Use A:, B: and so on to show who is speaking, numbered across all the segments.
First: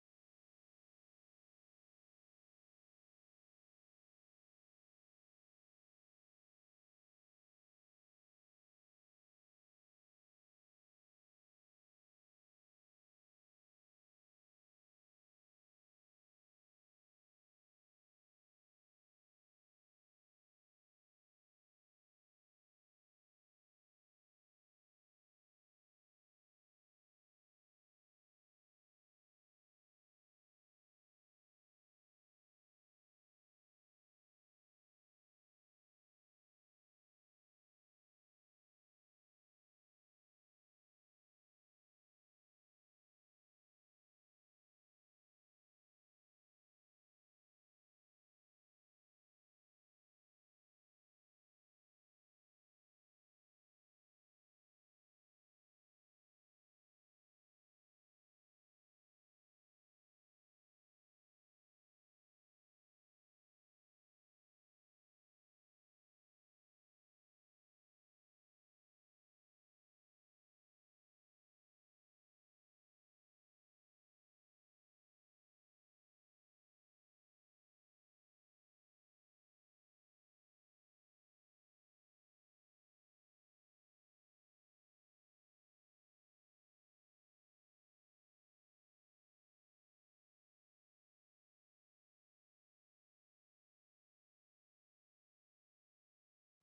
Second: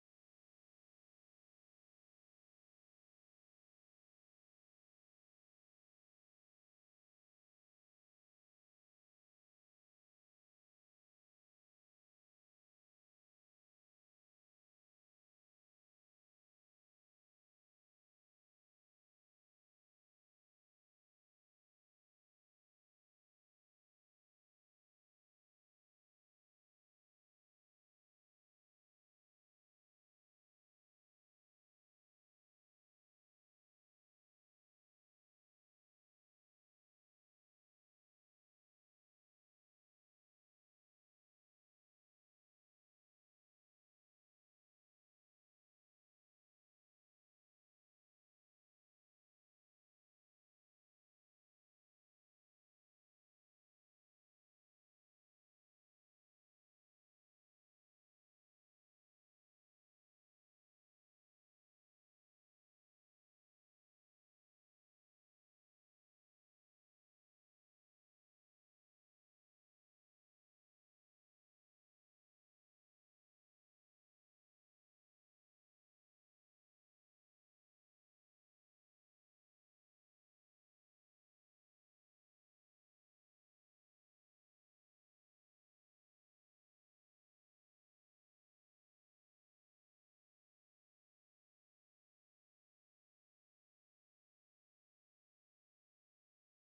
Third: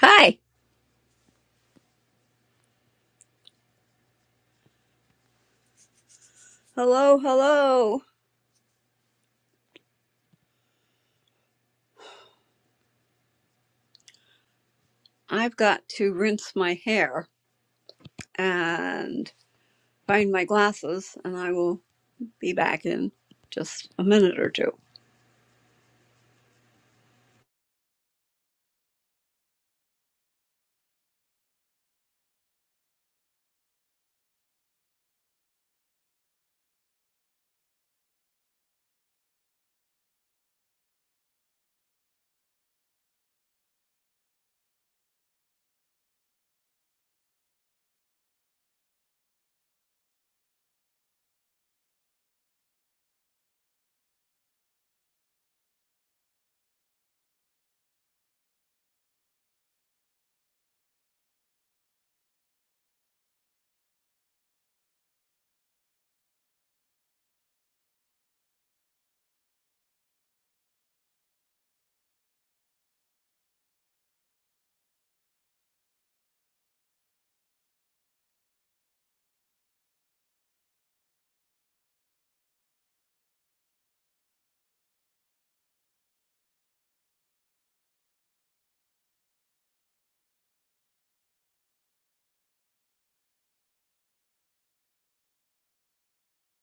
A: Hi. Hello, hello. I've got to rinse my hair and find my glasses, and I will be back in just a minute or two.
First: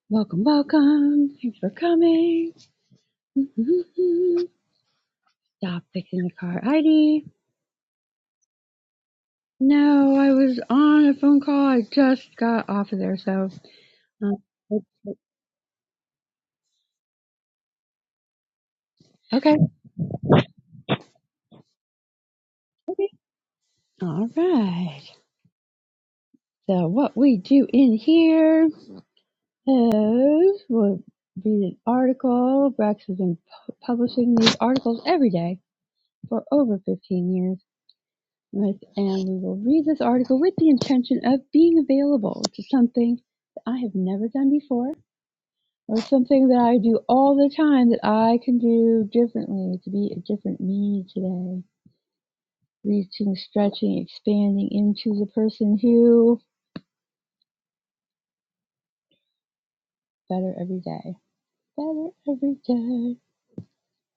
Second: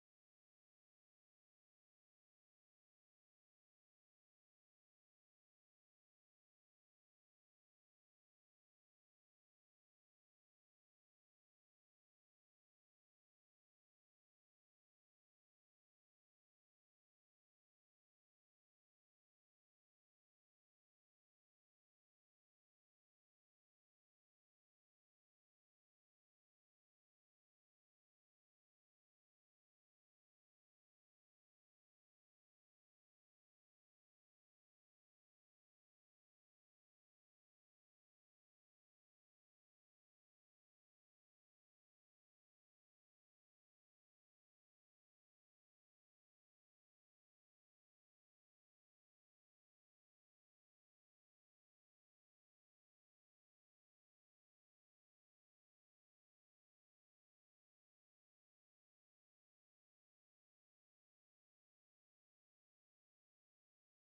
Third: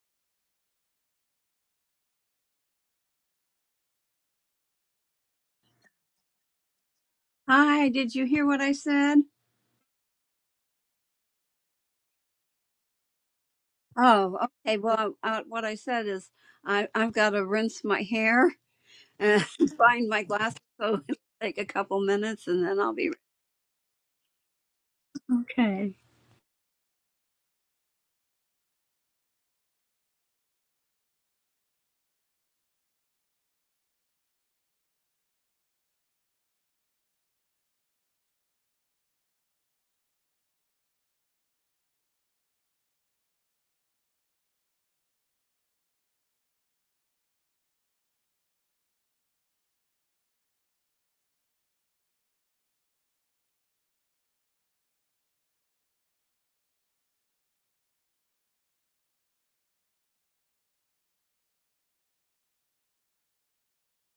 B: Welcome, welcome. Thanks for coming. Stop fixing the car ID.
A: Hi, did you hear what I said?
B: No, I was on a phone call. I just got off of there, so. uh,
A: Oh, okay. Well, uh, what I said is I, I've got to rinse my hair and
B: Okay.
A: find my glasses, so it'll take a couple minutes, and then I'll be.
B: All right.
A: Okay.
B: So, what we do in here is we'll read an article. Brex has been pu- publishing these articles every day for over 15 years. With, and we will read this article with the intention of being available, which is something that I have never done before Or something that I do all the time that I can do differently to be a different me today. Reaching, stretching, expanding into the person who better every day. Better every day.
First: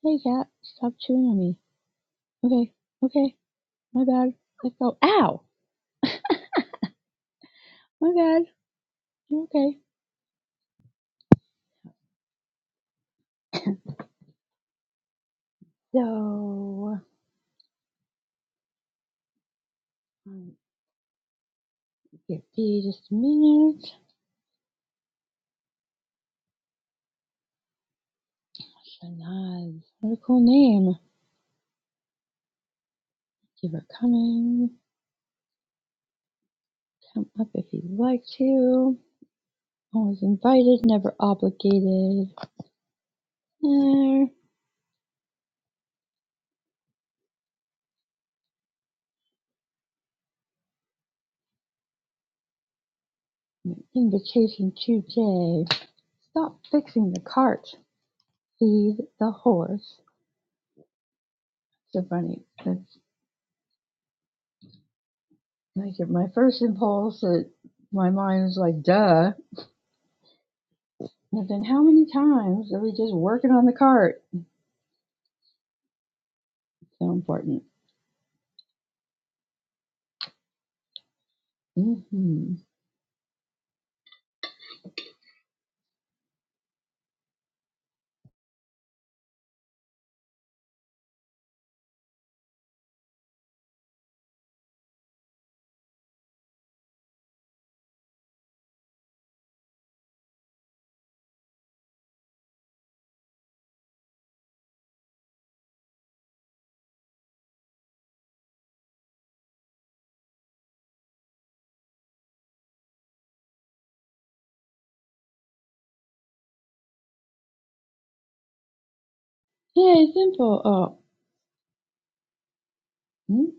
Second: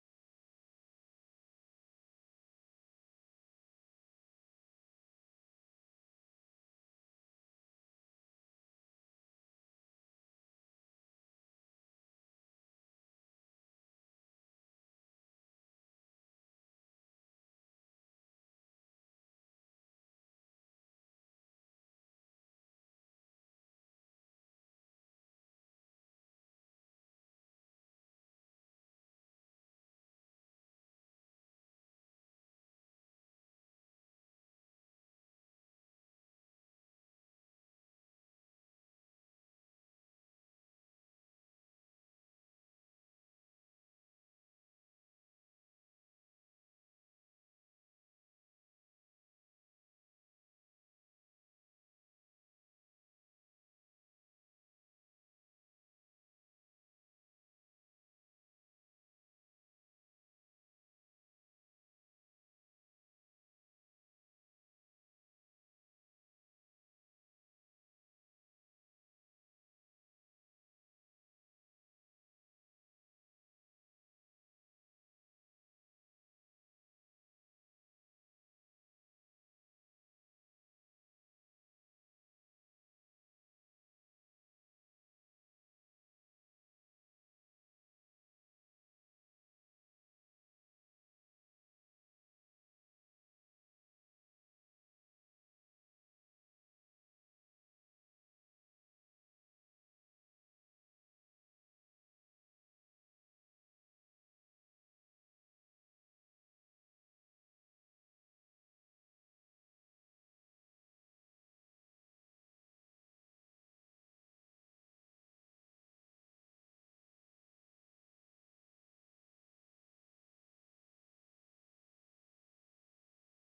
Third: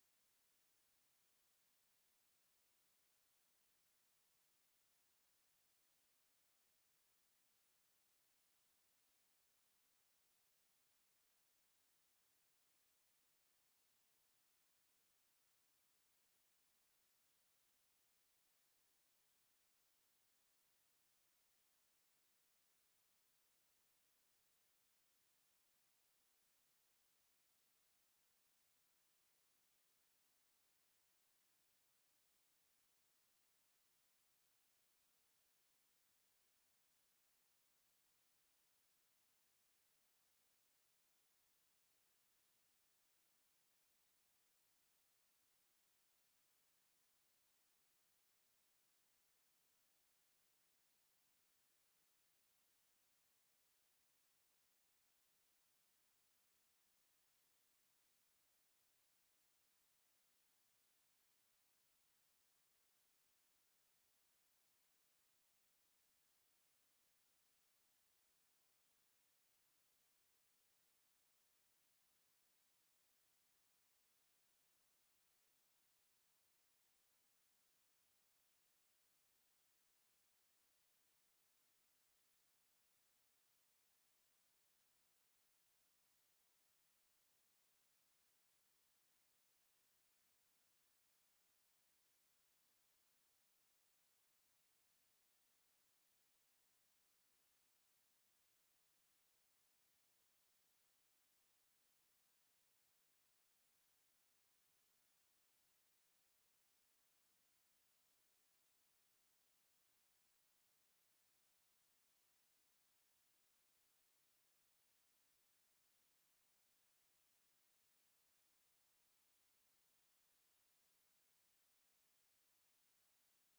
B: Hey cat, stop chewing on me. Okay, okay, my bad. Let us go. Ow! My bad. You're okay. So, um, give Dee just a minute. Shanaz. What a cool name. Give her coming. Come up if you'd like to. I was invited, never obligated. Eh, invitation today. Stop fixing the cart. Feed the horse. So funny. That's like my first impulse that my mind was like, duh. And then how many times are we just working on the cart? So important. Mm-hmm. Hey, simple. Oh, mm,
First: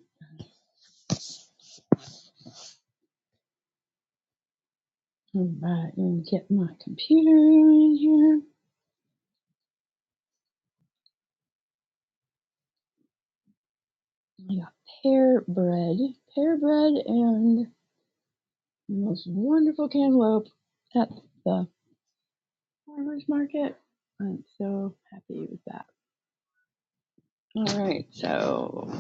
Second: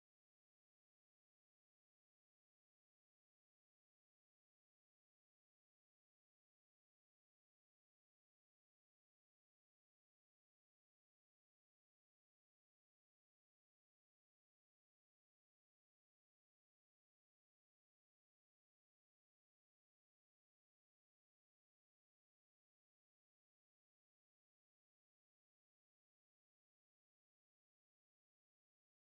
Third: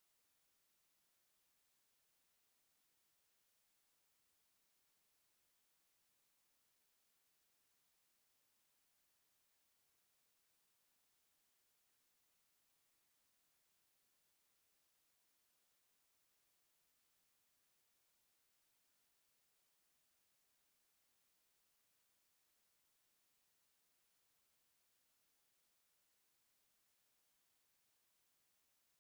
B: all right. Let me get my computer in here. I got pear bread, pear bread, and the most wonderful cantaloupe at the farmers market. I'm so happy with that. All right, so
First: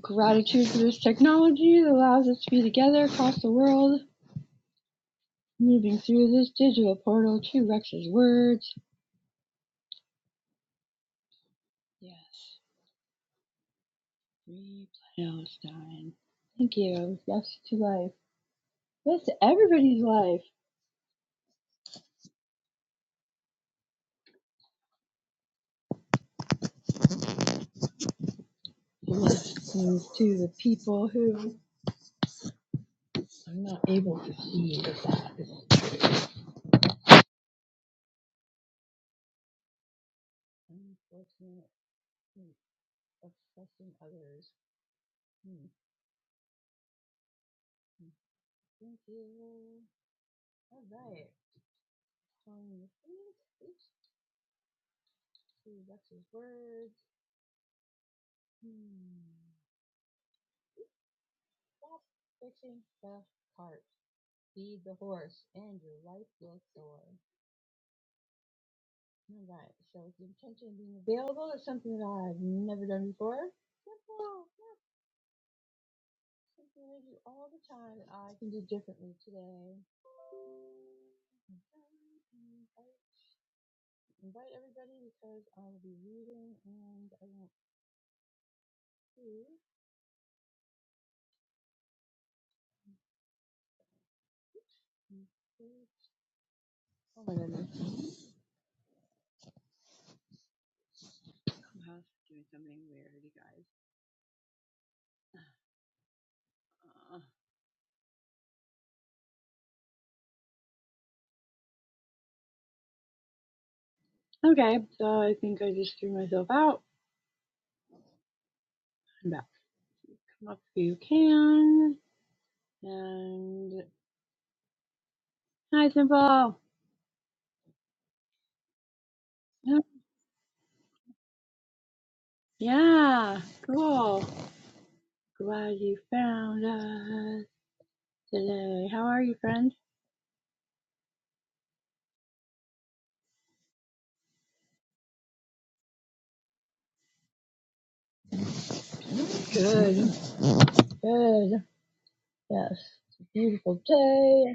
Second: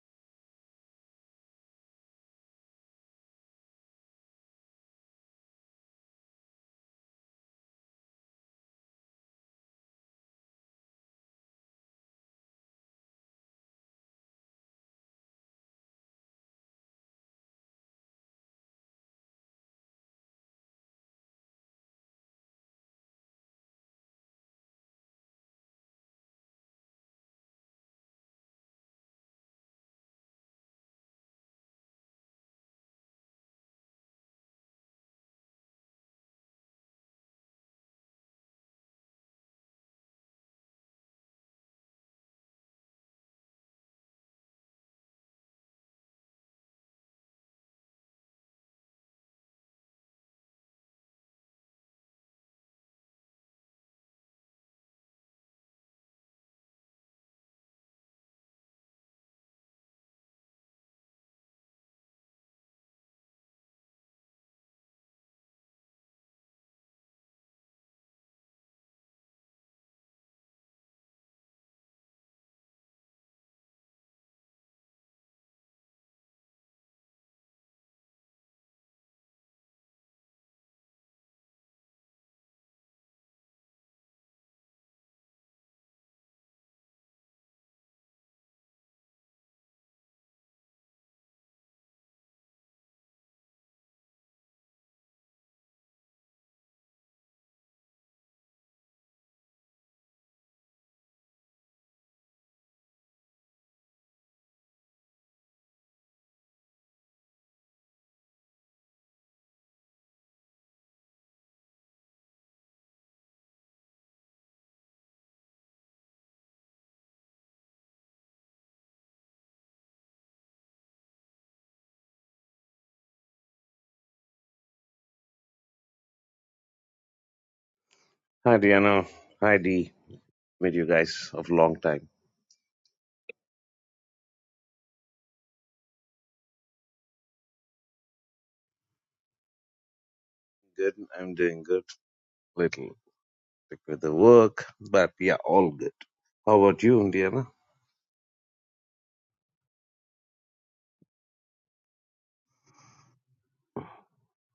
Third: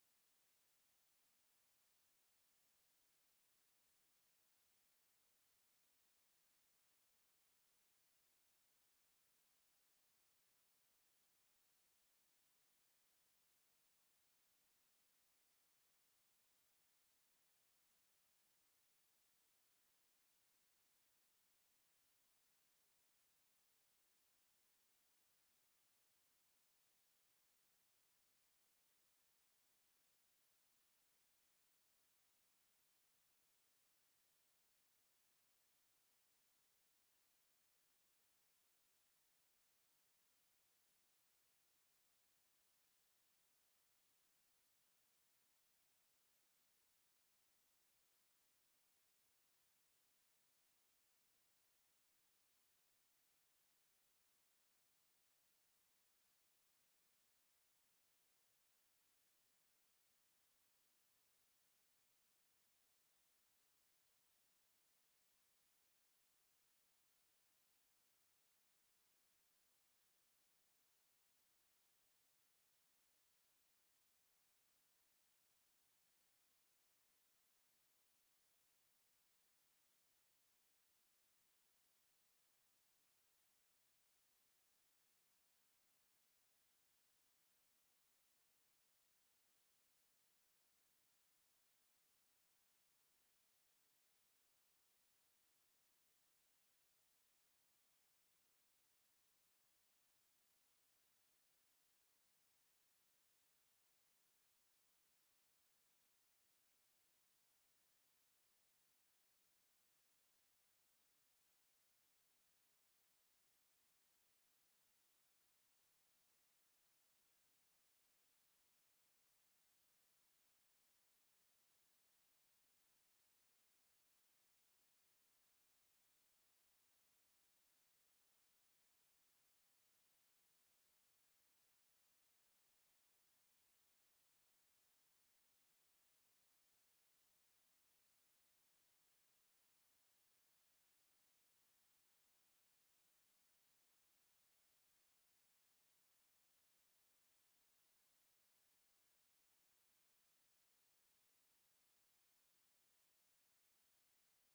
B: gratitude for this technology that allows us to be together across the world, moving through this digital portal to Rex's words. Yes, free Palestine. Thank you. Yes to life. Yes to everybody's life. Yes to the people who I'm not able to see the fact. Unfortunate. Assessing others. Hmm. hmm. Thank you. All right. Calling the things. Oops. To Rex's words. Hmm. Stop fixing the cart. Feed the horse, and your life will soar. All right. So with the intention of being available is something that I've never done before. Simple. Yeah. Something I do all the time. and I can do differently today. invite everybody because I will be reading and I want to include. Oh my goodness, Clubhouse is doing something weird, you guys. Uh, okay, so I think I just threw myself out. I'm back. Come up if you can. And hi, Simple.
C: Hi, Diana. Hi, Dee. Met you guys of long time.
B: Yeah, cool. Glad you found us today. How are you, friend?
C: Good. I'm doing good. Little sick with the work, but yeah, all good. How about you, Diana?
B: Good, good. Yes, it's a beautiful day.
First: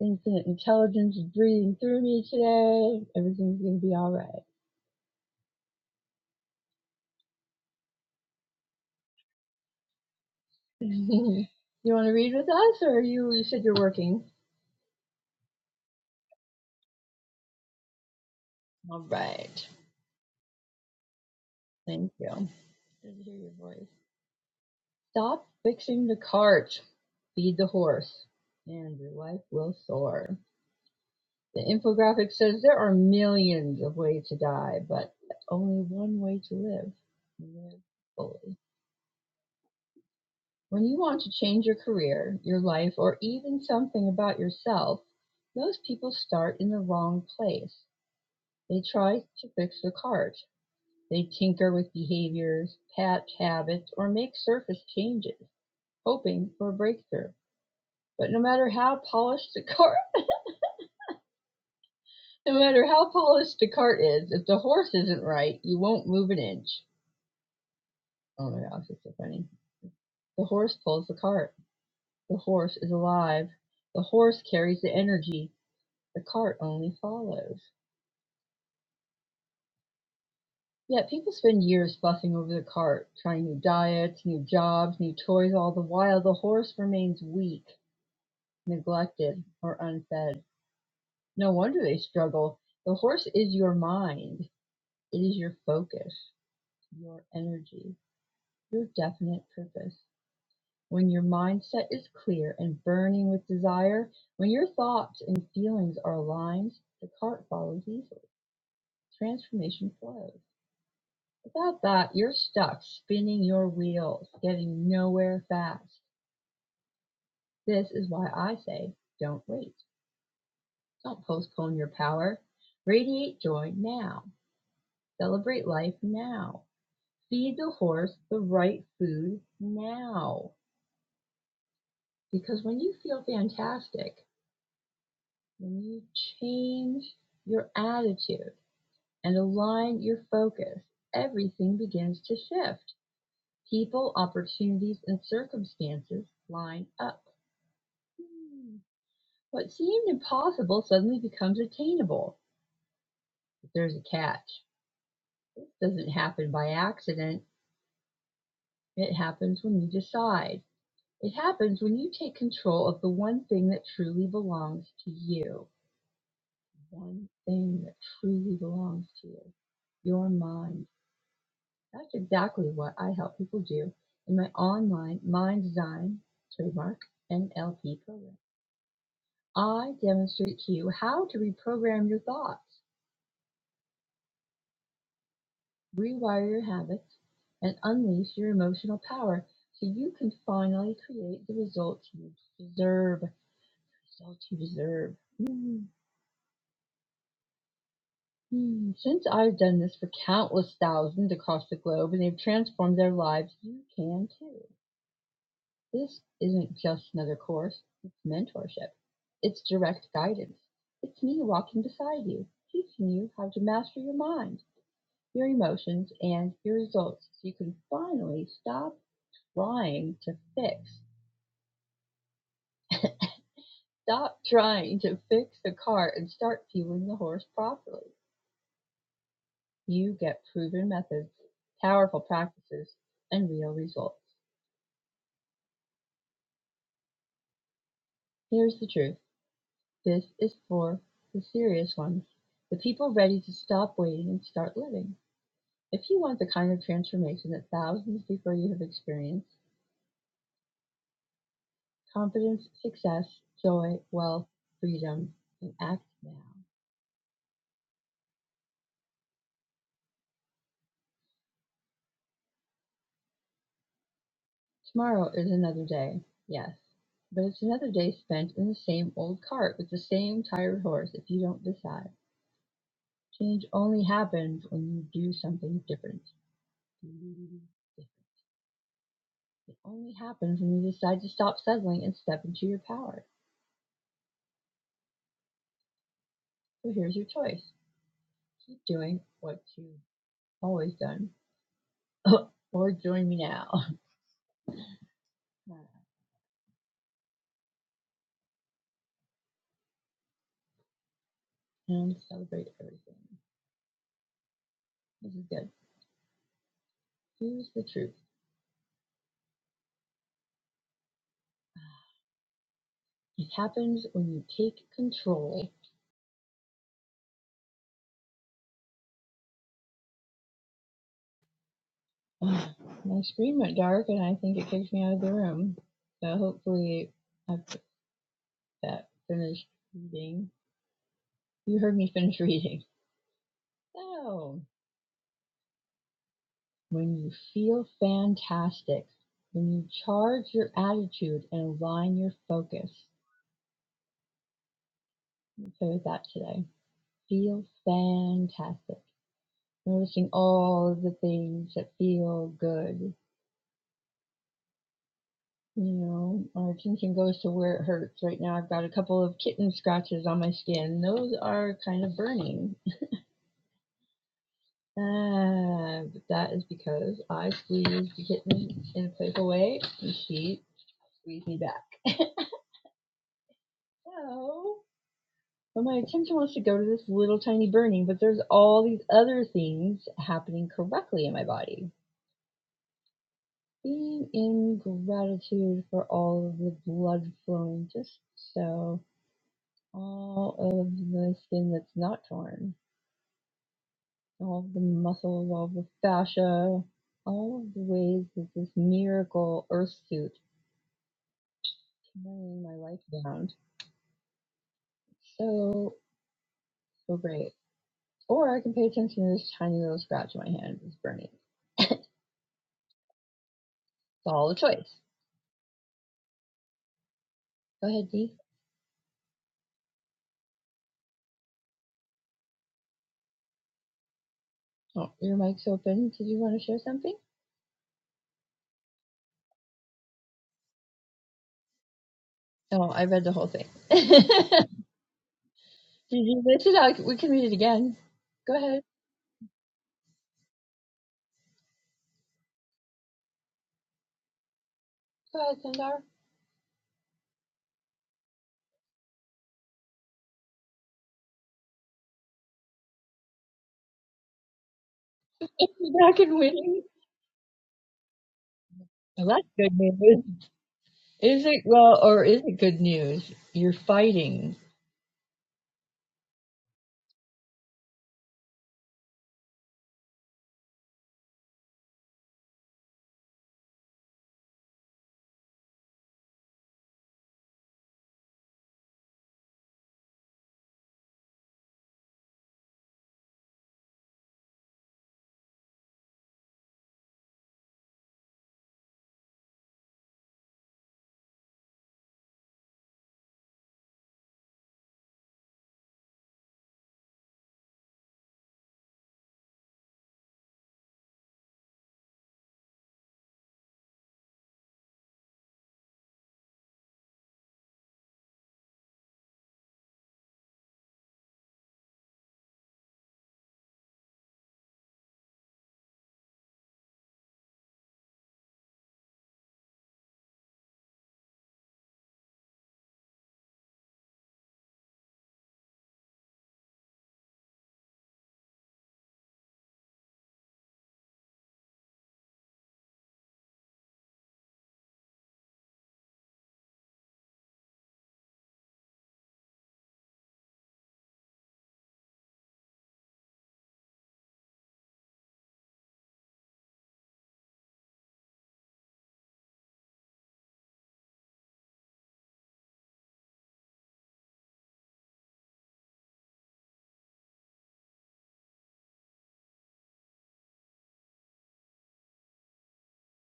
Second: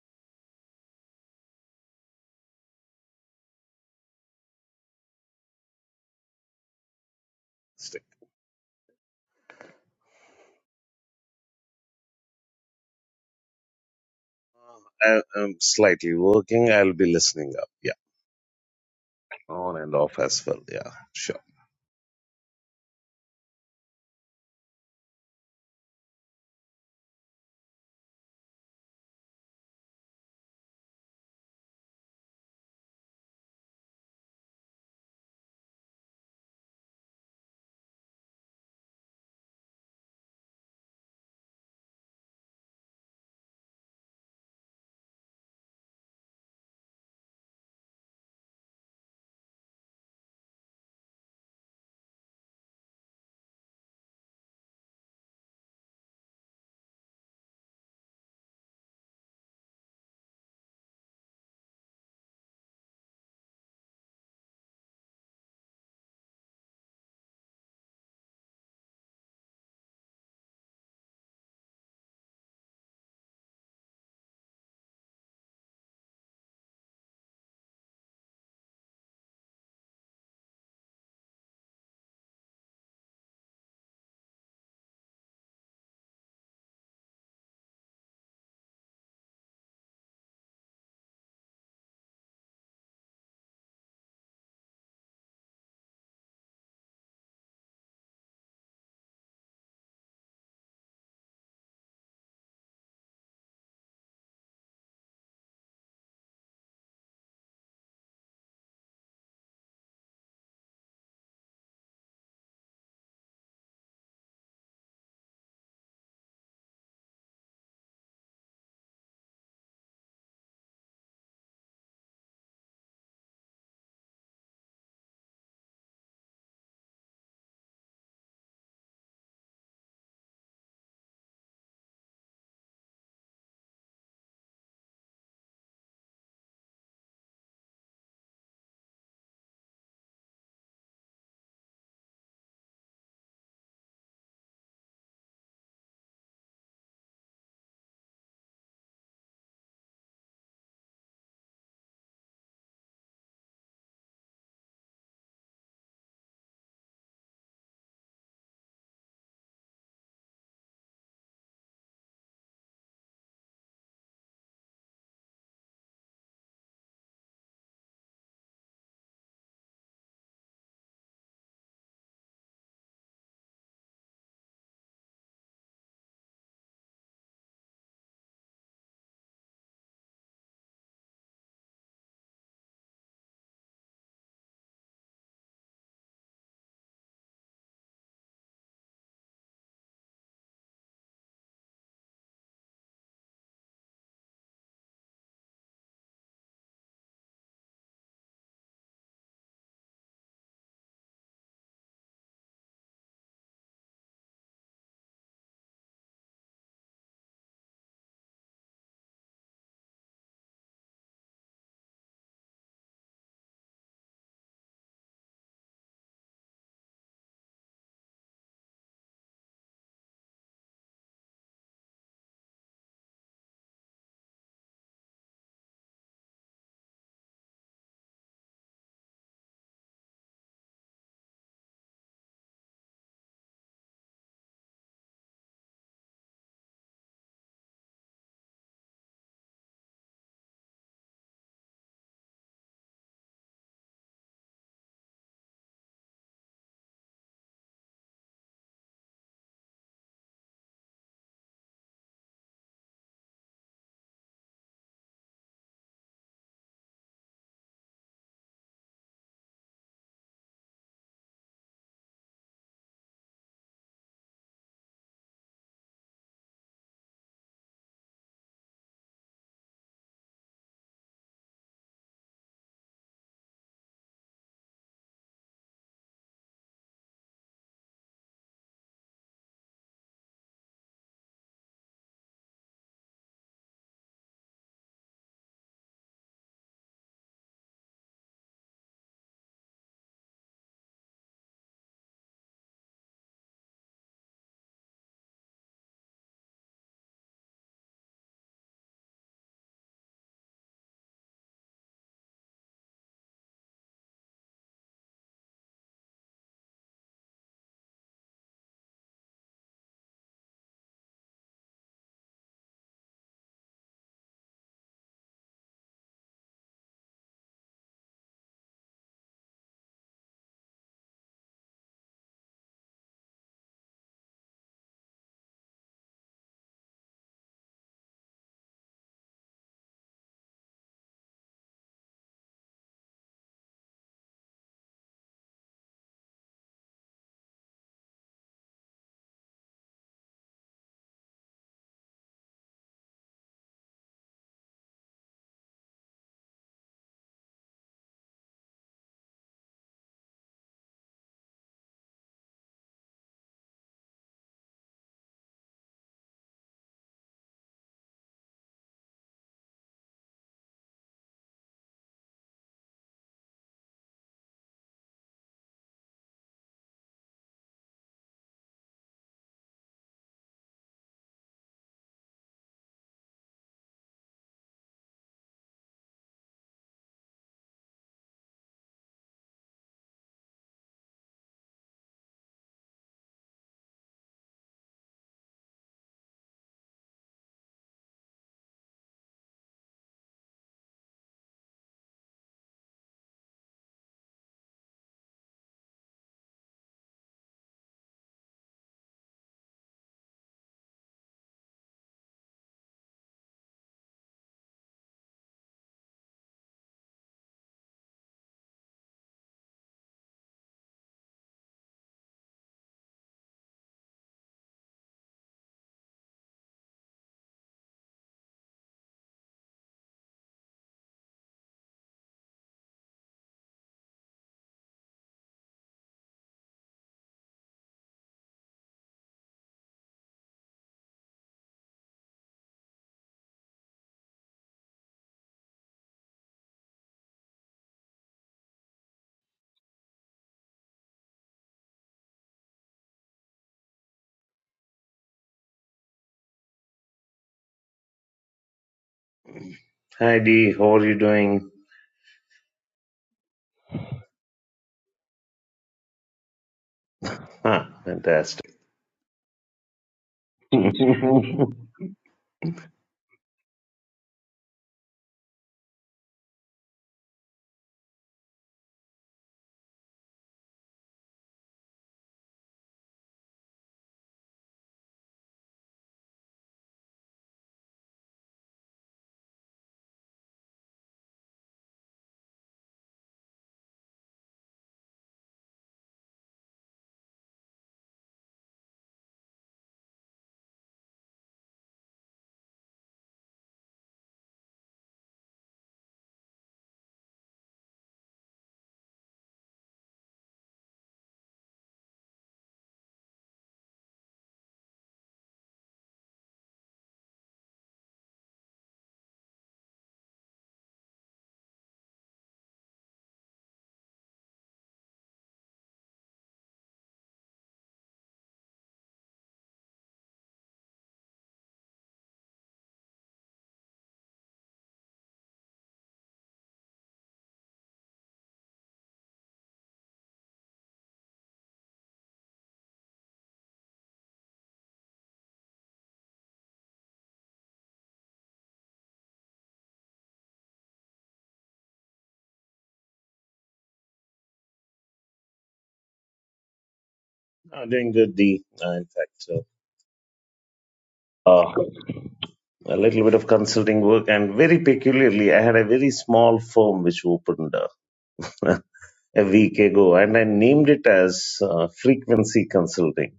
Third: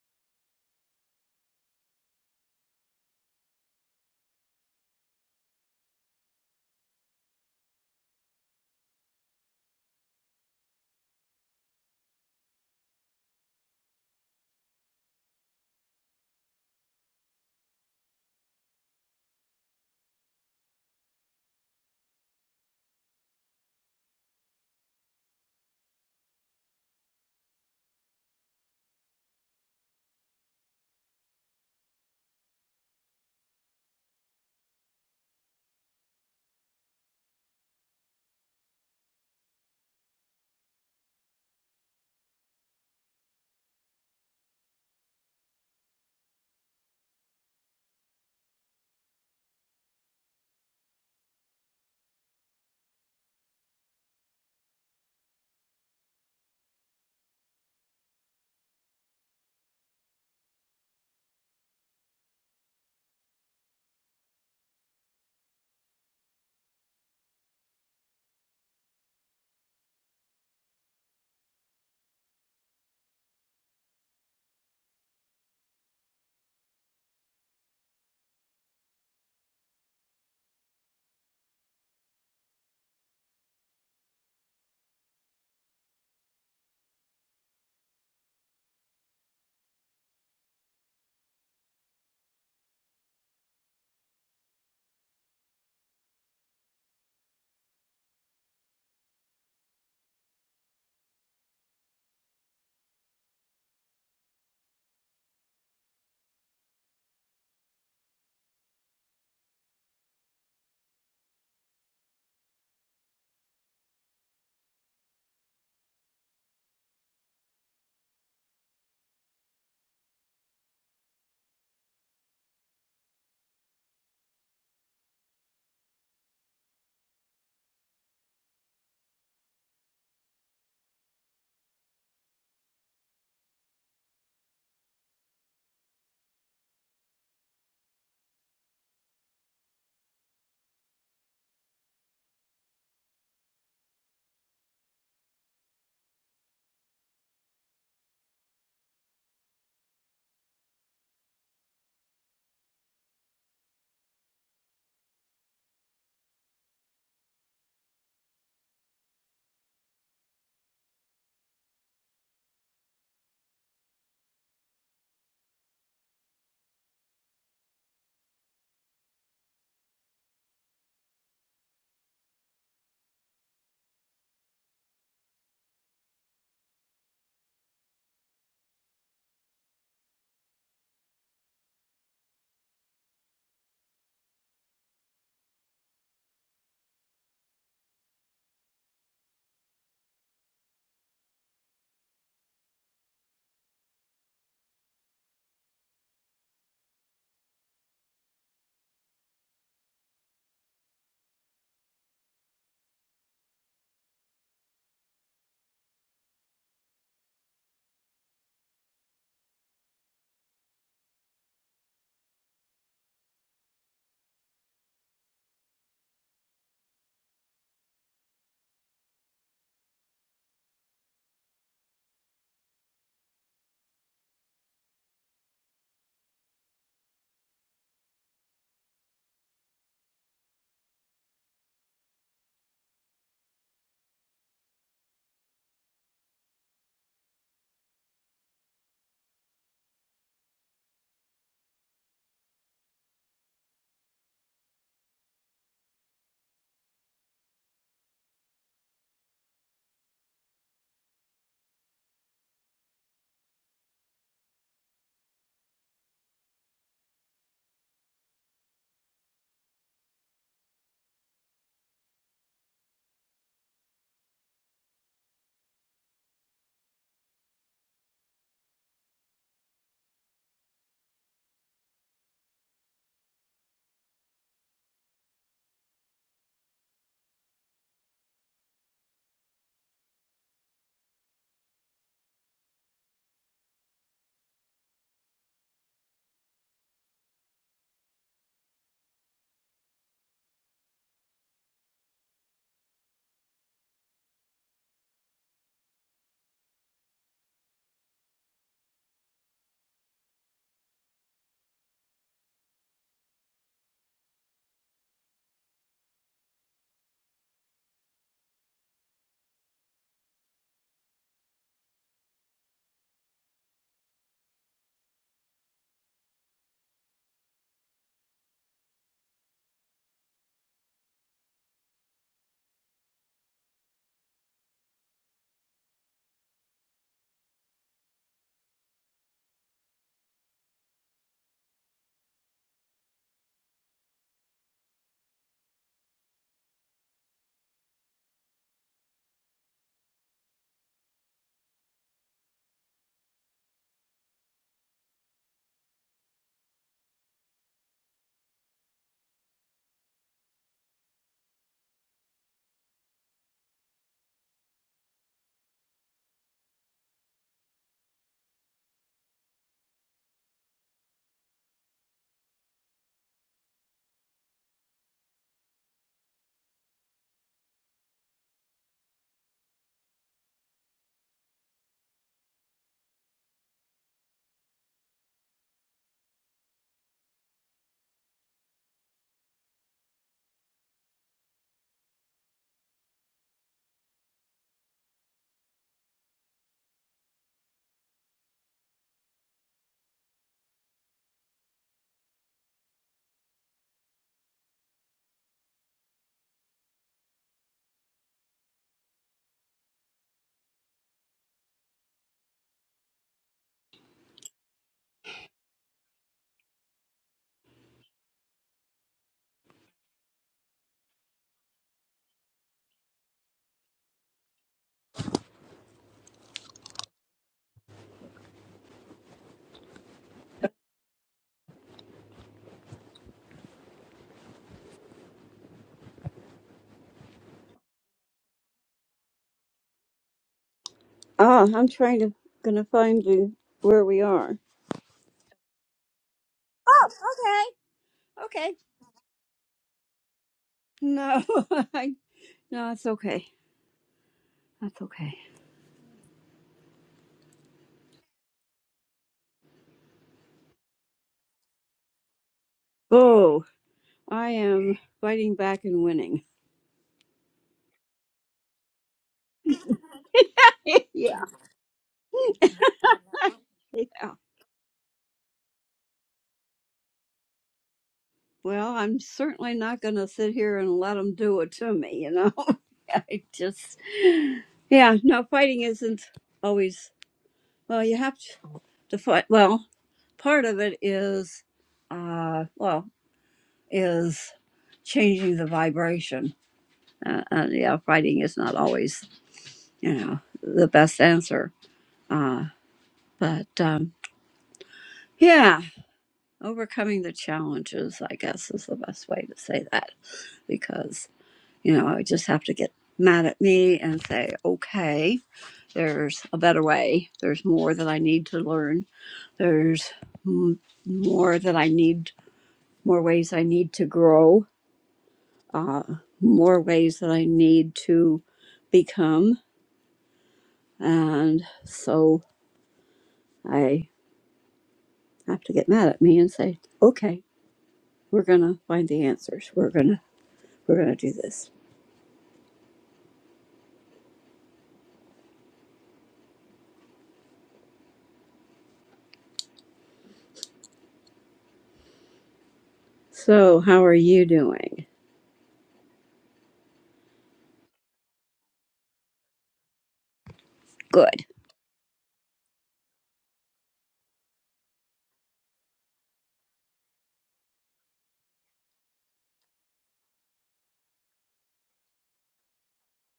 B: Infinite intelligence is breathing through me today. Everything's gonna be all right.
C: Sick.
B: you want to read with us, or you? You said you're working.
C: Uh, I, I'm slightly working. I'll be listening up. Yeah,
B: All right.
C: on and off as well. Yeah, sure.
B: Thank you. Good to hear your voice. Stop fixing the cart. Feed the horse, and your life will soar. The infographic says there are millions of ways to die, but only one way to live. Live fully. When you want to change your career, your life, or even something about yourself, most people start in the wrong place. They try to fix the cart. They tinker with behaviors, patch habits, or make surface changes, hoping for a breakthrough. But no matter how polished the cart, no matter how polished the cart is, if the horse isn't right, you won't move an inch. Oh my gosh, it's so funny. The horse pulls the cart. The horse is alive. The horse carries the energy. The cart only follows. Yet people spend years fussing over the cart, trying new diets, new jobs, new toys, all the while the horse remains weak, neglected, or unfed. No wonder they struggle. The horse is your mind. It is your focus, your energy, your definite purpose. When your mindset is clear and burning with desire, when your thoughts and feelings are aligned, the cart follows easily. Transformation flows. Without that, you're stuck spinning your wheels, getting nowhere fast. This is why I say don't wait. Don't postpone your power. Radiate joy now. Celebrate life now. Feed the horse the right food now. Because when you feel fantastic, when you change your attitude and align your focus, everything begins to shift. People, opportunities, and circumstances line up. What seemed impossible suddenly becomes attainable, but there's a catch. This doesn't happen by accident. It happens when you decide. It happens when you take control of the one thing that truly belongs to you. One thing that truly belongs to you. Your mind. That's exactly what I help people do in my online mind design trademark NLP program. I demonstrate to you how to reprogram your thoughts rewire your habits, and unleash your emotional power so you can finally create the results you deserve. Results you deserve. Mm, mm. Since I've done this for countless thousands across the globe and they've transformed their lives, you can too. This isn't just another course, it's mentorship. It's direct guidance. It's me walking beside you, teaching you how to master your mind, your emotions, and your results so you can finally stop trying to fix. Stop trying to fix the car and start fueling the horse properly. You get proven methods, powerful practices, and real results. Here's the truth this is for the serious ones, the people ready to stop waiting and start living. If you want the kind of transformation that thousands before you have experienced confidence, success, joy, wealth, freedom, and act now. Tomorrow is another day. Yes, but it's another day spent in the same old cart with the same tired horse if you don't decide. Change only happens when you do something different. It only happens when you decide to stop settling and step into your power. So here's your choice. Keep doing what you've always done. or join me now. and celebrate everything. This is good. Here's the truth. It happens when you take control I scream at dark, and I think it kicks me out of the room. So hopefully, I put that finished reading. You heard me finish reading. So, when you feel fantastic, when you charge your attitude and align your focus. So with that today. Feel fantastic. Noticing all of the things that feel good You know, our attention goes to where it hurts. Right now, I've got a couple of kitten scratches on my skin. Those are kind of burning. Uh, but that is because I squeezed the kitten in a playful way, and she squeezed me back. so, but my attention wants to go to this little tiny burning, but there's all these other things happening correctly in my body. Being in gratitude for all of the blood flowing just so all of the skin that's not torn, all of the muscles, all of the fascia, all of the ways that this miracle earth suit can bring my life around. So, so great. Or I can pay attention to this tiny little scratch in my hand that's burning. It's all a choice. Go ahead, Dee. Oh, your mic's open. Did you want to share something?
A: Oh, I'm trying to gonna
B: Oh, I
A: find
B: read the whole
A: you
B: thing.
A: where
B: Did
A: we are.
B: you miss it? I,
A: Oh,
B: we can read it again.
A: okay.
B: Go
A: Okay.
B: ahead.
A: No, I, no, it's okay. That's okay.
B: Go ahead, Sundar.
C: Hi, Dee. How are you doing?
A: Oh, I am fighting back and
B: You're back and
A: winning.
B: winning.
C: Huh, fantastic.
B: Well, that's good news.
A: yeah.
B: Is it well, or is it good news? You're
A: Yeah.
B: fighting.
A: Well, I'm certainly not going to sit here and let them do it to me, you know? I just, yeah, no, fighting isn't always, well, you have to, to fight. Well, part of it is, uh, well, is changing the vibration. Uh, uh, yeah, fighting is not always, you know, the best answer. Uh, but, um, yeah. Overcoming the challenges, I guess, is the best way to say that because, you know, I just have to get mad at me and say, okay, there's a better way. There's more that I need to learn. There's m- more that I need, more ways I need to grow, uh, more ways that I need to become. And so I have to get mad at me and say, okay, we're going to find the answers. We're going to, we're going to do this. So, how are you doing?
C: Uh, doing good, Dee. Uh, in fact,
A: Good.
C: uh, uh, a little bit of consulting work, and very peculiarly, I had a very small firm which opened up. a week ago, and I named it as uh, frequency consulting.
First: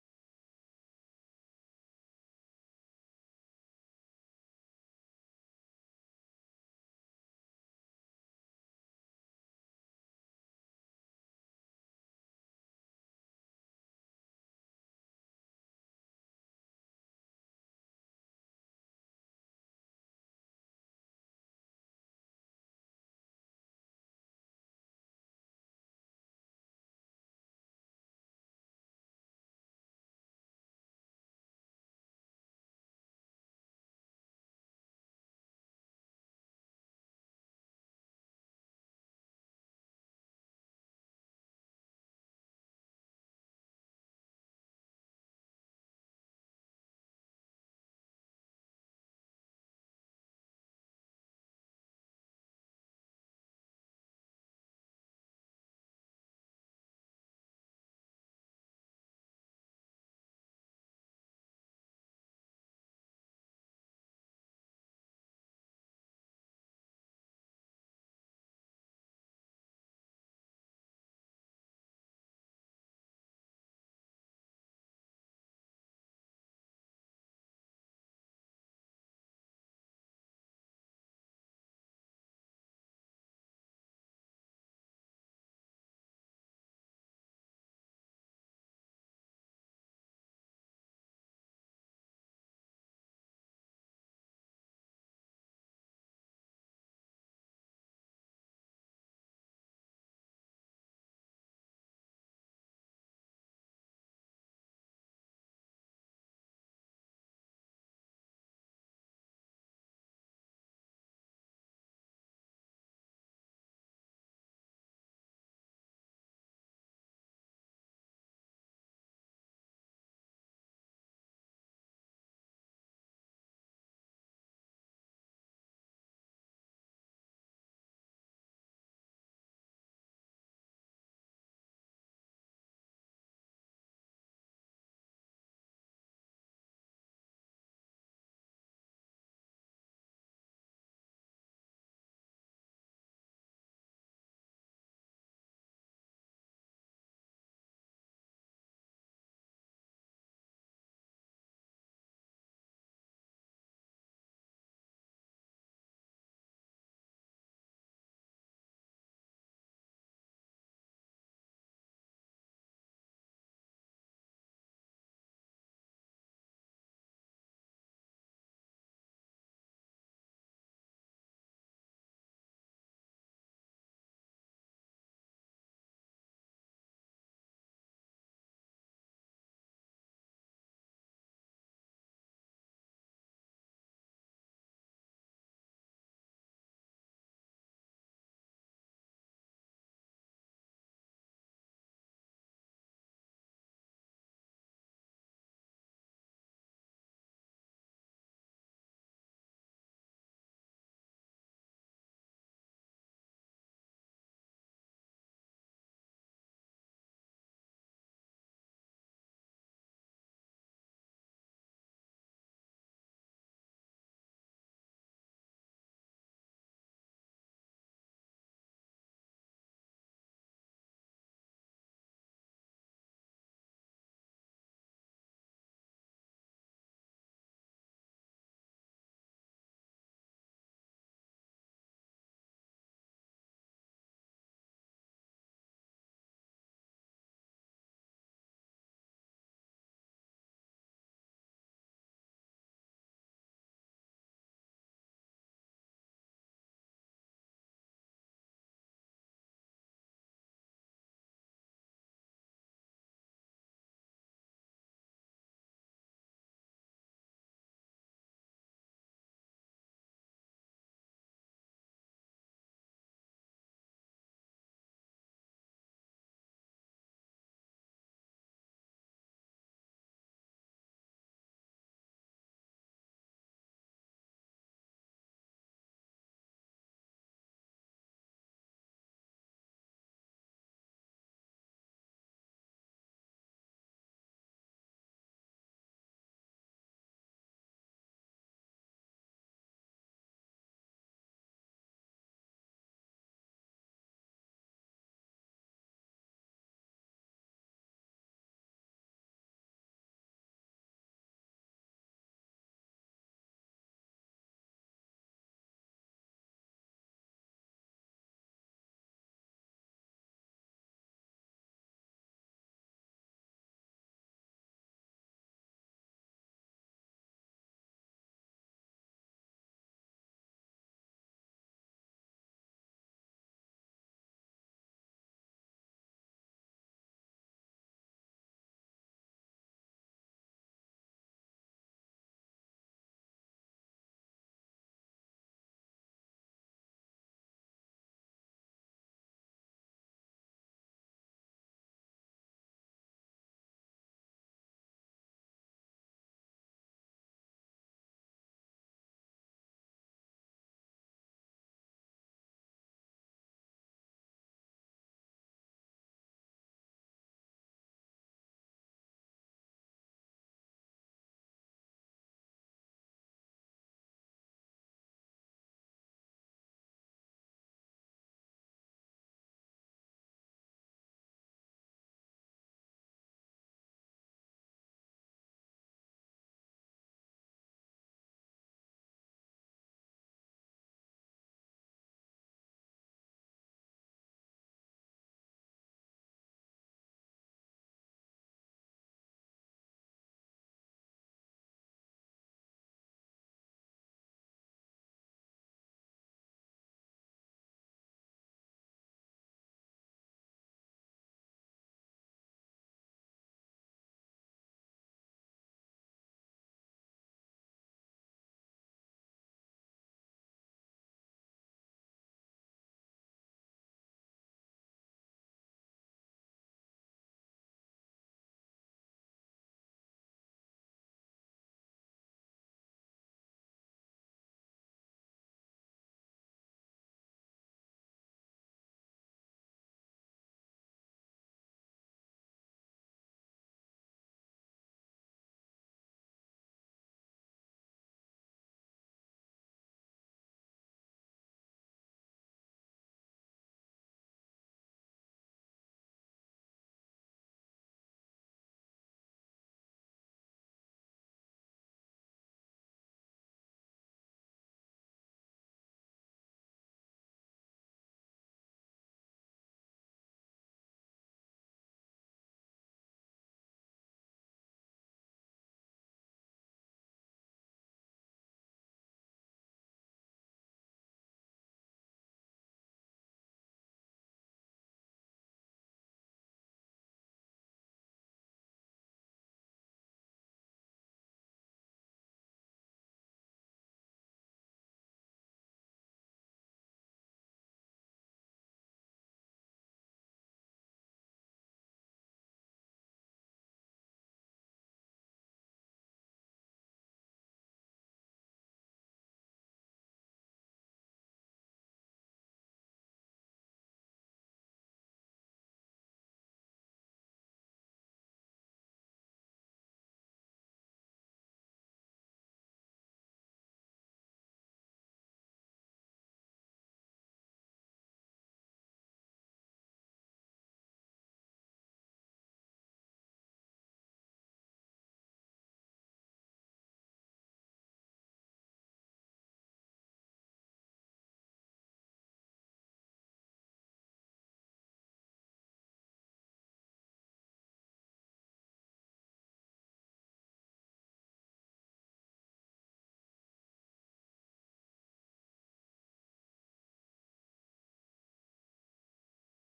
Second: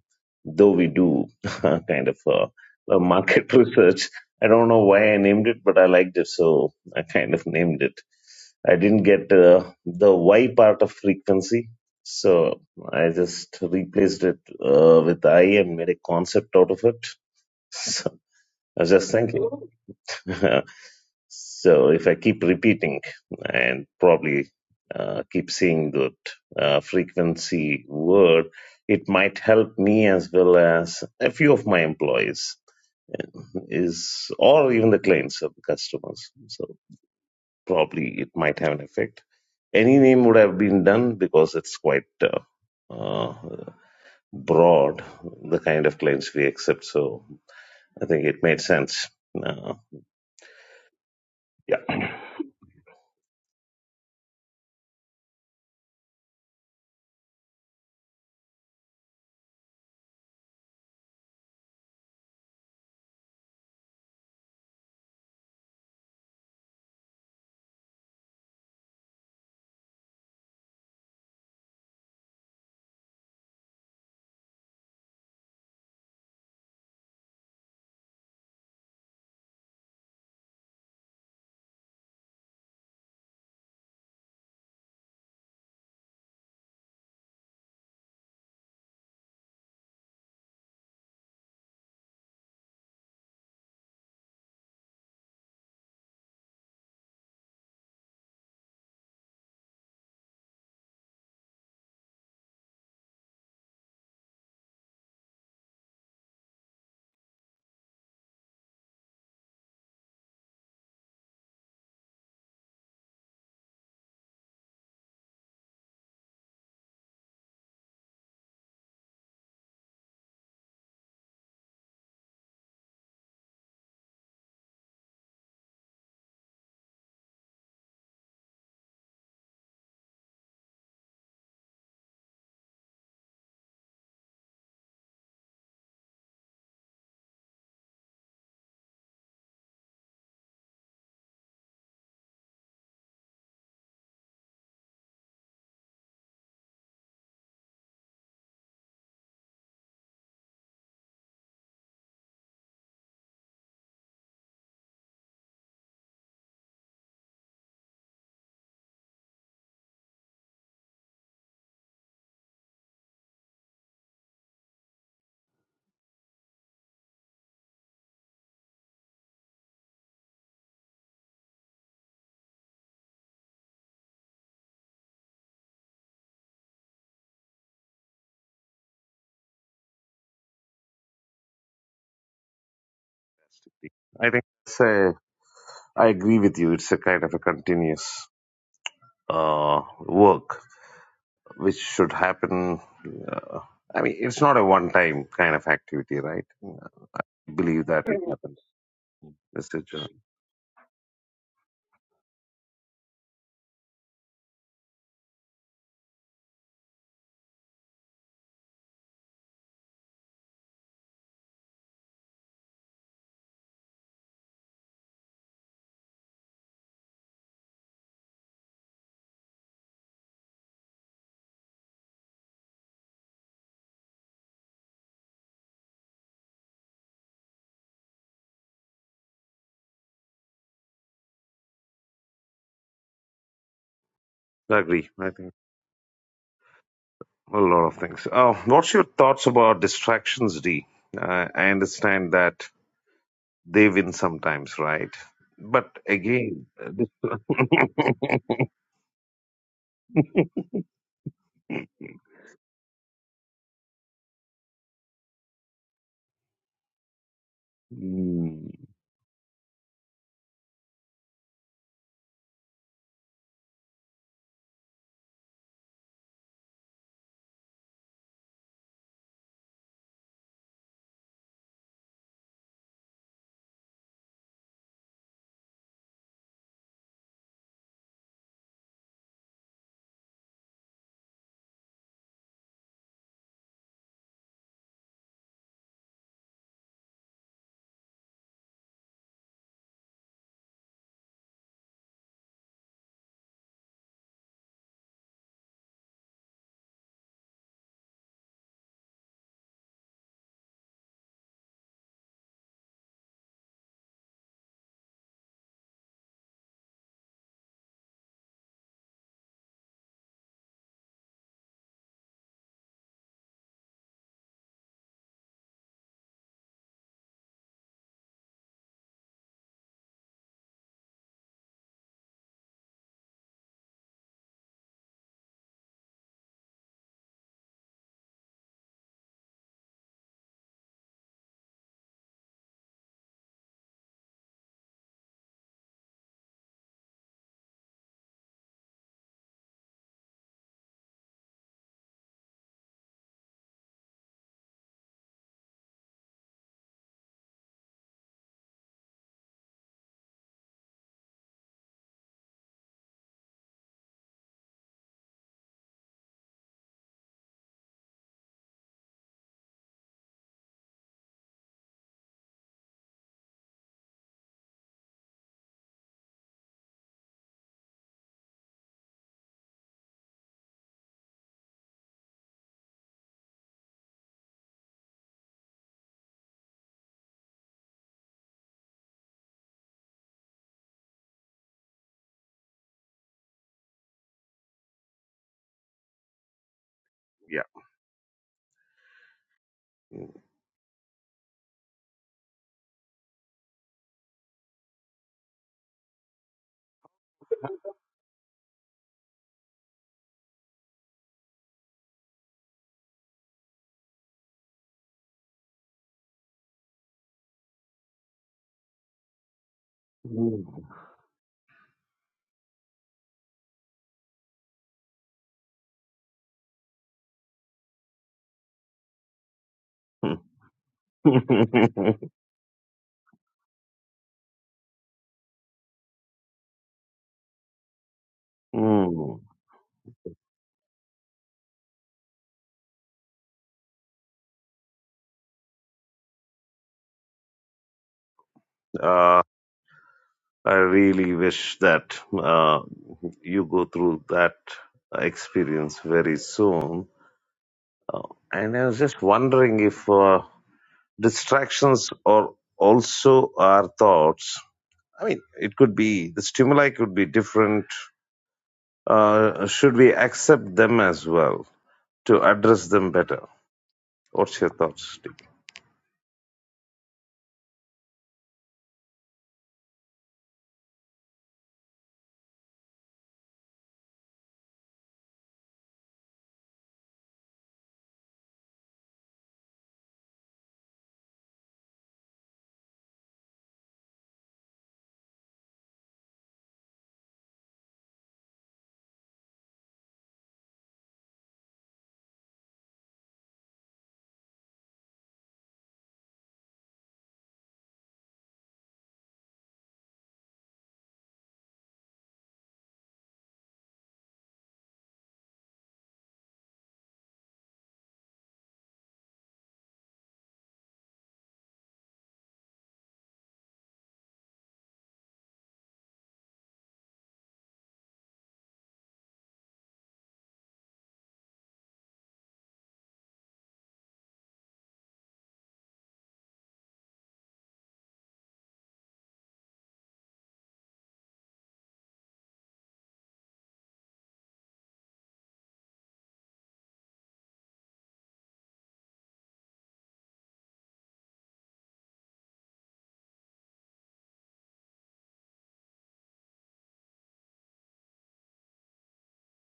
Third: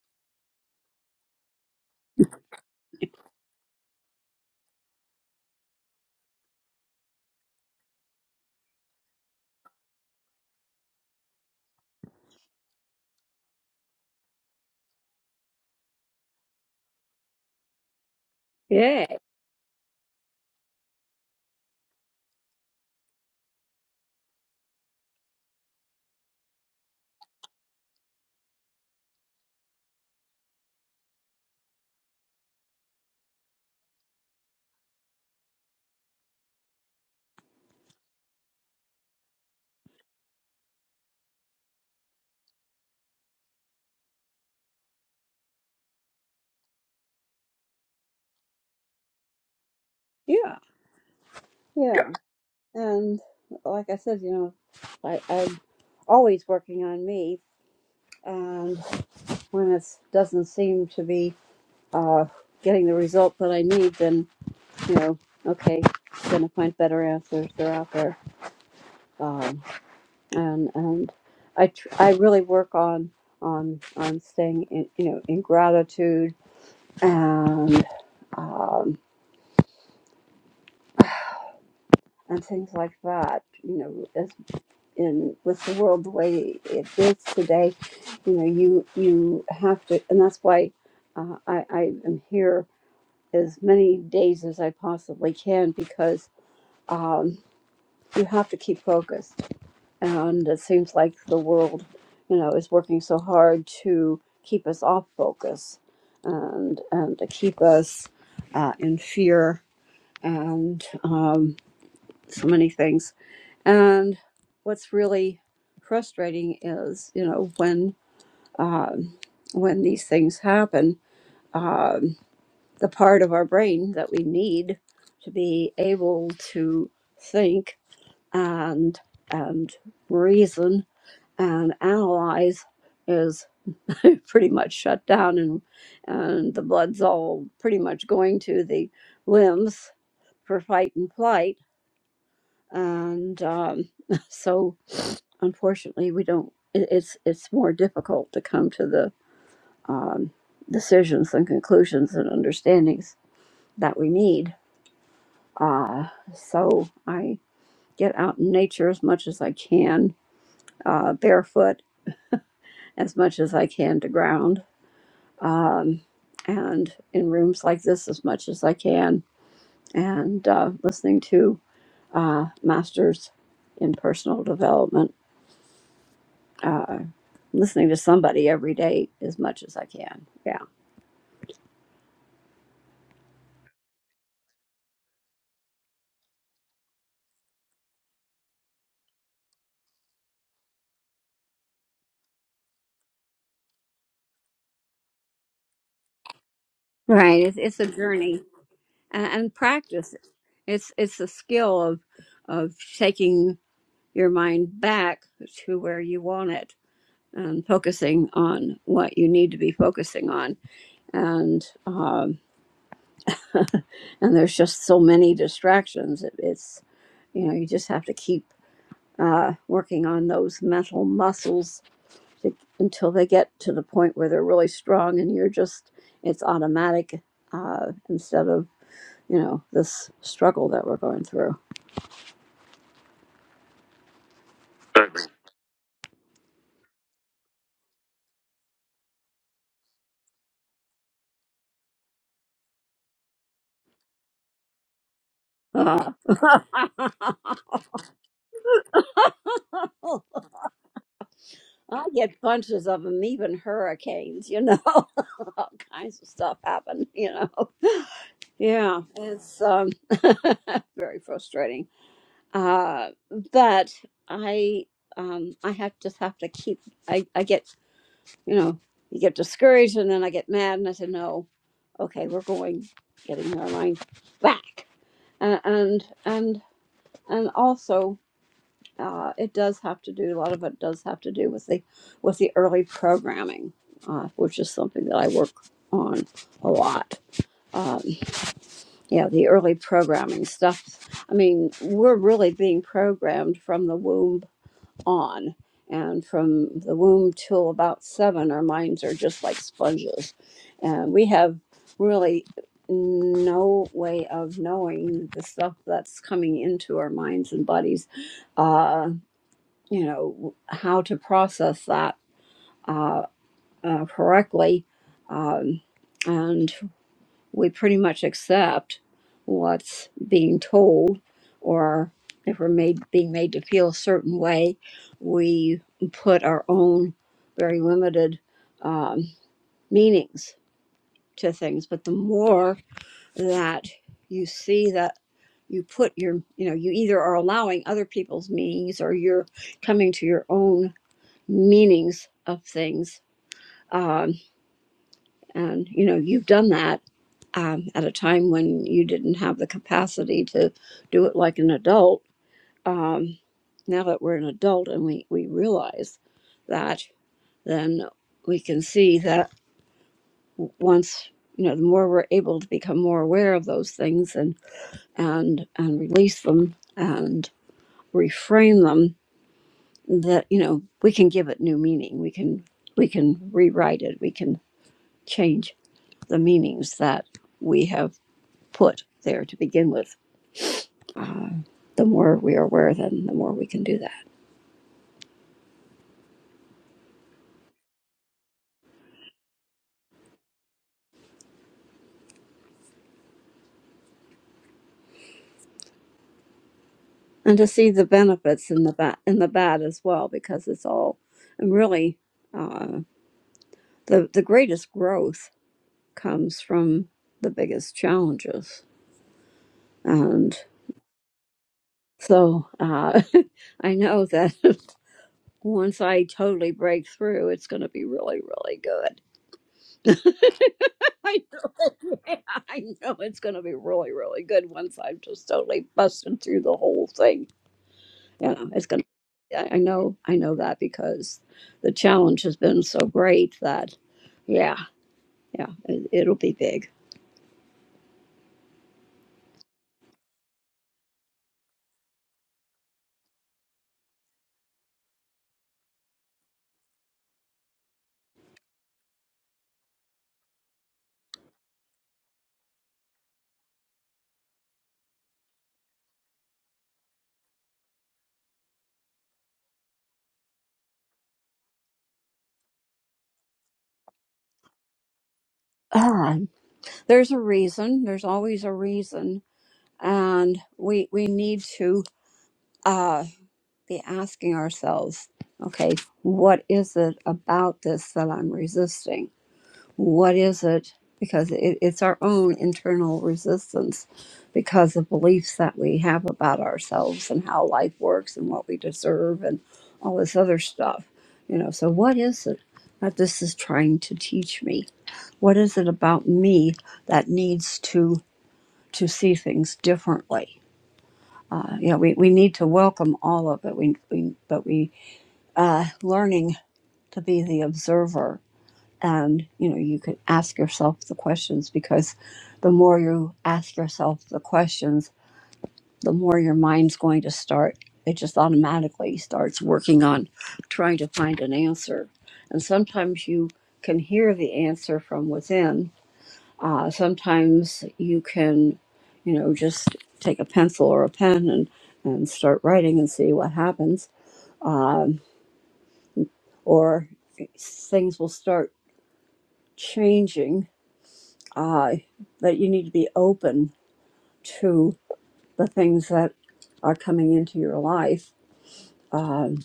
C: Though we do kind of uh, uh, market research, I don't know why I named it, but I liked it, so I kind of named it. I didn't get uh, the Y part of frequency, so I just replaced it uh, with I and made a concept out of it. So I was
A: Yeah,
C: just thinking. So if I keep repeating and probably uh, keep seeing that uh, frequency word, it might help me as well as a few of my employees uh, is or even the clients of the customers. So probably it might have an effect. Any name would have been done because it's quite uh, uh, broad, the kind of clients we accept. So I think it made sense. Uh,
A: yeah, yeah.
C: yeah.
A: And like I said, you know, I, I'm always working on me, and when it doesn't seem to be uh, getting the result that I need, then you know, okay, gonna find better answers. They're out there, um, and and I tr- I really work on on on staying in you know in gratitude and um, and things like that. You know, In with the world the way it is today, you know, you you have to, and that's why uh, I, I am here as many days as I possibly can because um, you have to keep focused, and it seems like the world, you know, is working so hard to keep us off focus, and and to keep us uh, in fear, and um, so many things and what's really frustrating is, you know, when um, when these things happen, um, the part of our brain that we need to be able to think and and reason and analyze is pretty much shut down, and and the blood's all pretty much going to the limbs for fight and flight and um, so unfortunately we don't it, it's it's more difficult to come to the um, decisions and conclusions and understandings that we need uh, so i get out in nature as much as i can uh, barefoot as much as i can to ground um, and in rooms like this as much as i can and uh, listening to uh, masters in personal development listening to somebody every day as much as I can. Yeah,
C: I think it's a, I agree with you. It's a kind of a continuous uh, work which should happen. Uh, I mean, it's not a one-time kind of activity, right? I
A: right. It's, it's a
C: believe that it
A: journey
C: happens.
A: and, and
C: It's a
A: practice.
C: journey.
A: It's it's a skill of of taking your mind back to where you want it and focusing on what you need to be focusing on. And um, and there's just so many distractions. It, it's you know you just have to keep uh, working on those mental muscles to, until they get to the point where they're really strong and you're just it's automatic uh, instead of you know this struggle that we're going through
C: I agree. I think a lot of things. Oh, what's your thoughts about distractions, D? I I understand that they win sometimes, right? But
A: Ah.
C: again, uh, this,
A: i get bunches of them even hurricanes you know all kinds of stuff happen you know
C: mm,
A: yeah it's um, very frustrating uh, but i um, i have just have to keep I, I get you know, you get discouraged and then I get mad and I said, no, okay, we're going, getting our mind back. Uh, and, and, and also, uh, it does have to do, a lot of it does have to do with the, with the early programming, uh, which is something that I work on a lot. Um, yeah, the early programming stuff. I mean, we're really being programmed from the womb on. And from the womb till about seven, our minds are just like sponges. And we have really no way of knowing the stuff that's coming into our minds and bodies, uh, you know, how to process that uh, uh, correctly. Um, and we pretty much accept what's being told or if we're made being made to feel a certain way we put our own very limited um, meanings to things but the more that you see that you put your you know you either are allowing other people's meanings or you're coming to your own meanings of things um, and you know you've done that um, at a time when you didn't have the capacity to do it like an adult um, now that we're an adult and we, we realize that then we can see that w- once you know the more we're able to become more aware of those things and and and release them and reframe them that you know we can give it new meaning we can we can rewrite it we can change the meanings that we have put there to begin with. The more we are aware, then the more we can do that,
C: yeah.
A: and to see the benefits in the bad in the bad as well, because it's all and really uh, the the greatest growth comes from the biggest challenges, and
C: Mm.
A: so uh, I know that once I totally break through, it's going to be really really good. I know, I know it's going to be really, really good once I've just totally busted through the whole thing you know it's gonna
C: Hmm.
A: i I know i know that because the challenge has been so great that yeah yeah it, it'll be big
C: Uh, I really wish that uh, you go through that experience very soon. And I was just wondering if uh, distractions are also our thoughts. I mean, it could be the stimuli could be different. Uh, should we accept them as well to address them better? What's your thoughts, Dick?
A: um, there's a reason there's always a reason and we we need to uh be asking ourselves okay what is it about this that i'm resisting what is it because it, it's our own internal resistance because of beliefs that we have about ourselves and how life works and what we deserve and all this other stuff you know so what is it that this is trying to teach me what is it about me that needs to to see things differently uh, you know we, we need to welcome all of it we, we but we uh, learning to be the observer and you know you can ask yourself the questions because the more you ask yourself the questions the more your mind's going to start it just automatically starts working on trying to find an answer and sometimes you can hear the answer from within uh, sometimes you can you know just take a pencil or a pen and and start writing and see what happens um, or things will start changing uh, that you need to be open to the things that are coming into your life. Um,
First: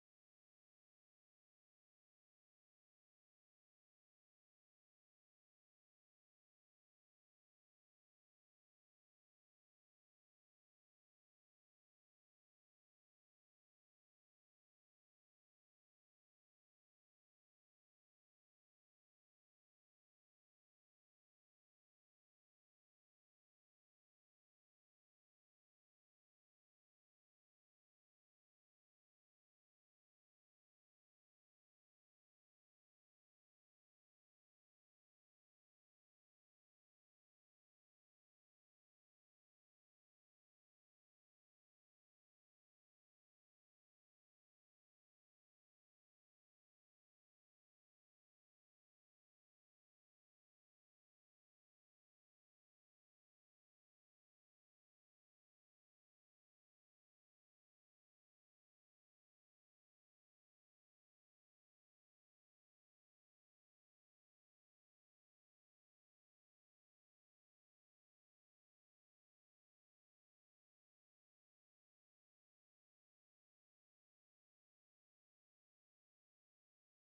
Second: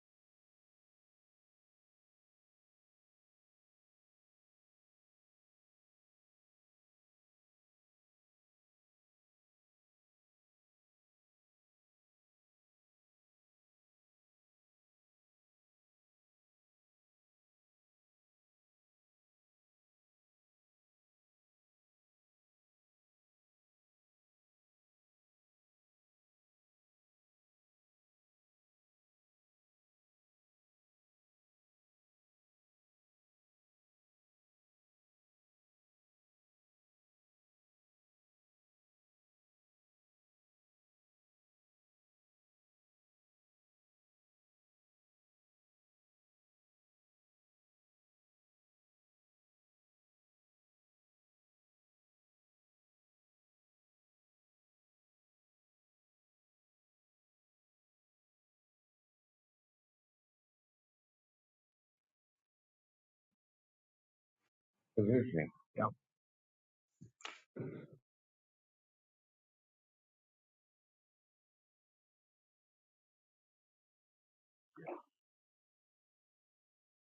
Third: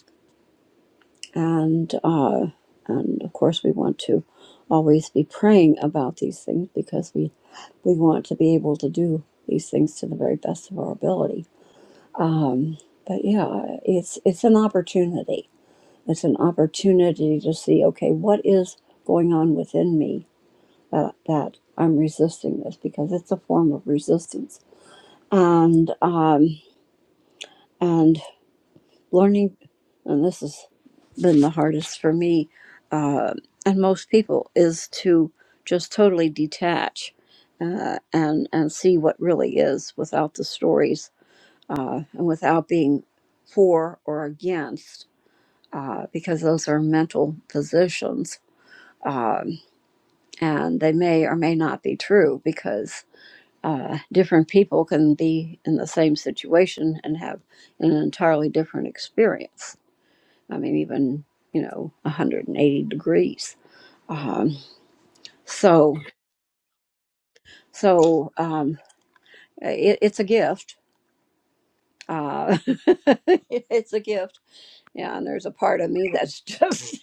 A: and, uh, and of course, we want to always be praying about these things because we, we want to be able to do these things to the very best of our ability. Um, but yeah, it's, it's an opportunity. It's an opportunity to see, okay, what is going on within me that, that I'm resisting this because it's a form of resistance and um, and learning and this has been the hardest for me uh, and most people is to just totally detach uh, and and see what really is without the stories uh, and without being for or against uh, because those are mental positions um, and they may or may not be true because. uh, different people can be in the same situation and have an entirely different experience. I mean, even you know, 180 degrees. Um,
C: Absolutely. Yeah.
A: so, so um, it, it's a gift. Uh, it's a gift. Yeah, and there's a part of me that's just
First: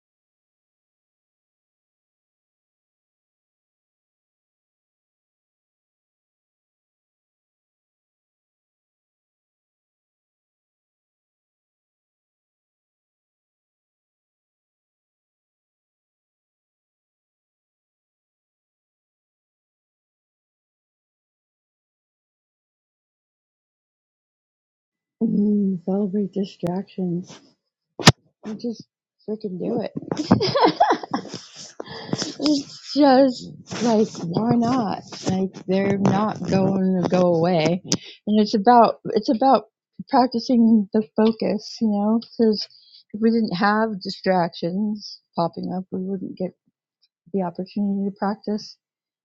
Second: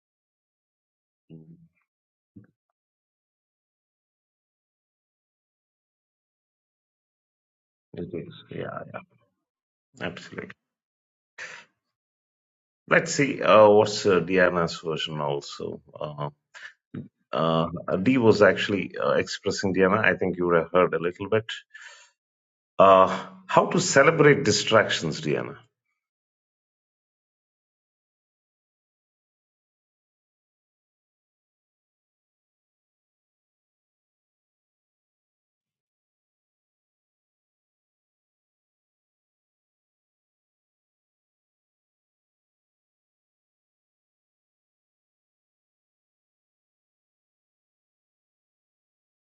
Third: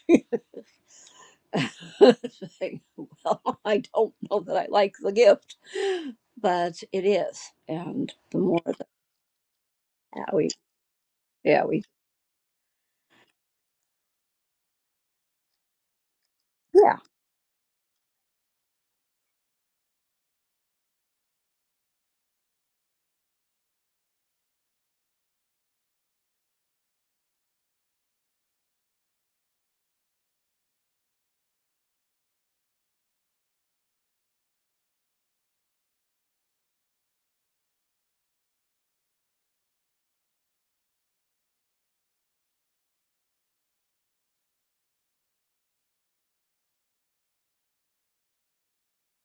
C: Mm,
A: saying, well, I don't know that I like the gift, but it is.
C: It
A: And the
C: is,
A: more
C: yeah,
A: that yeah, we,
C: absolutely.
A: yeah, we,
C: Let's see uh, what's uh, Diana's version also. Uh,
A: yeah,
C: uh, Dee was actually uh, expressing Diana. I think you would have heard a little bit. Uh, how to celebrate distractions, Diana?
B: Mm, celebrate distractions. I just freaking do it. it's just like why not? Like they're not going to go away, and it's about it's about practicing the focus, you know, because if we didn't have distractions popping up, we wouldn't get the opportunity to practice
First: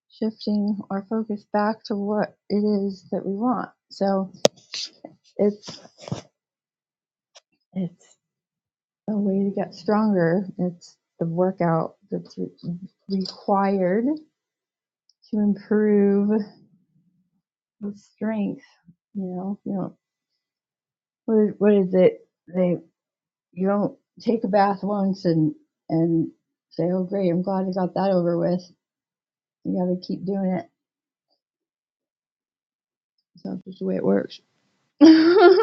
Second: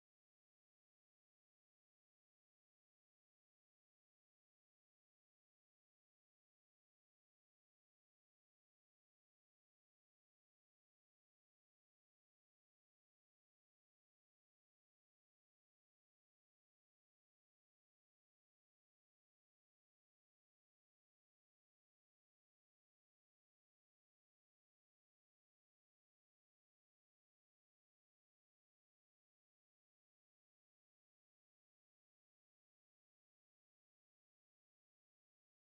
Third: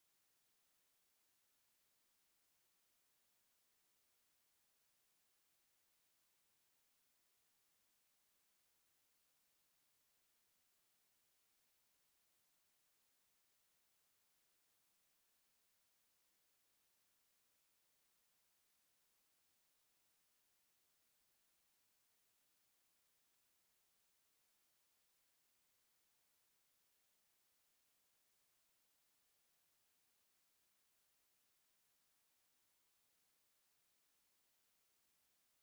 B: shifting our focus back to what it is that we want. So it's it's a way to get stronger. It's the workout that's re- required to improve the strength. You know, you don't what is, what is it? They you don't take a bath once and and say, oh great, I'm glad I got that over with. You got to keep doing it. So that's just the way it works.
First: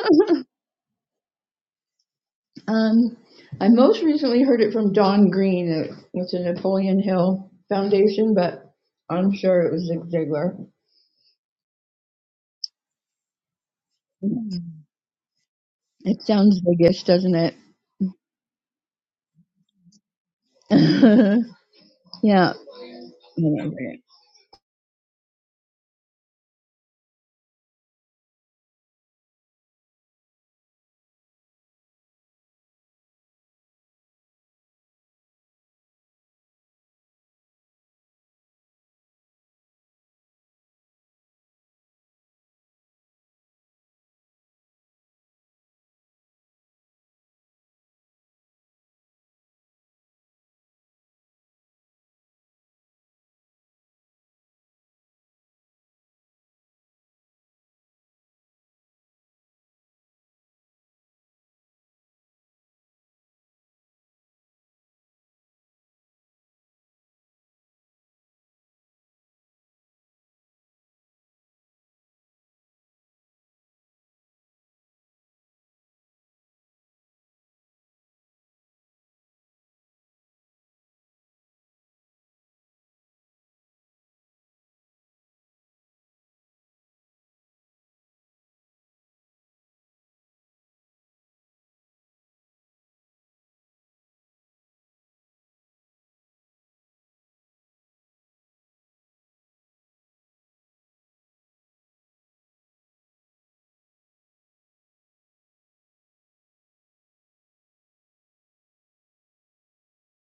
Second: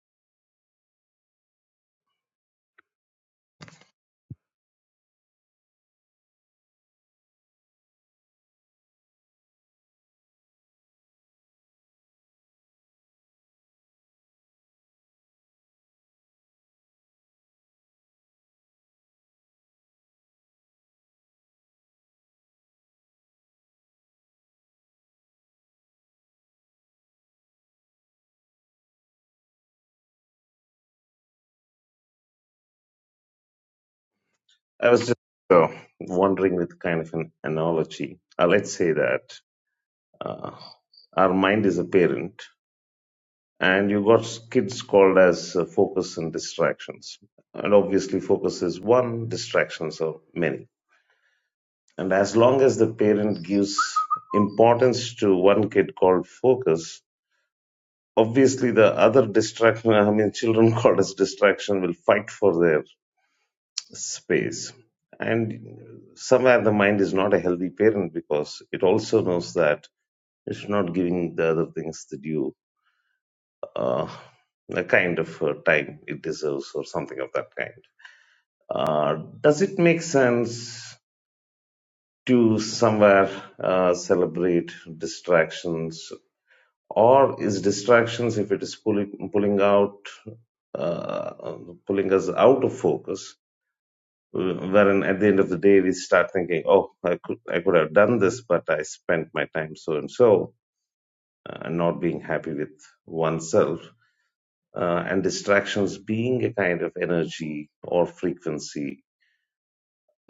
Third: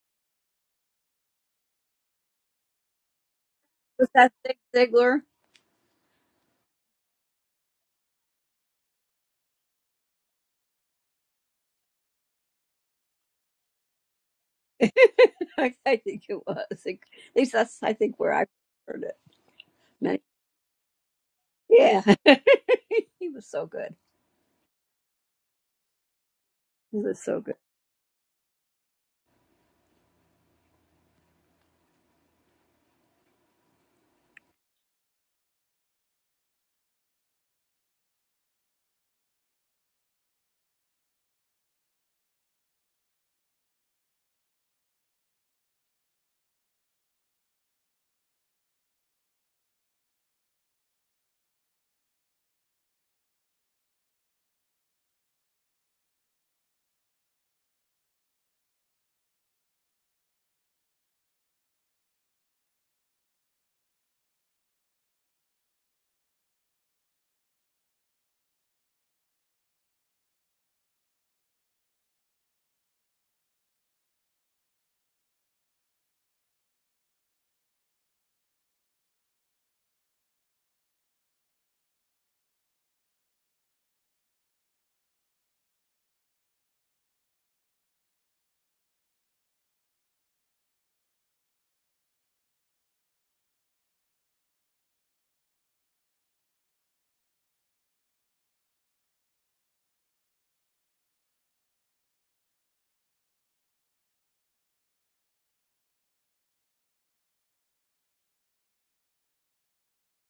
B: Um, I most
A: was that
B: recently
A: Zig
B: heard it from
A: Ziglar?
B: Don Green uh, with the Napoleon Hill Foundation, but I'm sure it was Zig Ziglar.
A: I
B: It
A: think it
B: sounds
A: was. like,
B: biggish, doesn't
A: At least
B: it?
A: that's I think where I heard it. Many- Yeah,
B: yeah.
A: he was so good.
B: Anyway.
A: He was so good.
C: I was just uh, wondering with kind of an analogy. Uh, let's say that uh, our mind is a parent, and you got kids called as uh, focus and distractions and obviously focus is one distractions are many and as long as the parent gives importance to one kid called focus obviously the other distraction i mean children called as distraction will fight for their space and somewhere the mind is not a healthy parent because it also knows that it's not giving the other things the due uh, a kind of uh, time it deserves or something of that kind. Uh, does it make sense to somewhere uh, celebrate distractions or is distractions if it is pulling, pulling out uh, pulling us out of focus wherein at the end of the day we start thinking oh i could i could have done this but i spent my time so and so uh, not being happy with oneself uh, and distractions being a kind of energy or frequency.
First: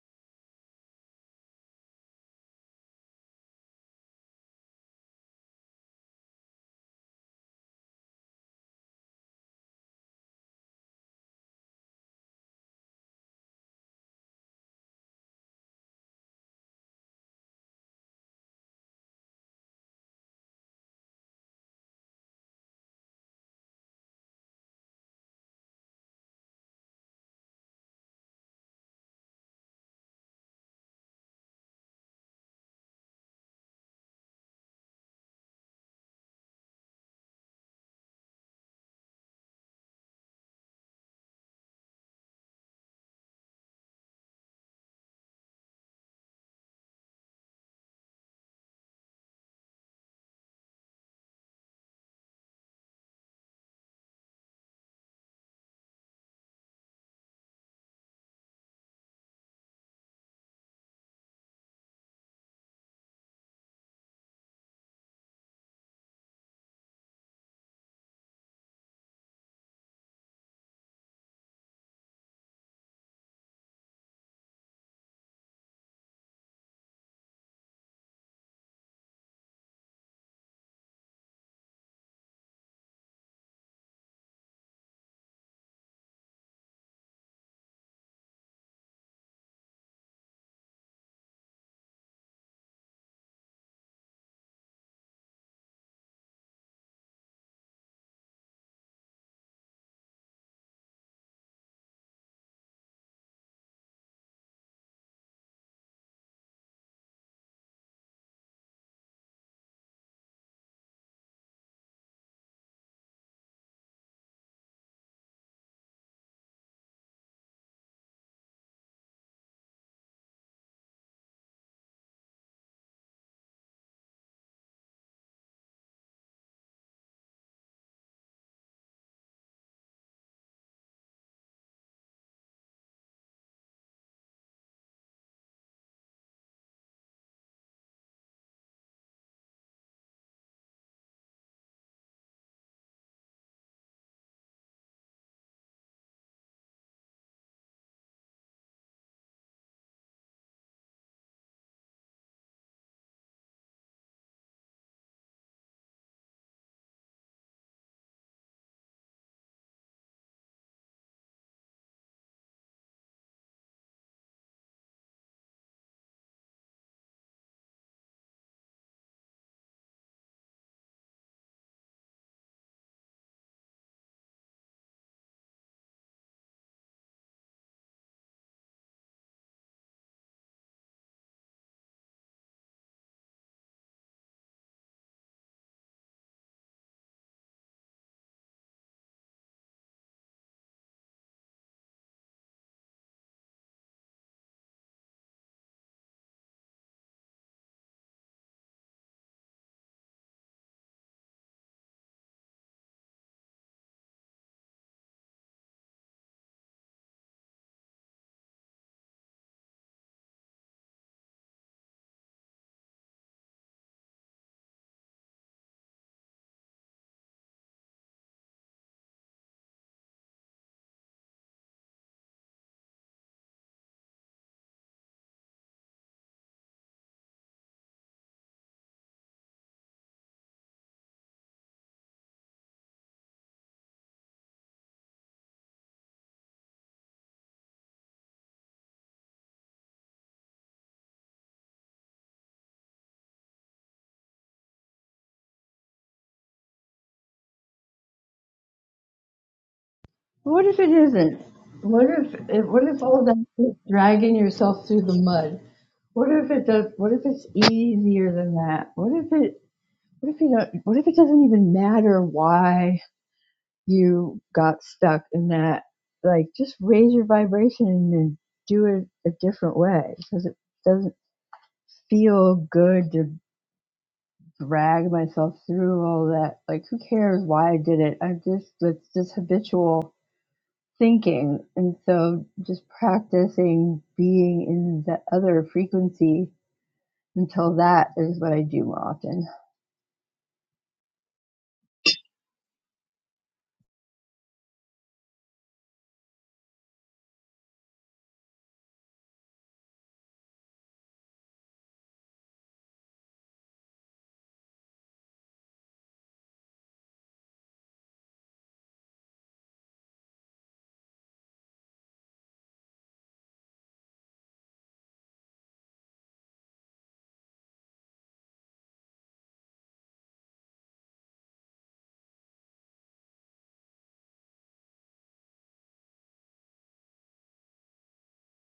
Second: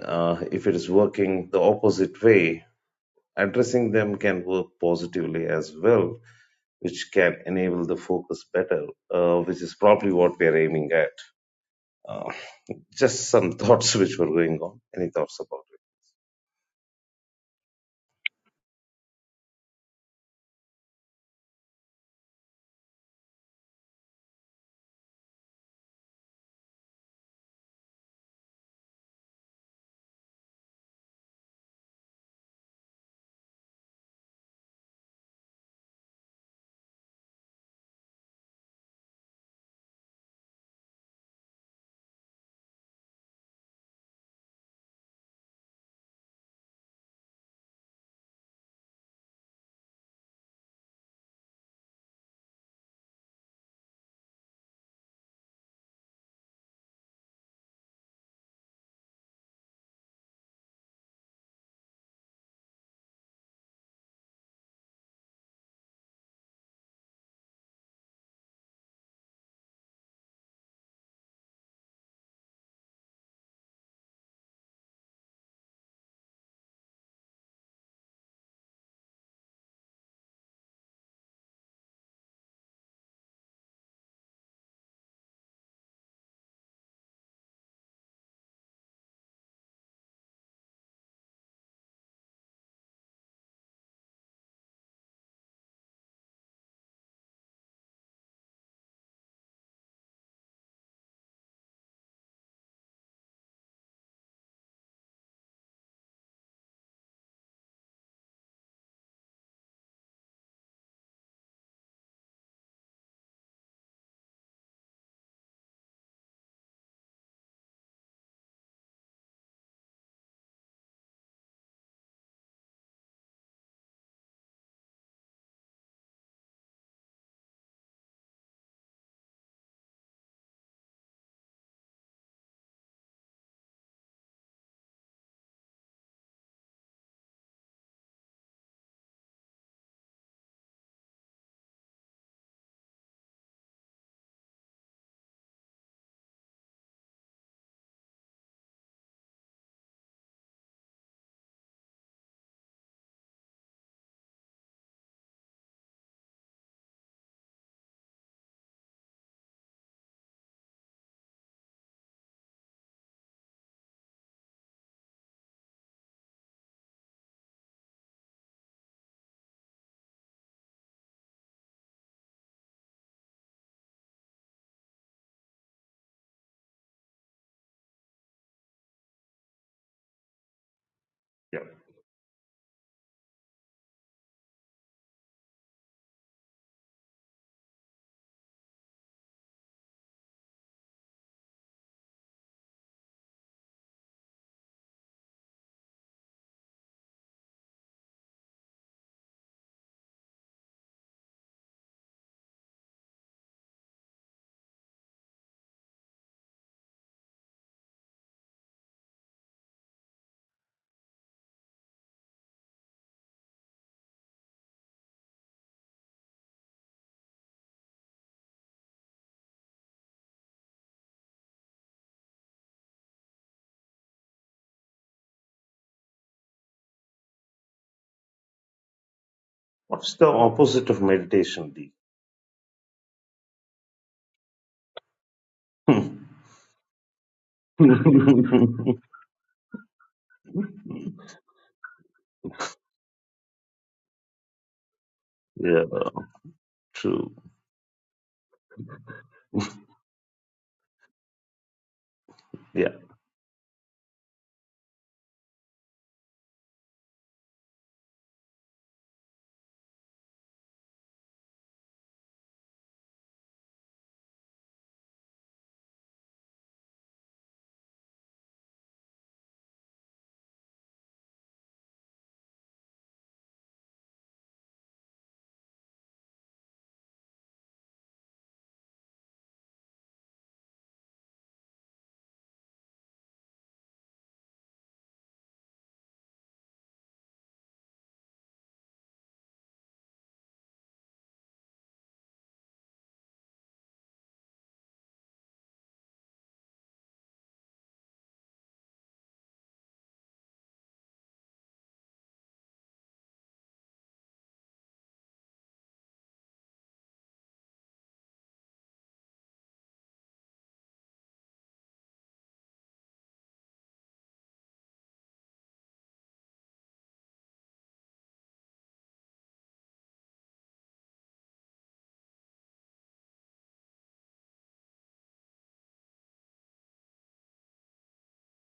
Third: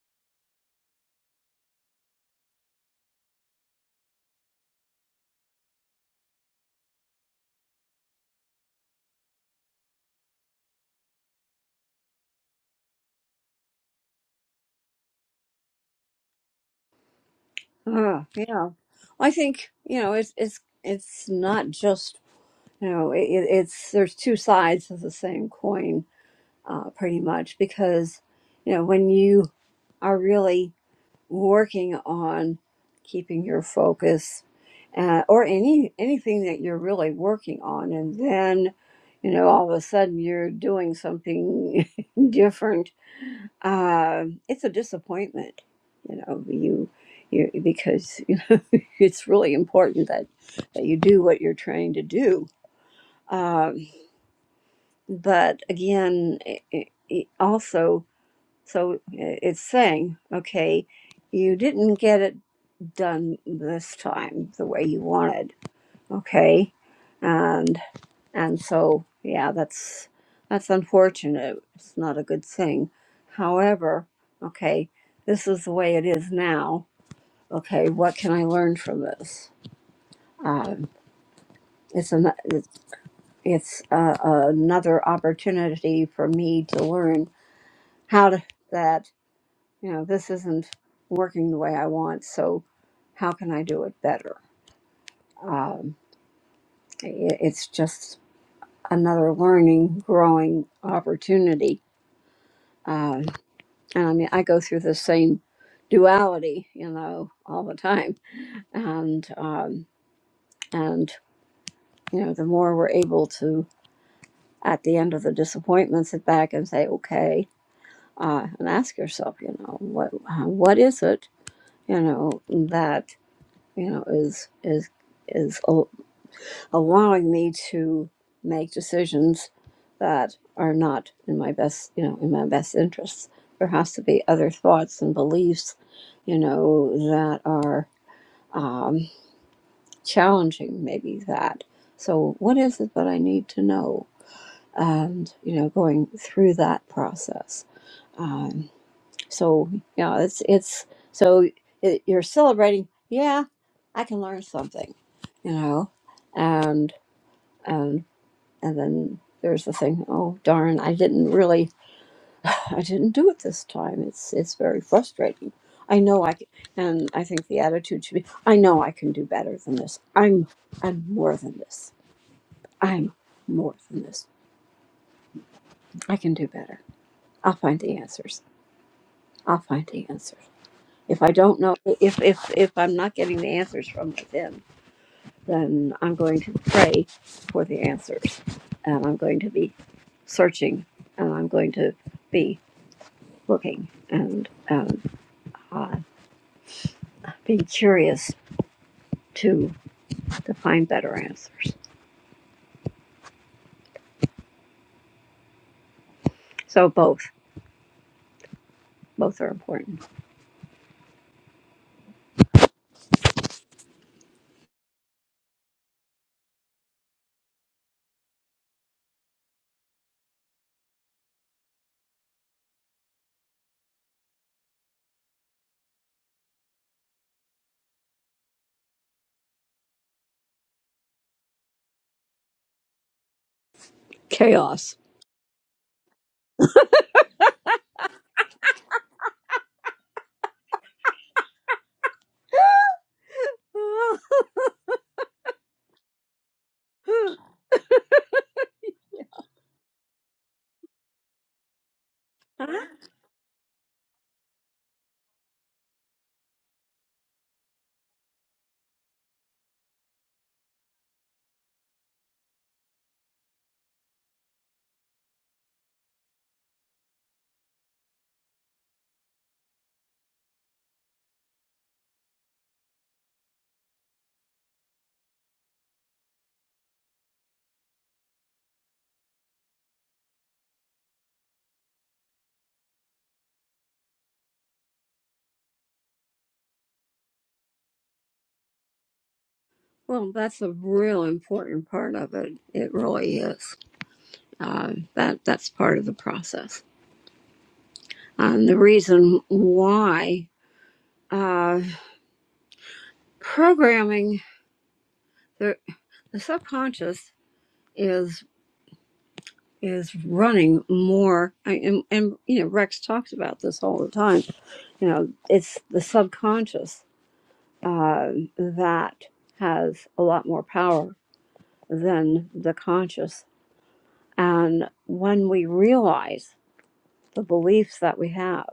C: Uh, if it is working the opposite way, addressing them can work positively as well, which can enable the focus better, uh, which is probably what we are aiming at. Uh, just some thoughts which were going on. Any thoughts about it?
A: Oh, yeah. I think you know it's it's it's not just you know it, it- it's there's two sides of the same coin, uh, pretty much because you know when you are really working on keeping your focus uh, or any anything that you're really working on and then you know all of a sudden you're doing something different uh, it's a disappointment you know you, you because you know it's really important that that you do what you're trying to do um, but again i i i- also so it's saying okay you didn't get it done this time the way you wanted okay and and so yeah that's that's unfortunate it's not a good thing however okay this is the way it is now okay what can i learn from this um, it's an it's, it's uh, another opportunity for me to learn how to that you know this isn't working the way i want so how can i do it better Um, it's just another learning, growing opportunity. Um, and I mean, I go through the same duality, you know, all the time. And um, and you know, the more we're able to, at the end of the disappointment, sit back and say, okay, uh, and ask yourself, you know, what uh, what is it, you know, that you know is is is. allowing me to make decisions that are not in my best you know in my best interests there has to be other thoughts and beliefs you know that are um, challenging maybe that so what is it that i need to know and you know going through that process um, so yeah it's it's so it, you're celebrating yeah i can learn something you know and and and then there's the thing oh darn i didn't really i didn't do it this time it's it's very frustrating i know i can, and i think the attitude should be i know i can do better than this i'm i'm more than this i'm more than this i can do better i'll find the answers i'll find the answers if i don't
C: Yeah.
A: know if if if i'm not getting the answers from within then i'm going to pray for the answers and i'm going to be searching and i'm going to be looking and um, uh, being curious to to find better answers. So both both are important.
C: What's the opposite of meditation, D?
A: Chaos.
C: yeah, true.
B: What if it isn't? What if, if what
C: Yeah.
B: if all that is dragging yourself through the mud? What if it does? What if it's easier than that? What if it? What if you don't? What if it doesn't even matter why? you got stuck in that, like just raise your vibration and do it a different way because it doesn't feel good to drag myself through all that. Like, who cares why I did it? I'm just, it's just habitual thinking. And so just practicing being in the other frequency until that is what I do more often.
A: well, that's a real important part of it. It really is. Um, that that's part of the process. Um, the reason why uh, programming the, the subconscious is is running more I, and, and you know rex talks about this all the time you know it's the subconscious uh, that has a lot more power than the conscious and when we realize the beliefs that we have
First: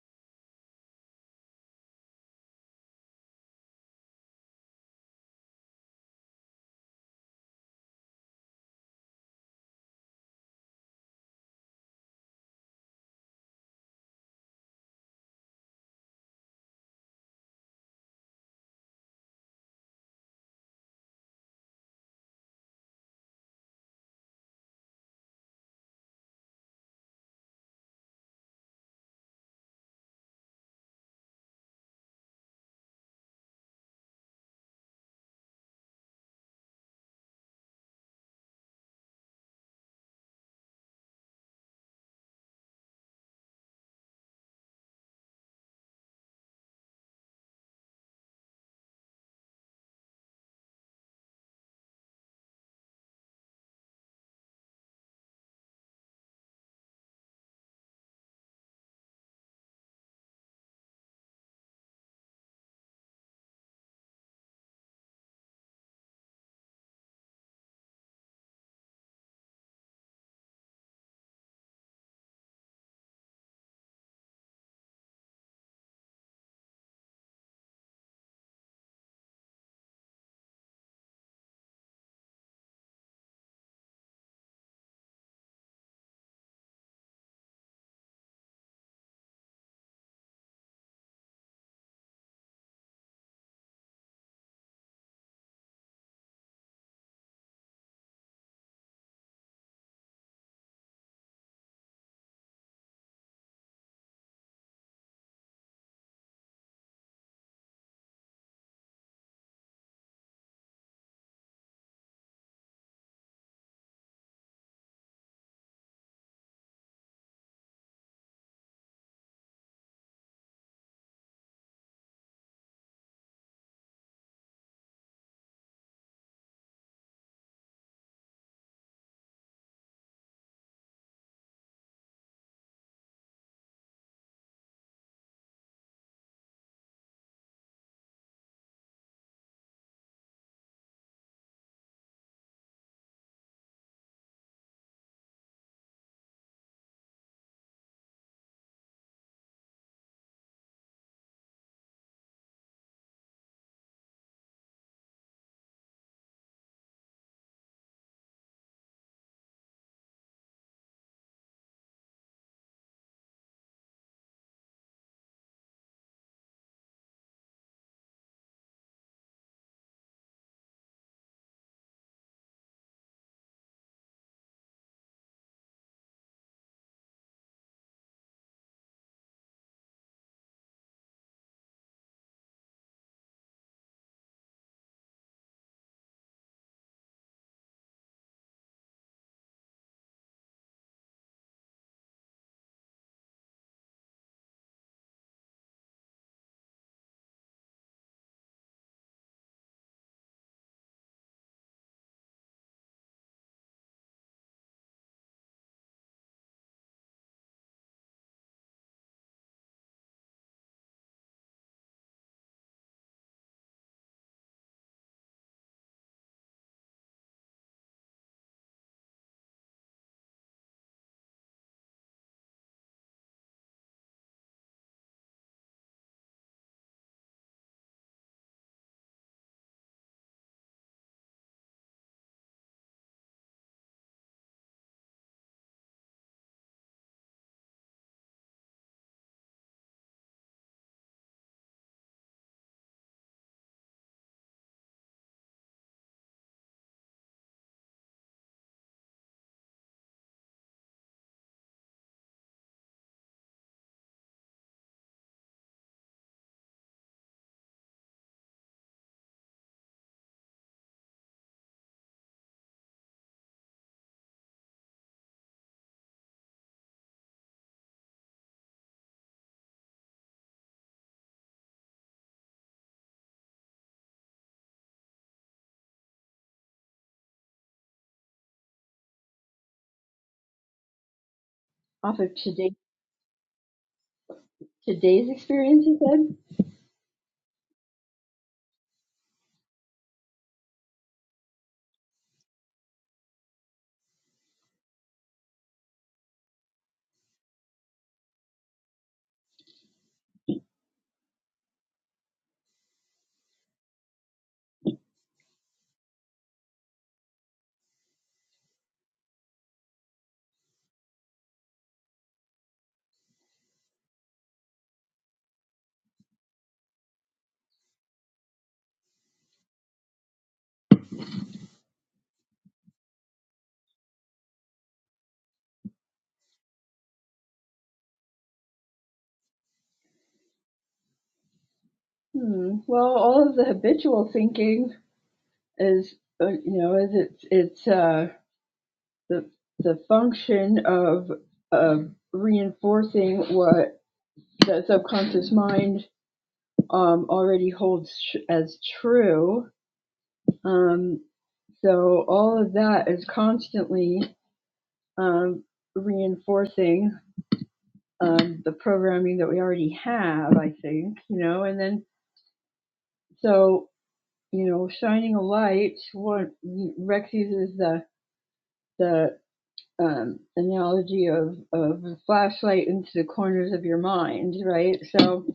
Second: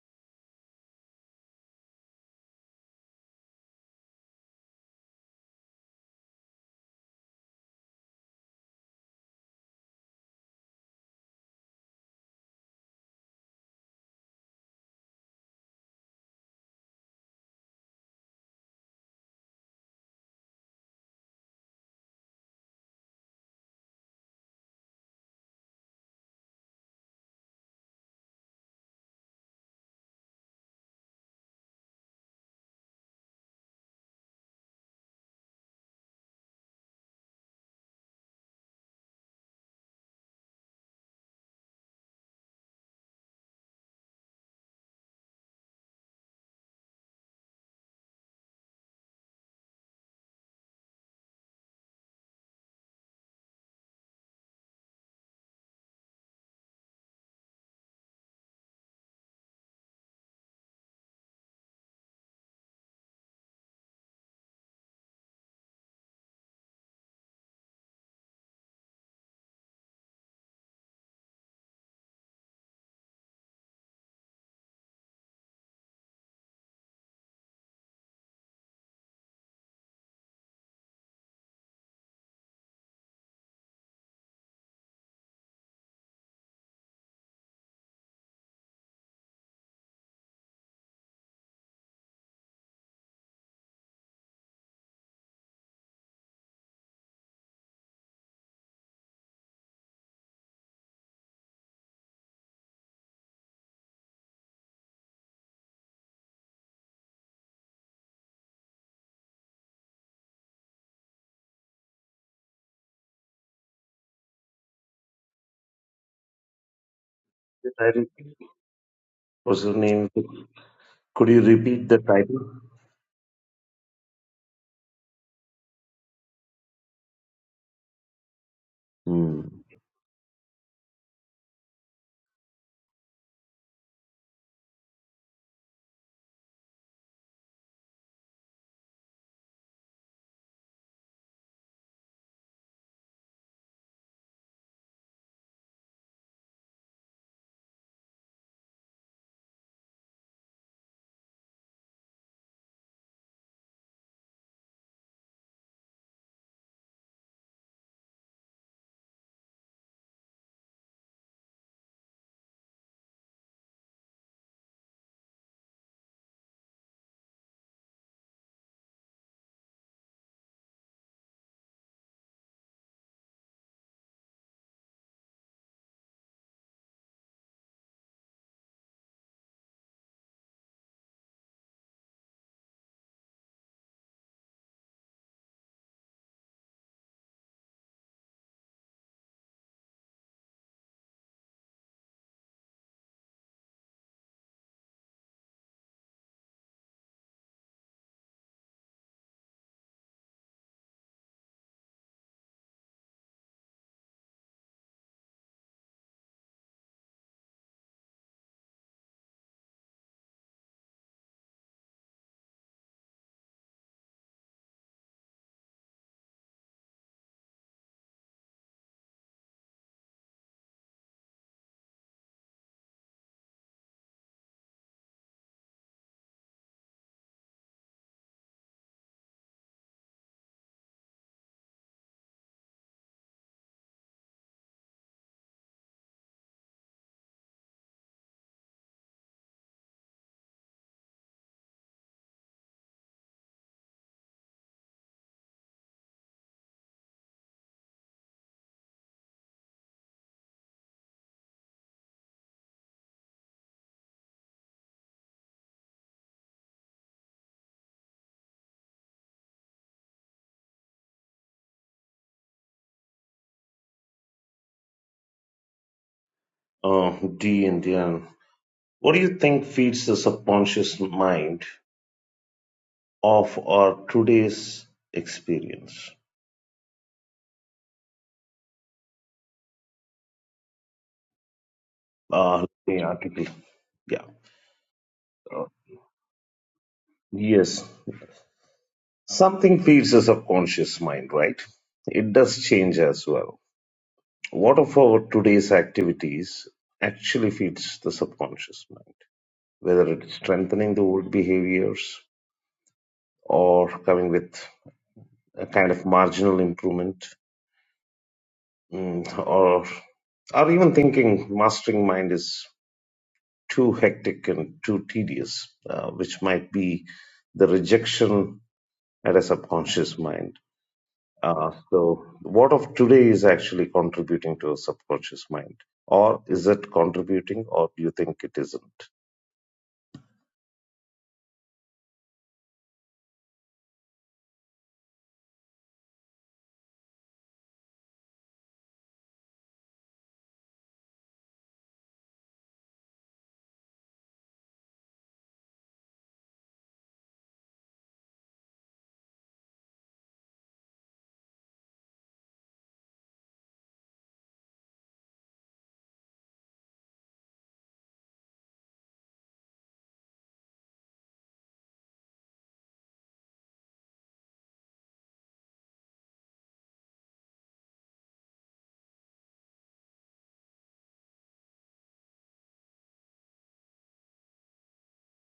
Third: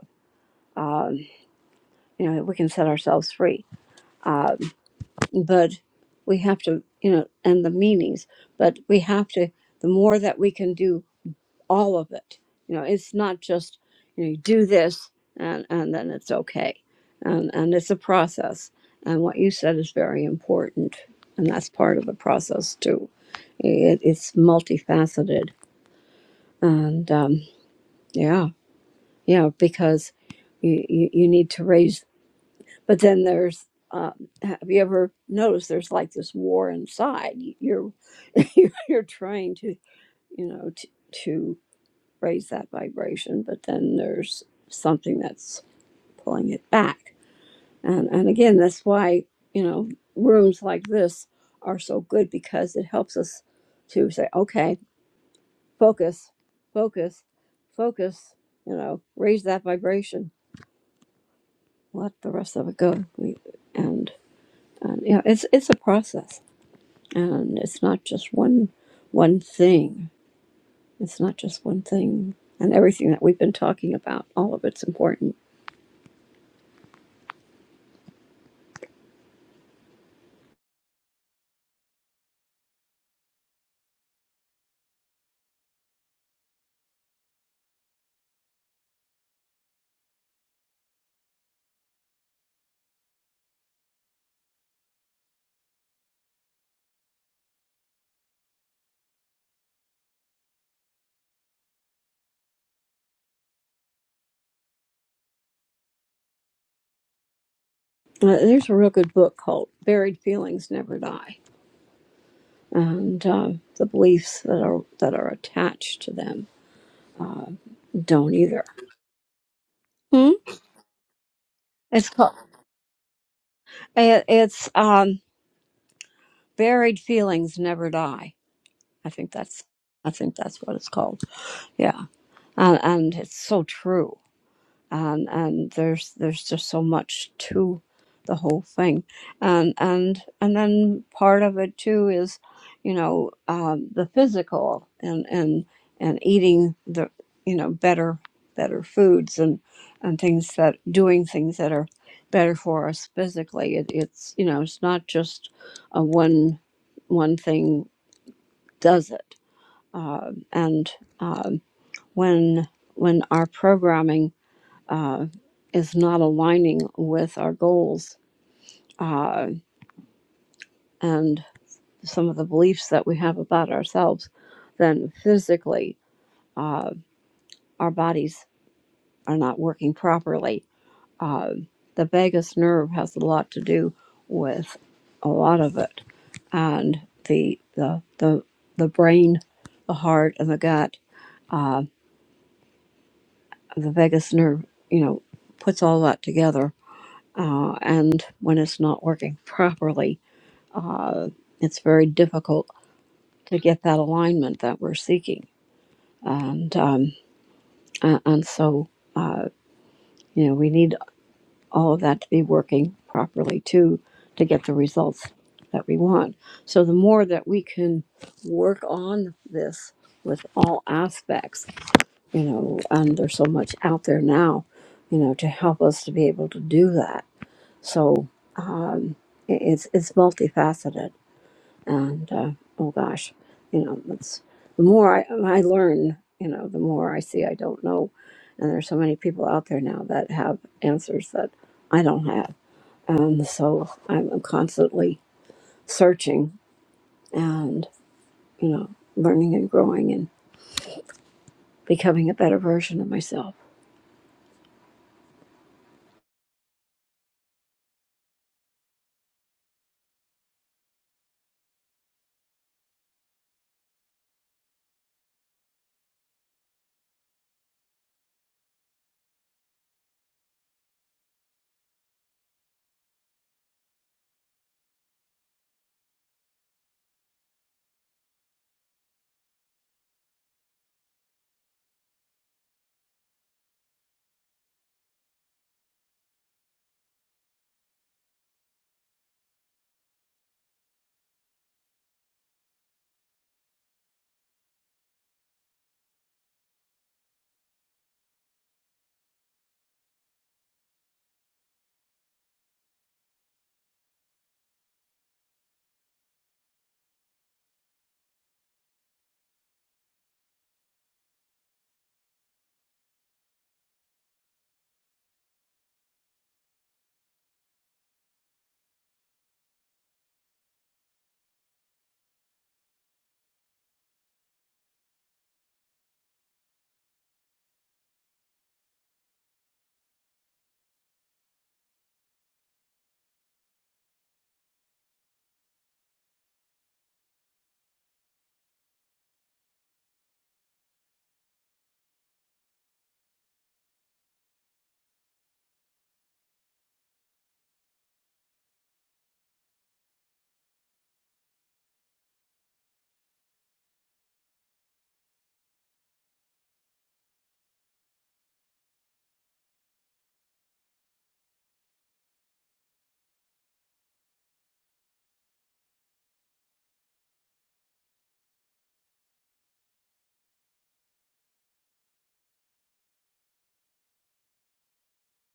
A: um, you know we can set ourselves free um, but we have to you know and the meanings but we have to the more that we can do all of it. You know, it's not just you, know, you do this and and then it's okay, and and it's a process. And what you said is very important, and that's part of the process too. It, it's multifaceted, and um, yeah, yeah, because you, you you need to raise. But then there's uh, have you ever noticed there's like this war inside? You're you're trying to you know to. to raise that vibration, but then there's something that's pulling it back. And and again, that's why, you know, rooms like this are so good because it helps us to say, okay, focus, focus, focus, you know, raise that vibration, let the rest of it go. We, and and yeah, it's it's a process. And it's not just one one thing. It's not just one thing. And everything that we've been talking about, all of it's important Uh, there's a real good book called "Buried Feelings Never Die," and uh, the beliefs that are that are attached to them uh, don't either.
C: Was the name?
A: Hmm?
C: Could you repeat the
A: It's called
C: title?
A: it, it's um, "Buried Feelings Never Die." I think
C: Hmm.
A: that's I think that's what it's called. Yeah, uh, and it's so true. and and there's there's just so much to the whole thing and and and then part of it too is you know um, the physical and and and eating the you know better better foods and and things that doing things that are better for us physically it, it's you know it's not just a one one thing does it uh, and um, when when our programming uh, is not aligning with our goals uh, and some of the beliefs that we have about ourselves, then physically uh, our bodies are not working properly. Uh, the vagus nerve has a lot to do with a lot of it, and the the the, the brain, the heart, and the gut, uh, the vagus nerve, you know, puts all that together. Uh, and when it's not working properly, Uh, it's very difficult to get that alignment that we're seeking, and um, a- and so uh, you know we need all of that to be working properly too to get the results that we want. So the more that we can work on this with all aspects, you know, and there's so much out there now, you know, to help us to be able to do that. So um, i- it's it's multifaceted and uh, oh gosh, you know, that's the more I, I learn, you know, the more I see I don't know, and there's so many people out there now that have answers that I don't have, and so I'm constantly searching and you know, learning and growing and becoming a better version of myself.
C: Uh, D and Diane, what do you think feeds the subconscious mind of our today's experience?
B: Off of
C: Uh, let
B: today,
C: me article. Yeah.
B: today's
C: Uh,
B: experience, you said?
C: yes. Something feeds the subconscious mind, right? It does change as well. What of our today's activities actually feeds the subconscious mind? Whether it's strengthening the old behaviors or coming with a kind of marginal improvement Mm, or or even thinking mastering mind is too hectic and too tedious, uh, which might be the rejection at a subconscious mind. Uh, so, what of today is actually contributing to a subconscious mind, or is it contributing, or do you think it isn't?
B: Hmm. Well, all of the habitual thinking is uh, you know is it's it's uh, the the function of of reinforcing what the subconscious mind um, already holds tr- as true. Um, so all of that is constantly um, reinforcing um, the programming that we already have. I think you know, and then so you know, shining a light. What Rex uses the the um, analogy of of a flashlight into the corners of your mind, right? So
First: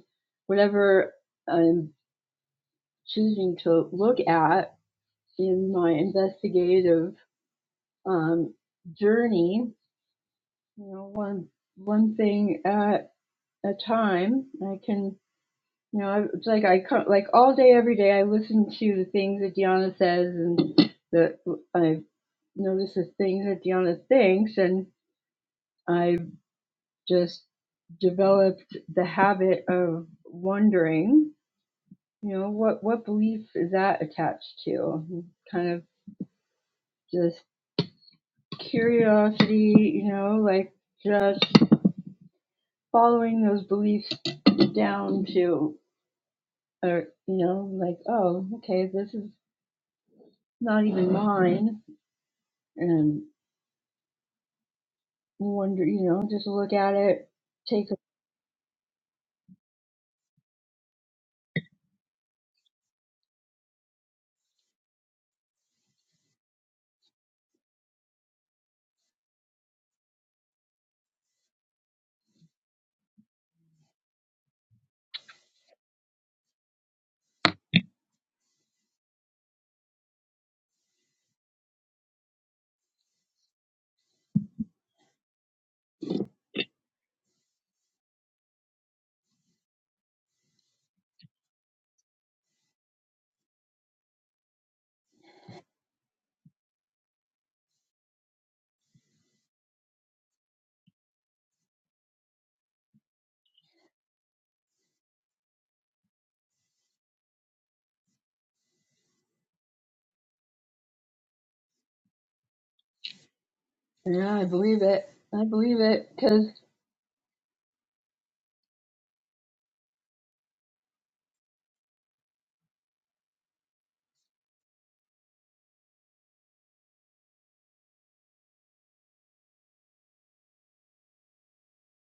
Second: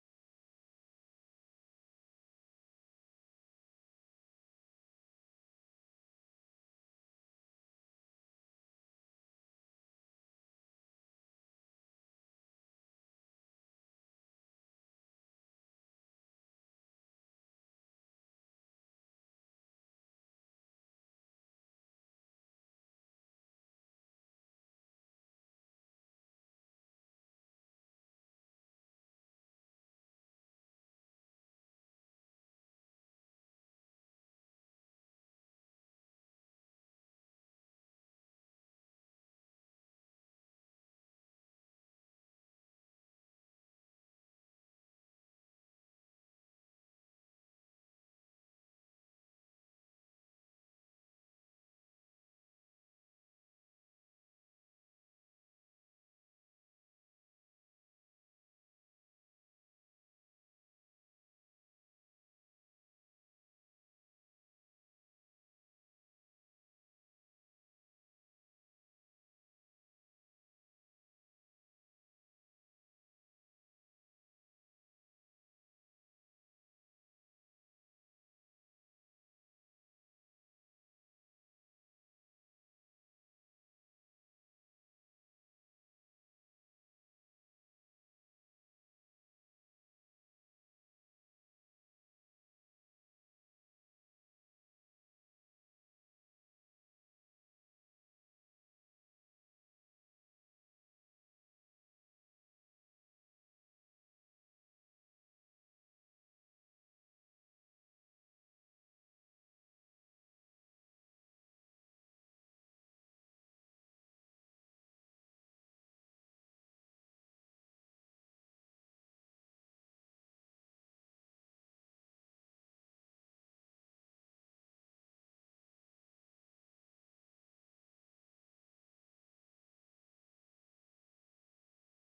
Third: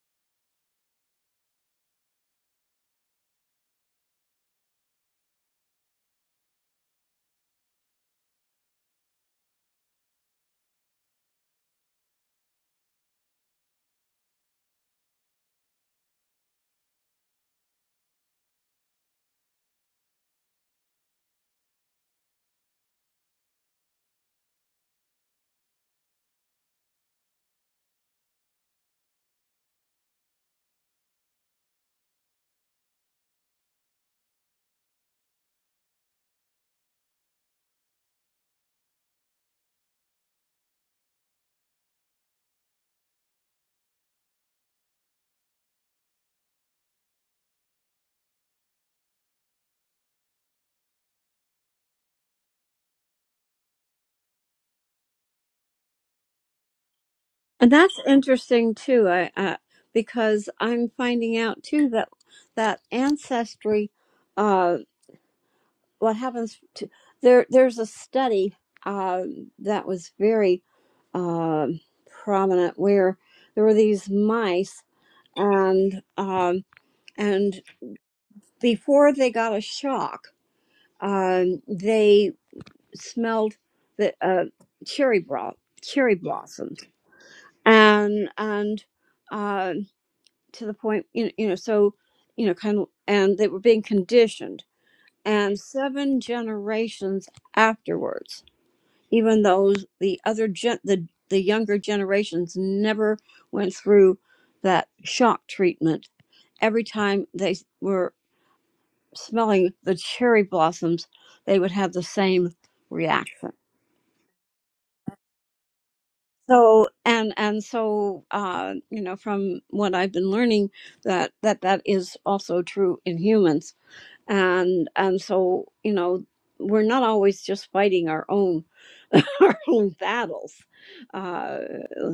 B: whatever I'm choosing to look at in my investigative um, journey, you know, one one thing at a time, I can. You know, it's like I come like all day, every day. I listen to the things that Deanna says, and the I notice the things that Deanna thinks, and I've just developed the habit of wondering, you know, what, what belief is that attached to? Kind of just curiosity, you know, like just following those beliefs down to, or, you know, like, oh, okay, this is not even mine. And wonder, you know, just look at it,
A: And
B: take,
A: that's interesting too, I, I because I'm finding out too that that ancestry. uh, what happens to there there's a study um, that was very um prominent where there were these mice and um, and before they got a shock um, they smelled the uh, cherry bro- cherry blossoms and and uh, to the point you know, you know so you know kind of and they were being conditioned and seven generations afterwards even though the other gen- the the younger generations never went through that shock treatment every time they were smelling the cherry blossoms they would have the same reaction
B: a- yeah, I believe it. I believe it. Cause
A: so and and so uh, you know from what i've been learning that that that is also true in humans and and so you know we're not always just fighting our own our own battles uh,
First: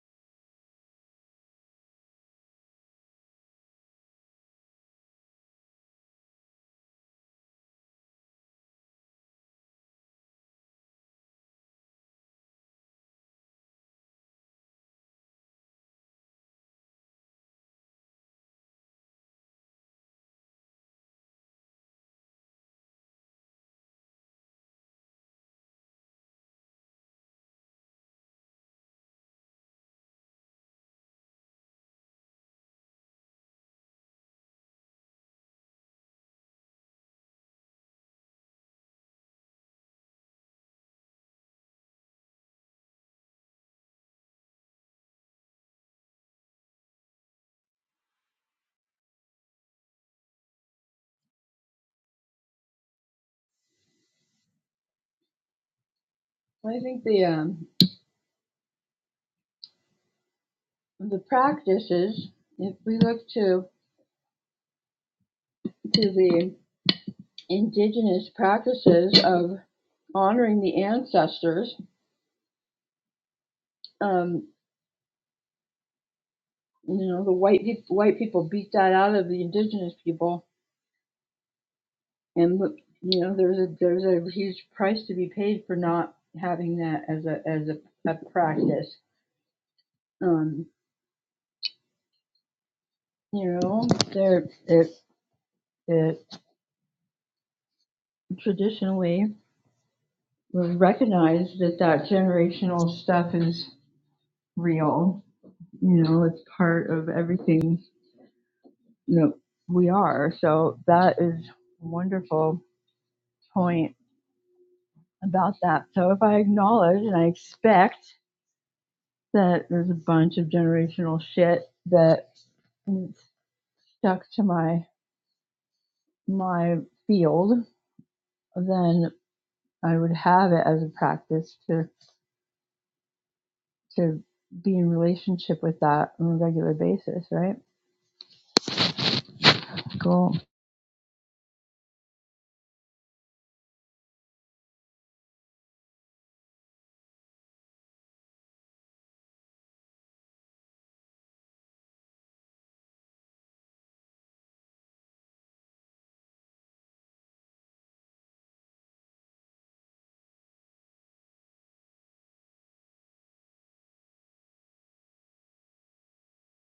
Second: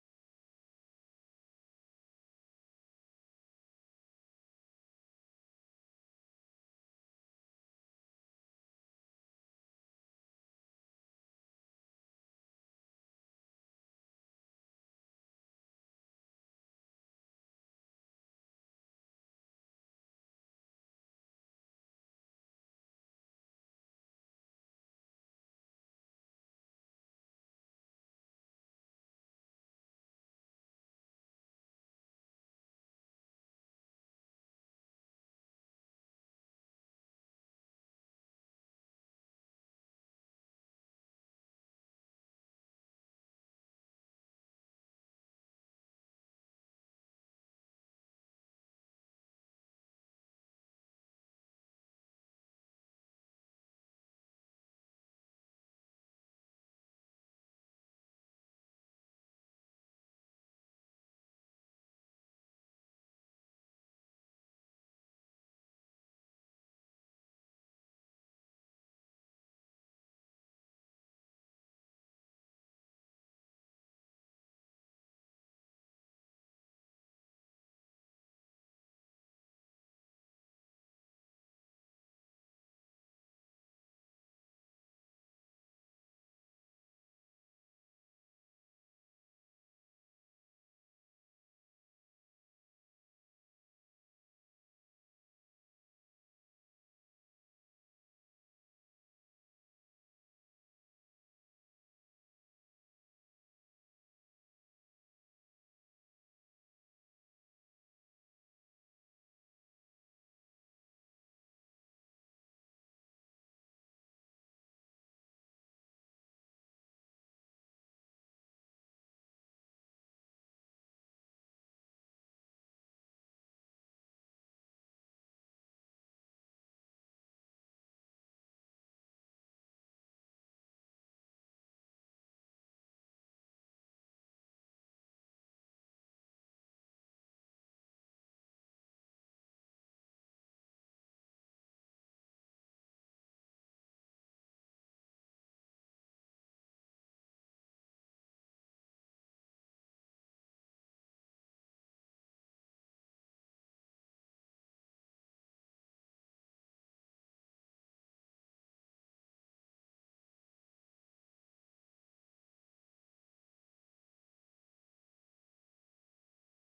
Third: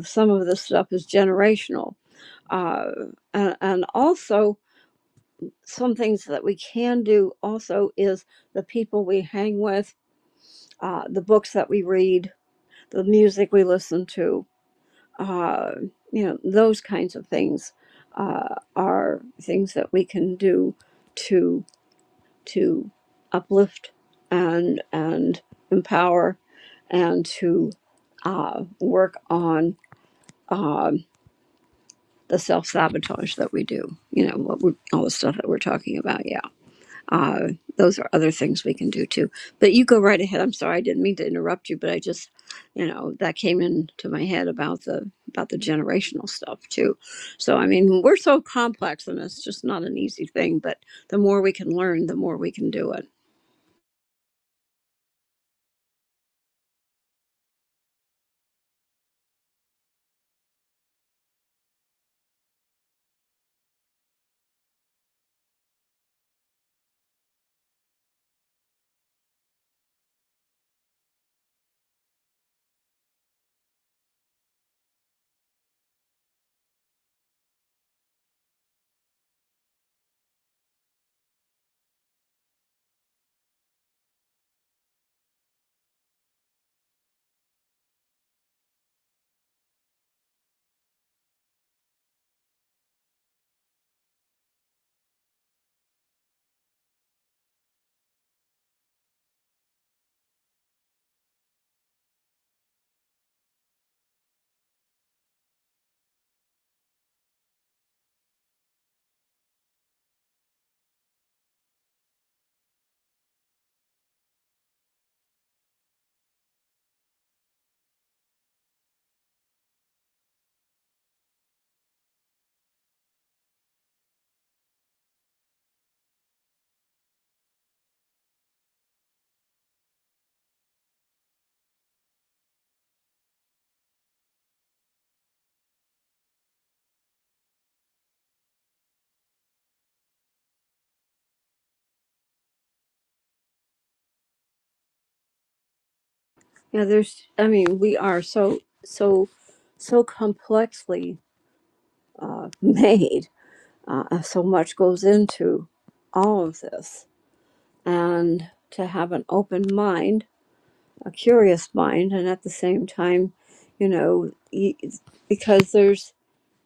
A: some of this stuff is generational uh, and, and also some things that we can do also is the people we hang with uh, the books that we read the music we listen to uh, you know those kinds of things uh, are things that we can do to uplift and and empower and to uh, work on um, the self sabotage that we do. You know, what we all the stuff that we're talking about. Yeah, uh, those are other things we can do too. But you go right ahead. I'm sorry, I didn't mean to interrupt you, but I just, you know, that came into my head about the about the generational stuff too. So I mean, we're so complex, and it's just not an easy thing. But the more we can learn, the more we can do it.
B: I think the, um, the practices, if we look to, to the indigenous practices of honoring the ancestors, um, you know, the white white people beat that out of the indigenous people, and you know, there's a there's a huge price to be paid for not having that as a as a, a practice. Um, you know, there it it traditionally was recognized that that generational stuff is real you know it's part of everything you know we are so that is a wonderful point about that so if i acknowledge and i expect that there's a bunch of generational shit that is stuck to my my field then i would have it as a practice to to be in relationship with that on a regular basis right cool
A: Yeah, there's, I mean, we are so, so, so complexly uh, made. Uh, so much goes into all of this. And to have an open mind, a curious mind, and at the same time, you know, y- because there's,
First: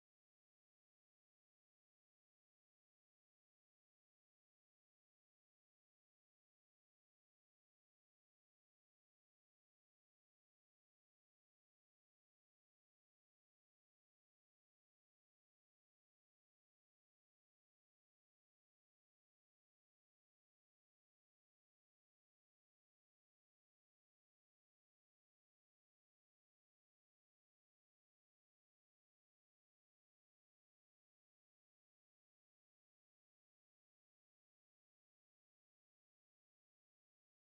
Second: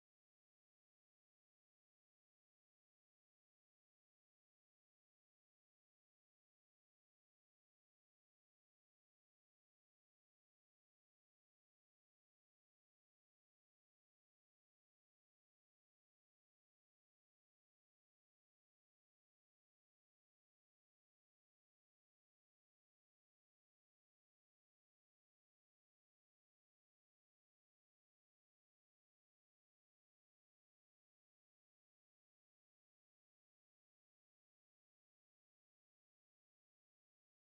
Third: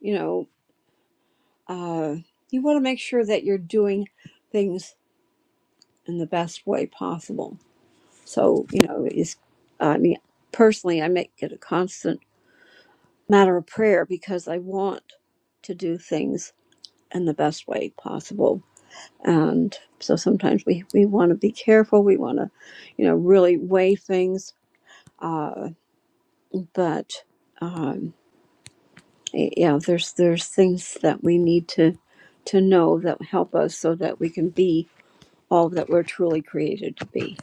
A: you know, uh, you want to make sure that you're doing things in the best way possible. So, you know, it's, I mean, personally, I make it a constant matter of prayer because I want to do things in the best way possible. And so sometimes we, we want to be careful. We want to, you know, really weigh things. Uh, but um, yeah, there's there's things that we need to to know that help us so that we can be all that we're truly created to be.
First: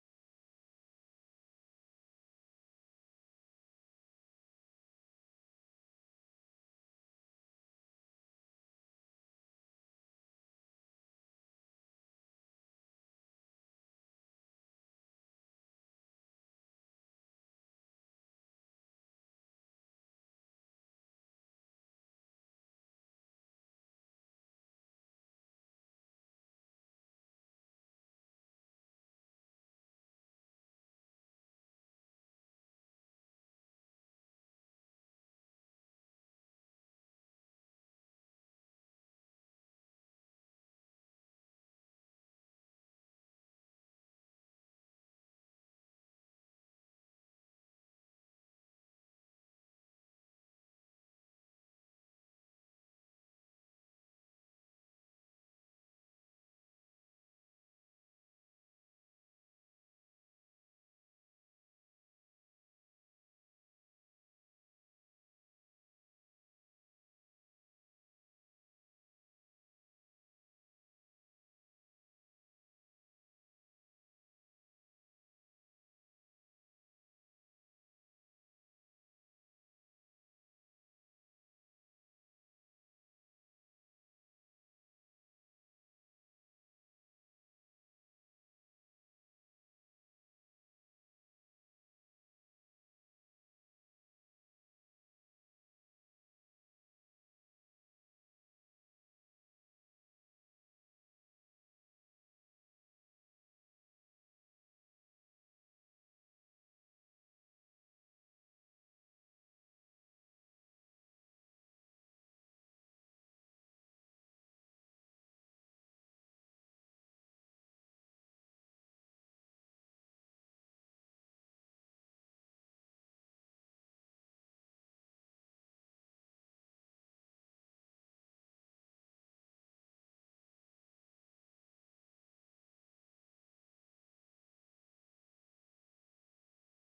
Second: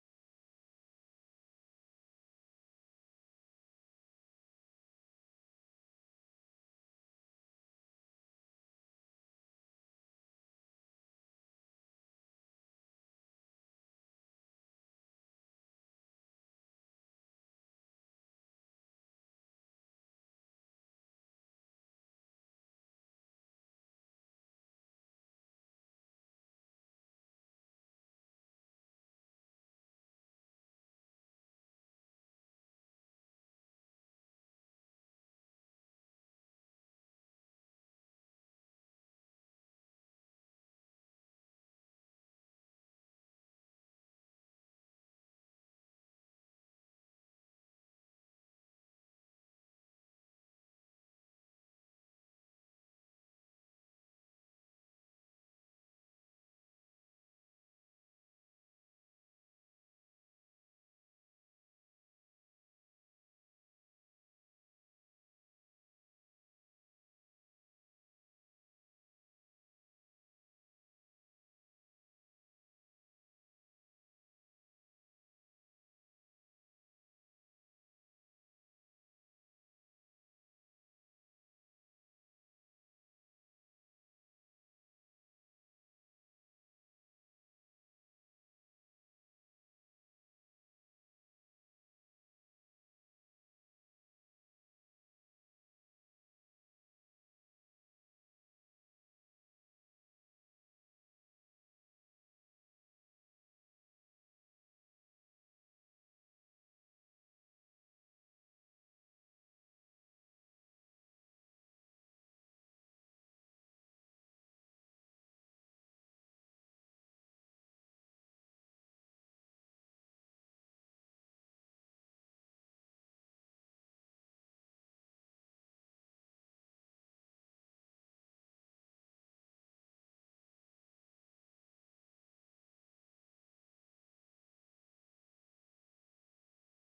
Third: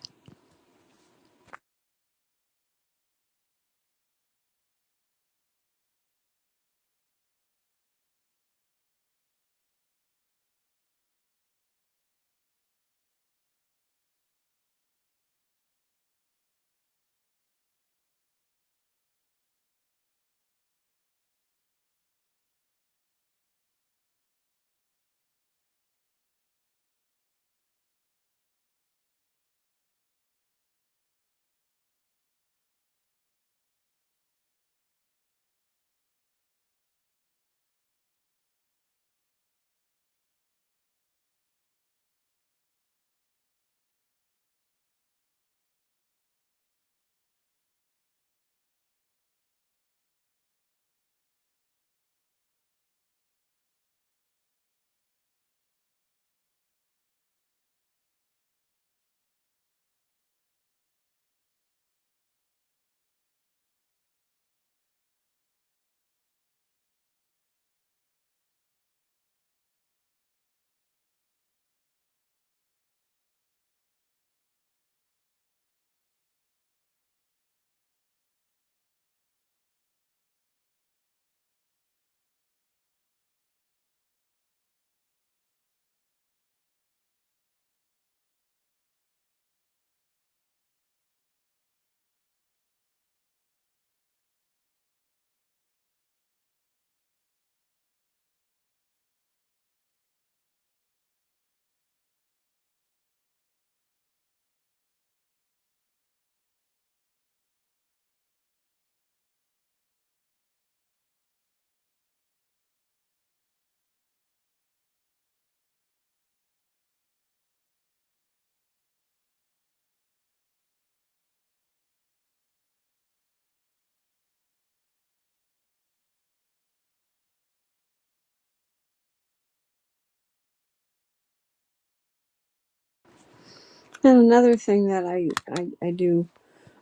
A: And another thing that I I, I do.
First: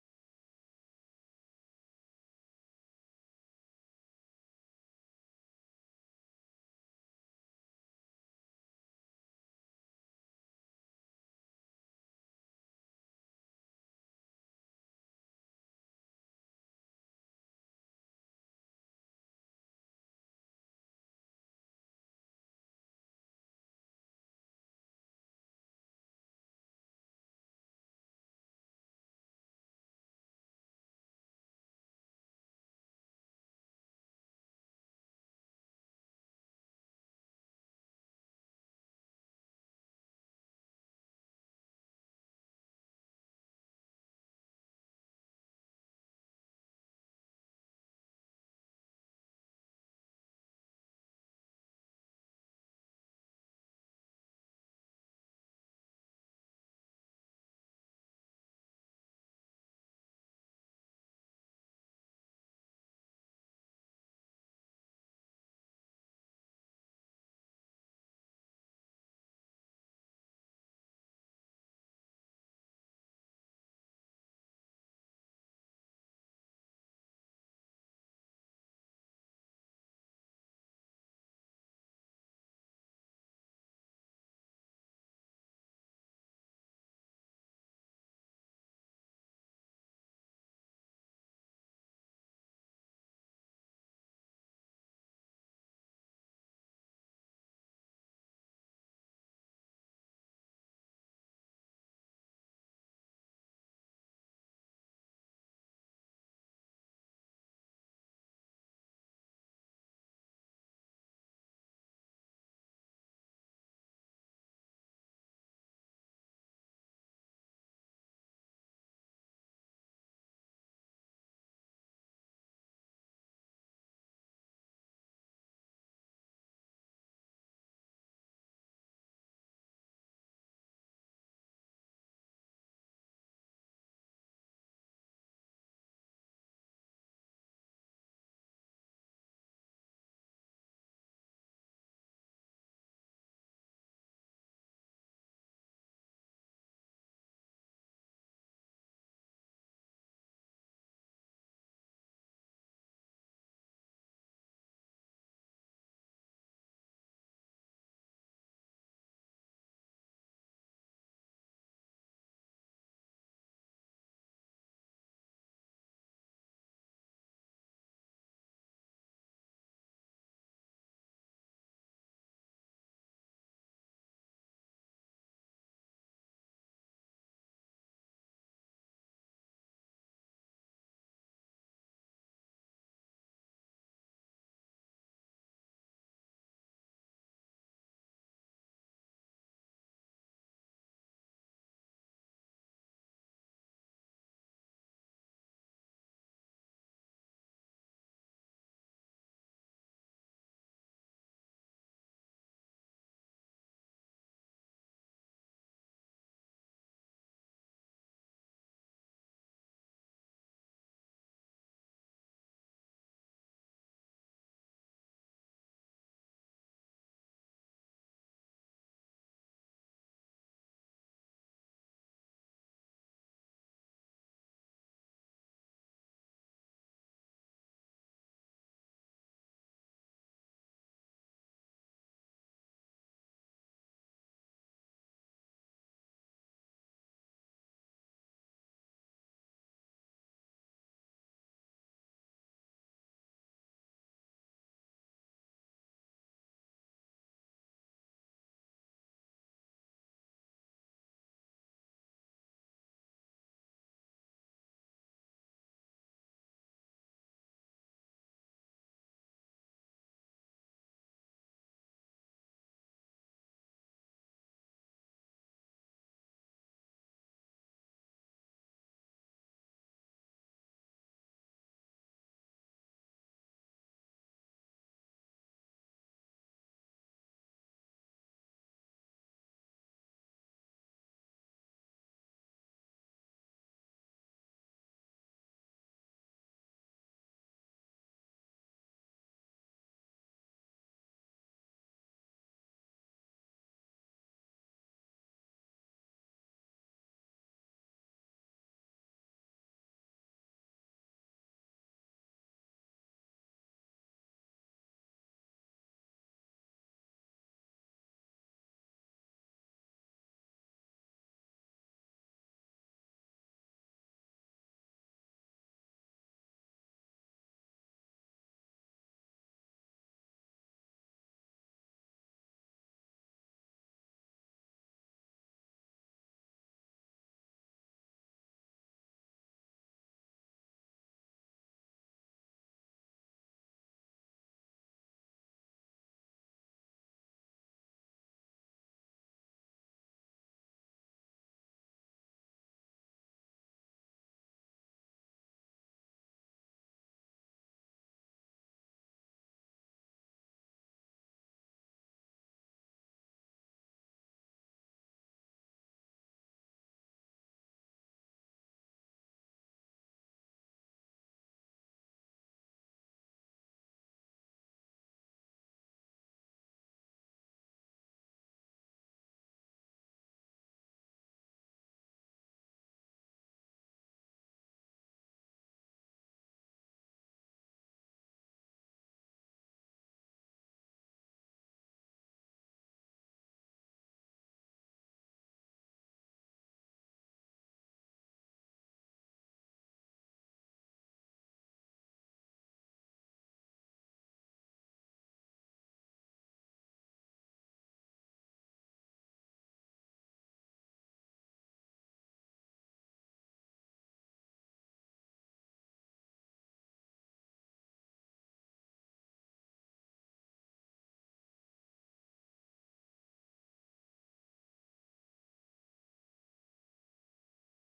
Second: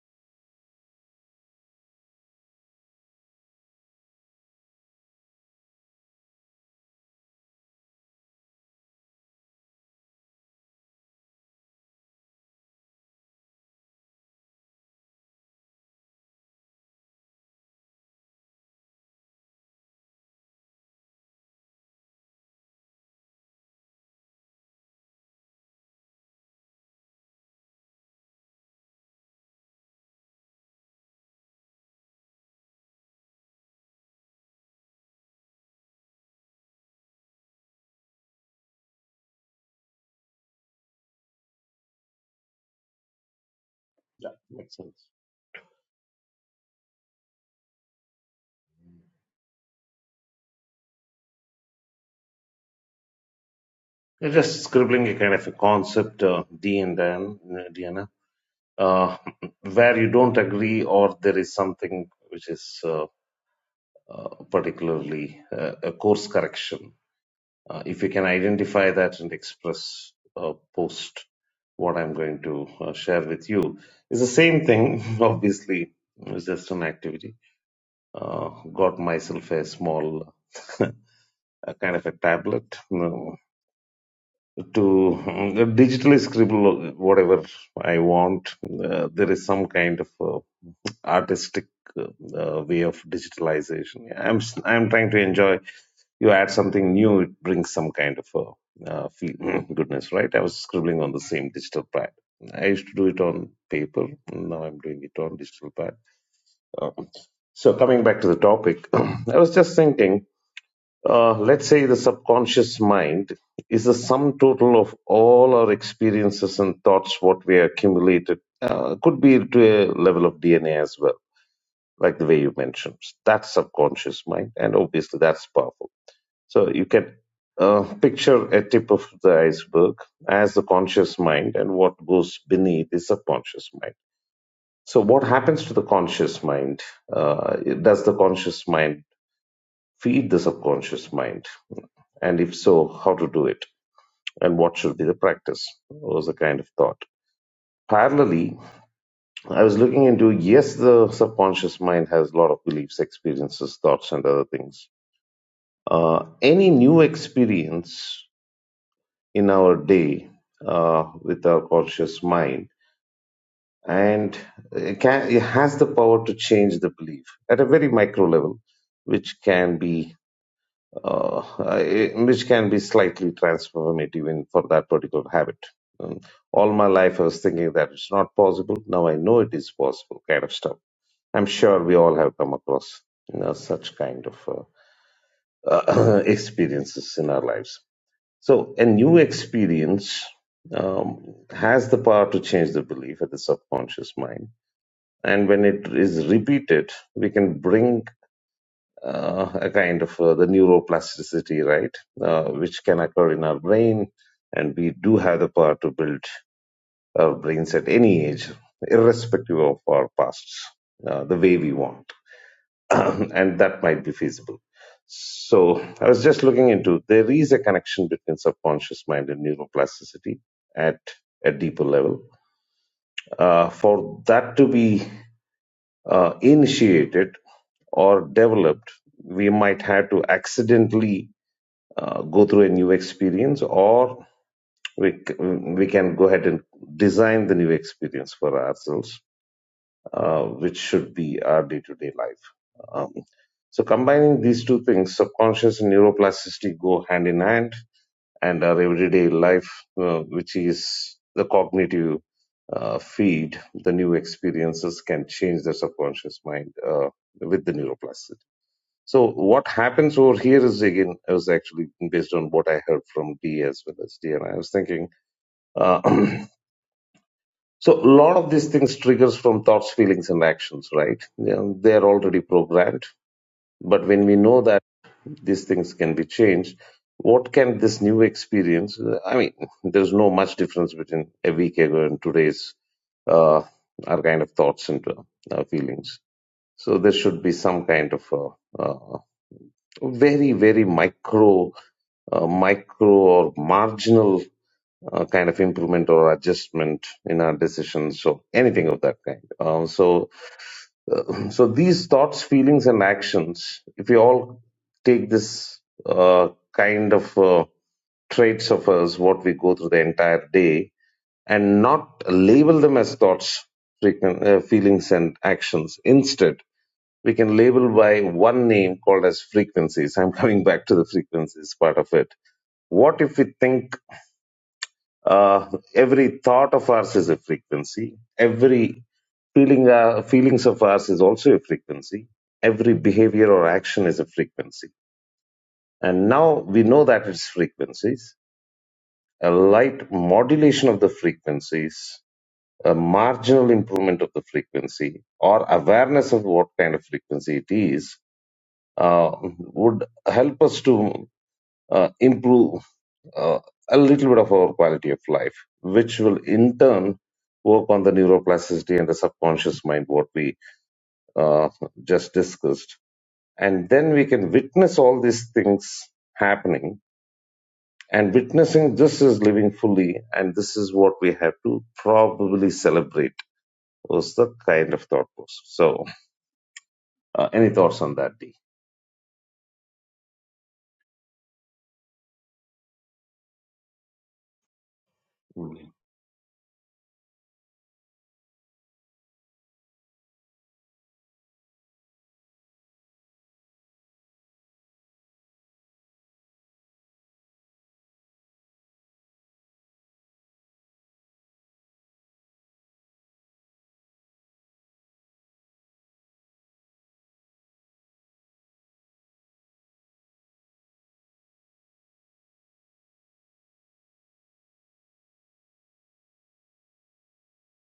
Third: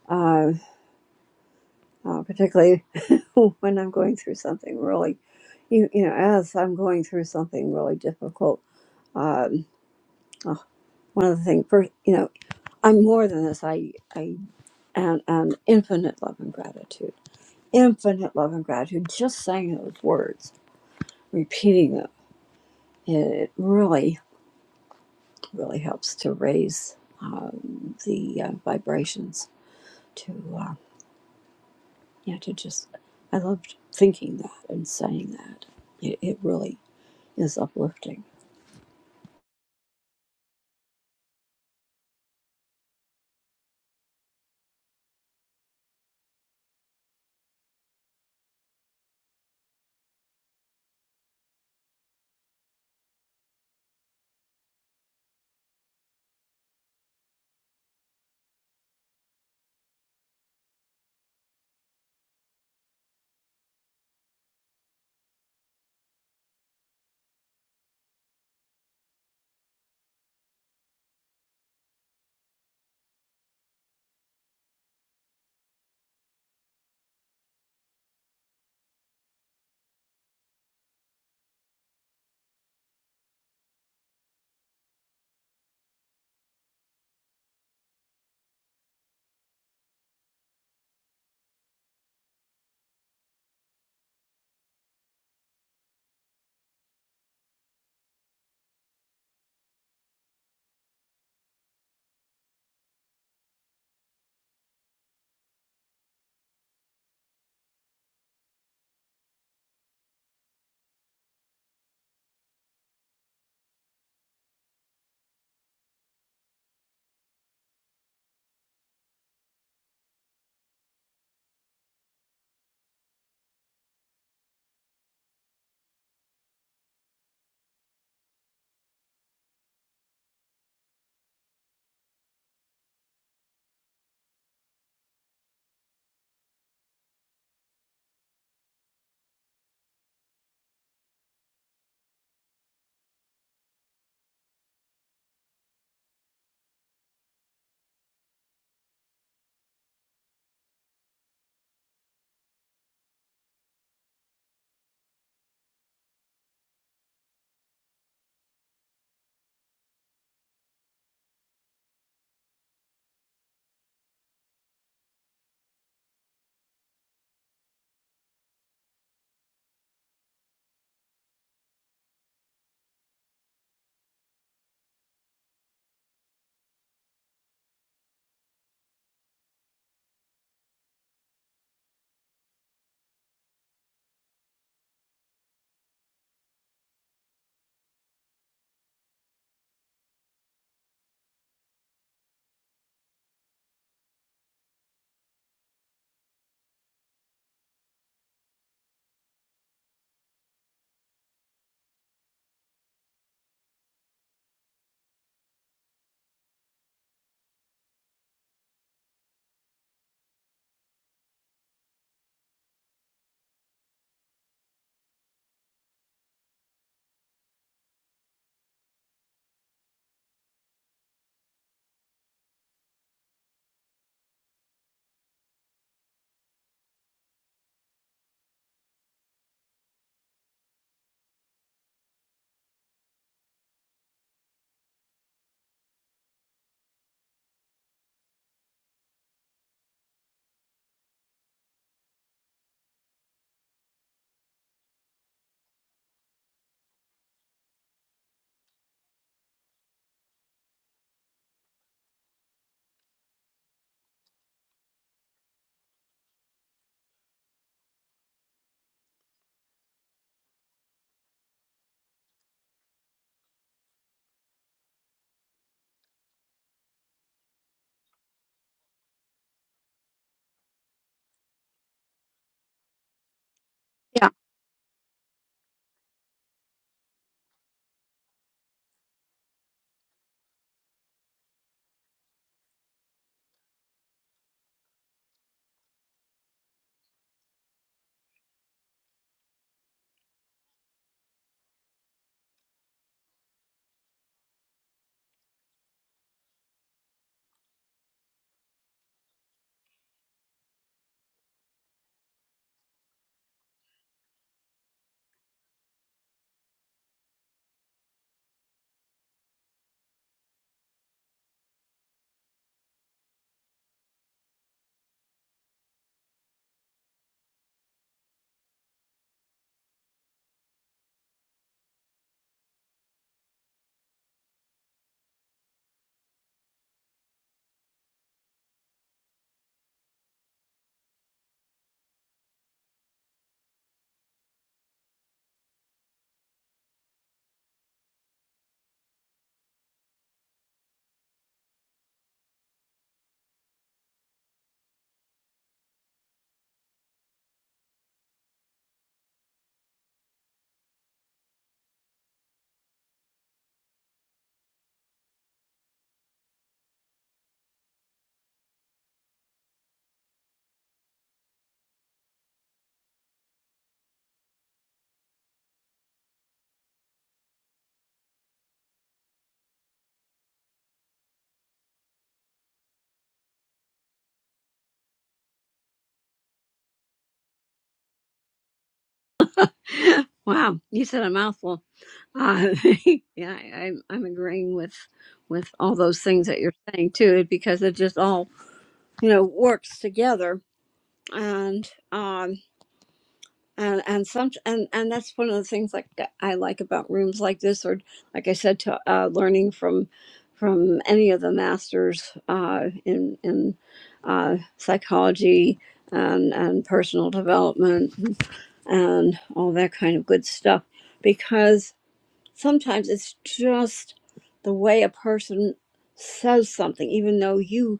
A: uh, uh, particularly when I'm going through something really, you, you know, as I'm going through something really difficult. Um, one of the things, first, you know, I'm more than this. I, I am, am infinite love and gratitude. Infinite love and gratitude. Just saying those words, repeating them, it really, really helps to raise um, the uh, vibrations to, uh, you to just, I loved thinking that and saying that. It, it really is uplifting.
C: Yeah, makes sense. You're just scribbling a kind of a concept, uh, D and Dan, uh, Diana, uh, where you don't agree, or there is something which is. uh, particularly uh, a course correction. Uh, if we can identify that and express uh, post what I'm going to uh, share with you, it's the same thing, obviously, it's just an activity. Uh, got myself a small a kind of a tablet to uh, digitally scribble whatever I want. Uh, there is some kind of uh, artistic uh, uh, way of digitalization. I'm s- I'm trying to enjoy. You add something new, it brings some kind of uh, uh, feel. goodness, right? I was scribbling on the same digital pad. I used to do it on paper. Now I'm doing it on digital pad. Uh, so coming back to the topic, I was just thinking. Uh, let's say the subconscious mind is the sum total of all our experiences and thoughts, what we accumulated. Uh, could be to a level of DNA as well, like the way you mentioned. That's subconscious mind, and obviously that's powerful. So you can uh, picture a tip of the iceberg as the conscious mind, and what goes beneath is subconscious mind. So what happens to the conscious mind? Uh, does the conscious mind feed the subconscious mind? And if so, how to do it? And what should be the practice? Was the kind of thought. Parallelly, I was looking into yes, the subconscious mind has a lot of beliefs, experiences, thoughts, and other things. Uh, any new experience in our day uh, with our conscious mind and it, can, it has the power to change the belief at a very micro level, which can be uh, I- which can be slightly transformative in for that particular habit. Um, all my life, I was thinking that it's not possible. Now I know it is possible, kind of stuff. I'm sure we all have come across you know, such kind of uh, uh, experiences in our lives. So, a new experience um, has the power to change the belief at the subconscious mind. And when it is repeated, we can bring uh, a kind of uh, the neuroplasticity, right, uh, which can occur in our brain, and we do have the power to build our brains at any age, irrespective of our pasts, uh, the way we want, and that might be feasible. So I was just looking into there is a connection between subconscious mind and neuroplasticity at a deeper level. Uh, for that to be uh, initiated or developed, we might have to accidentally uh, go through a new experience or we, c- we can go ahead and design the new experience for ourselves, uh, which should be our day to day life. Um, so combining these two things, subconscious and neuroplasticity go hand in hand and our everyday life, uh, which is the cognitive uh, feed, the new experiences can change the subconscious mind uh, with the neuroplasticity. So what happens over here is again I was actually based on what I heard from D as well as D, and I was thinking. Uh, so a lot of these things triggers from thoughts, feelings, and actions, right? You know, they are already programmed. But when we know that these things can be changed, what can this new experience? I mean, there's no much difference between a week ago and today's uh, our kind of thoughts and uh, uh, feelings. So there should be some kind of uh, uh, very, very micro, uh, micro or marginal uh, kind of improvement or adjustment in our decisions. So anything of that kind. Uh, so so these thoughts, feelings, and actions, if we all take this uh, kind of uh, traits of us, what we go through the entire day, and not label them as thoughts, frequent, uh, feelings, and actions. Instead, we can label by one name called as frequencies. I'm coming back to the frequencies part of it. What if we think uh, every thought of ours is a frequency. Every feeling, uh, feelings of ours is also a frequency. Every behavior or action is a frequency. And now we know that it's frequencies. A light modulation of the frequencies, a marginal improvement of the frequency, or awareness of what kind of frequency it is, uh, would help us to uh, improve uh, a little bit of our quality of life, which will in turn work on the neuroplasticity and the subconscious mind, what we uh, just discussed. And then we can witness all these things happening. And witnessing this is living fully, and this is what we have to probably celebrate. Was the kind of thought process. So, uh, any thoughts on that, D?
A: Wow, you said a mouthful. Uh, yeah, I, I'm I'm agreeing with with
C: Mm.
A: all those things that you're saying too, because it just all you know works together, and um and and some and and that's one of the things like that I like about rooms like this, or like I said, to uh, learning from from any of the masters uh, in in uh, psychology and and personal development and all that kind of good stuff because sometimes it's just the way a person says something even though you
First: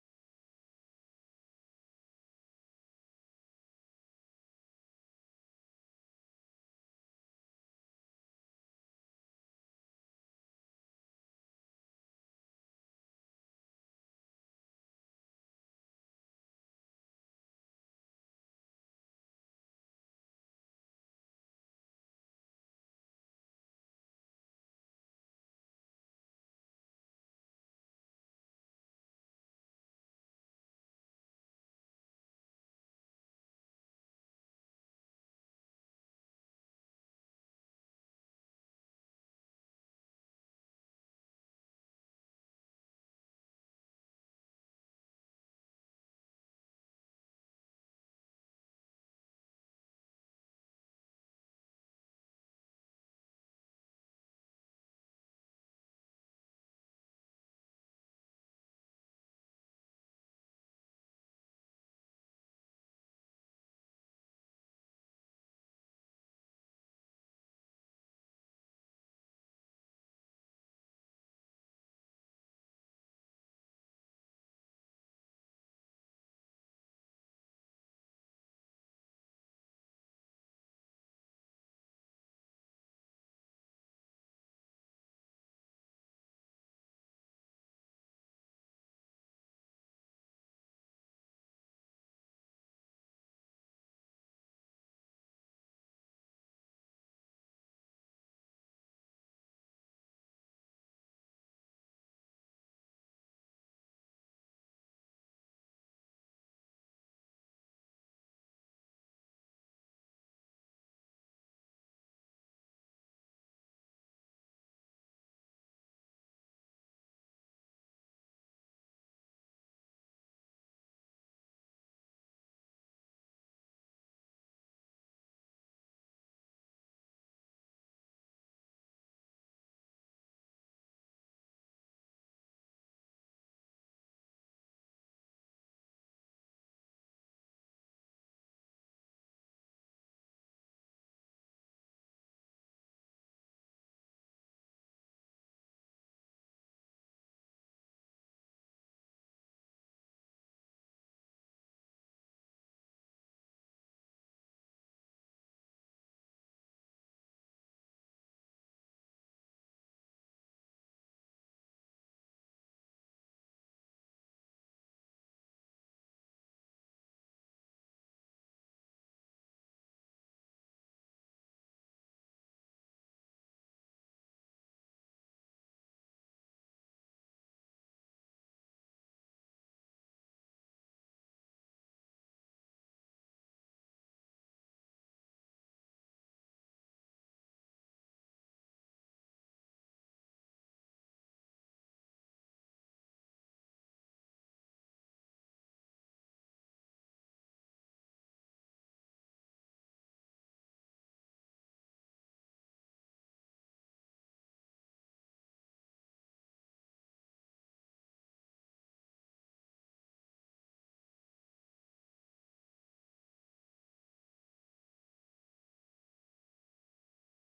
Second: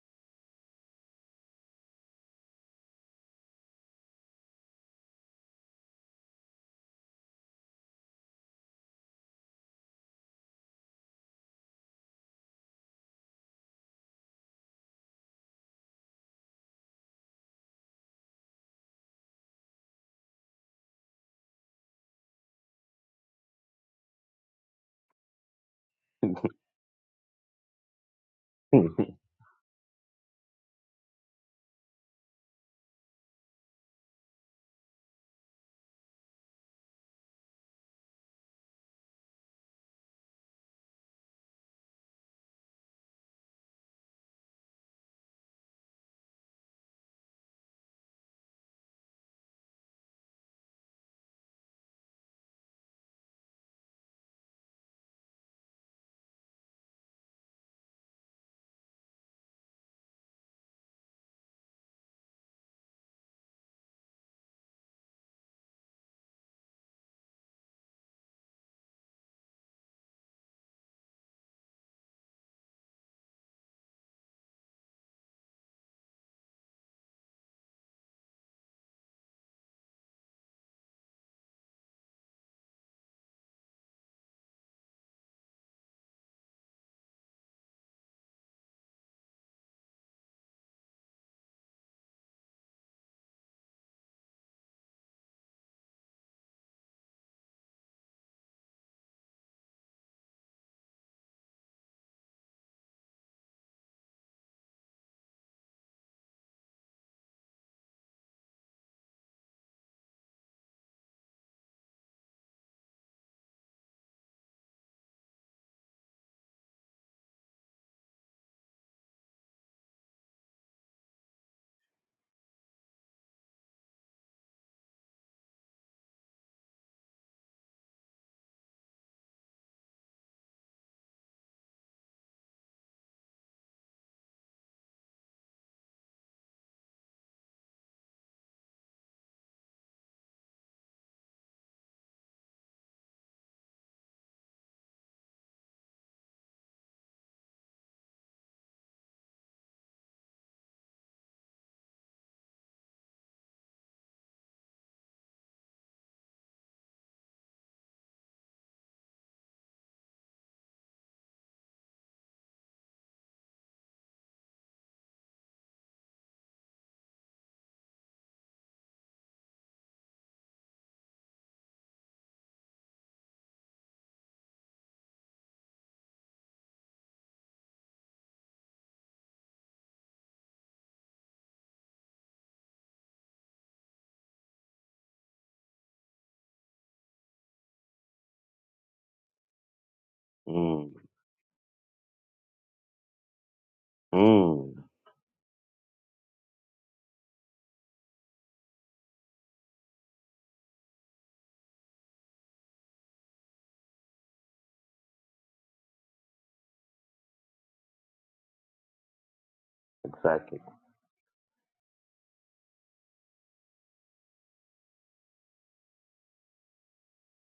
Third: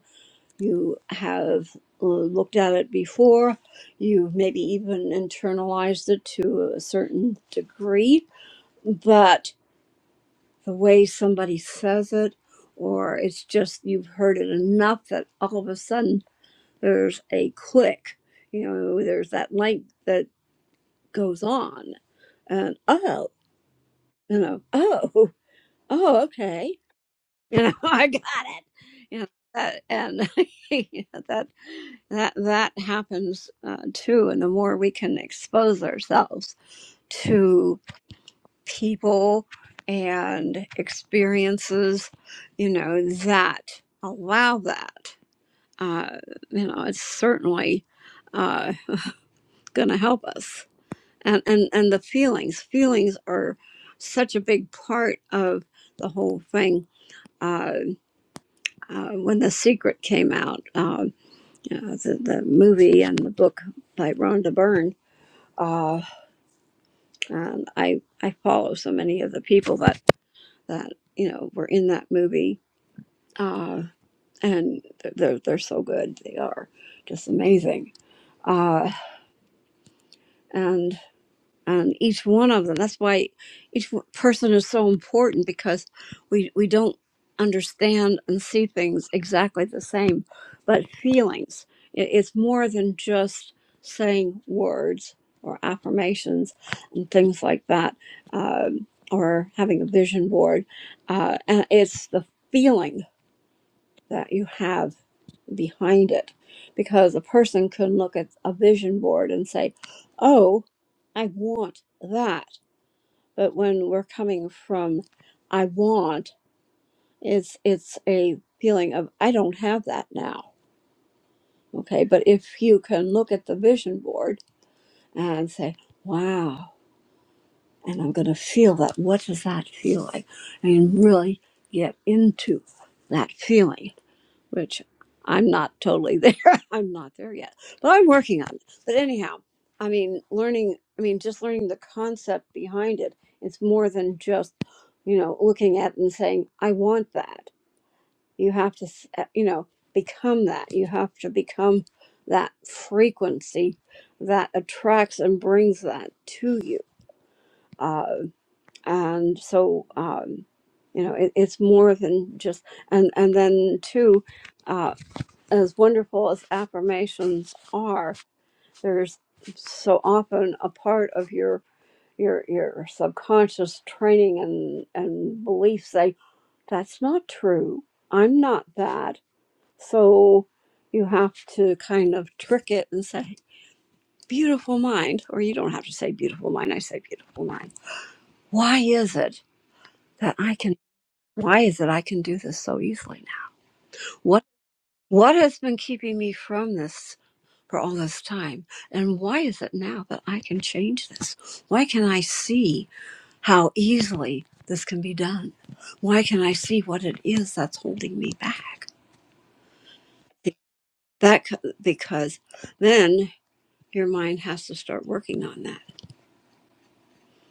A: you have uh, looked at it before you've maybe even internalized it to a certain degree but the way somebody says it or it's just you've heard it enough that all of a sudden there's a click you know there's that light that goes on and oh you know oh oh okay you know i got it you know that, and you know, that that that happens uh, too and the more we can expose ourselves to people and experiences you know that allow that uh, you know it's certainly uh, gonna help us and, and and the feelings feelings are such a big part of the whole thing Uh, uh, when The Secret came out, um, you know, the, the movie and the book by Rhonda Byrne, uh, and I, I follow so many of the people that, that you know, were in that movie. Uh, and they're, they're, so good. They are just amazing. Uh, and And each one of them. That's why each w- person is so important because we we don't understand and see things exactly the same, but feelings. It, it's more than just saying words or affirmations and things like that, um, or having a vision board. Uh, and it's the feeling that you have behind it because a person can look at a vision board and say, "Oh, I want that." but when we're coming from i want it's it's a feeling of i don't have that now okay but if you can look at the vision board and say wow and i'm going to feel that what does that feel like and really get into that feeling which I'm not totally there. I'm not there yet, but I'm working on it. But anyhow, I mean, learning, I mean, just learning the concept behind it. It's more than just, you know, looking at it and saying, I want that. You have to, s- uh, you know, become that. You have to become that frequency that attracts and brings that to you. Uh, and so, um, you know, it, it's more than just, and, and then two as wonderful as affirmations are, there's so often a part of your your your subconscious training and and belief say that's not true. I'm not that. So you have to kind of trick it and say beautiful mind or you don't have to say beautiful mind. I say beautiful mind. Why is it that I can
C: mm.
A: why is it I can do this so easily now? What
C: Mm.
A: what has been keeping me from this for all this time. And why is it now that I can change this? Why can I see how easily this can be done? Why can I see what it is that's holding me back?
C: Exactly.
A: That c- because then your mind has to start working on that.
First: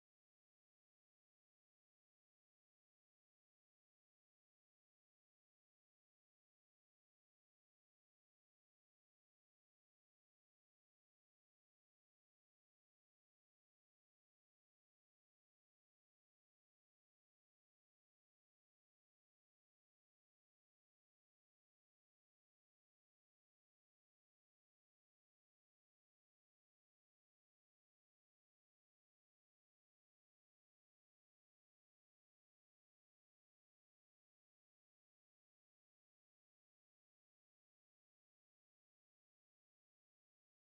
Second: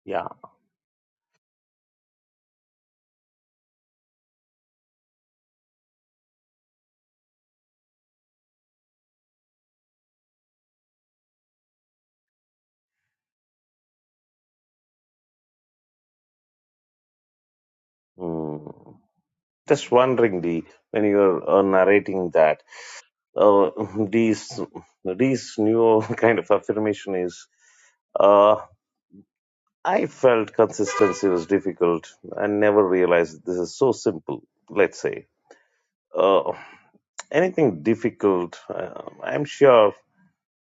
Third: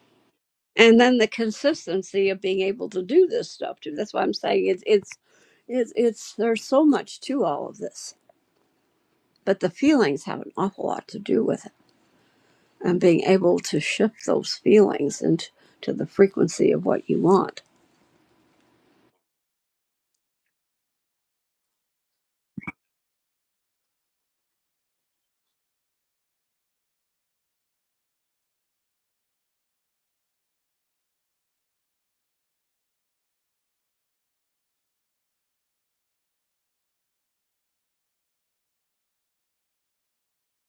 C: Yeah.
A: And then the consistency of being able to do this stuff too. That's why I'm saying it's it's it's, it's there's so much to all of this, but the feelings have an awful lot to do with it and being able to shift those feelings into to the frequency of what you want.
C: Mm. Just wondering, wonderingly, when you're uh, narrating that, uh, these these new kind of affirmation is, uh, I felt consistency was difficult. I never realized this is so simple. Let's say uh, anything difficult. Uh, I'm sure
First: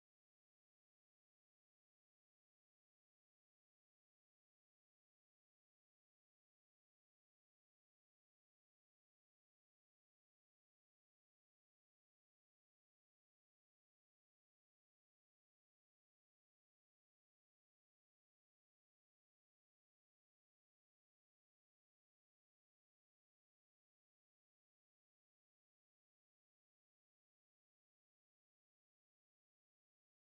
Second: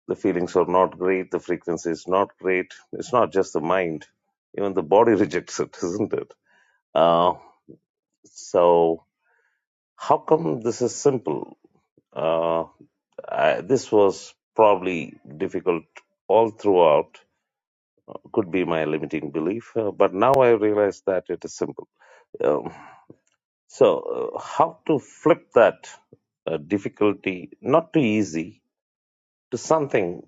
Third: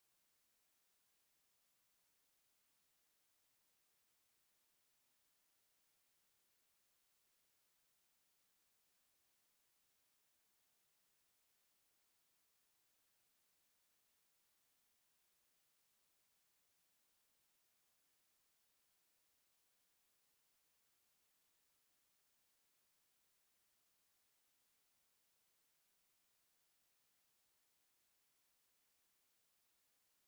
C: the feelings are not great. The frequency is not great. It's not just the mind; even the body rejects it, isn't it? Uh, so How come this is simple? Uh, I, this was probably difficult all throughout. Could be my limiting belief, uh, but now I realize that it is simple. Um, so, uh, how to flip that uh, difficulty, not too easy, to something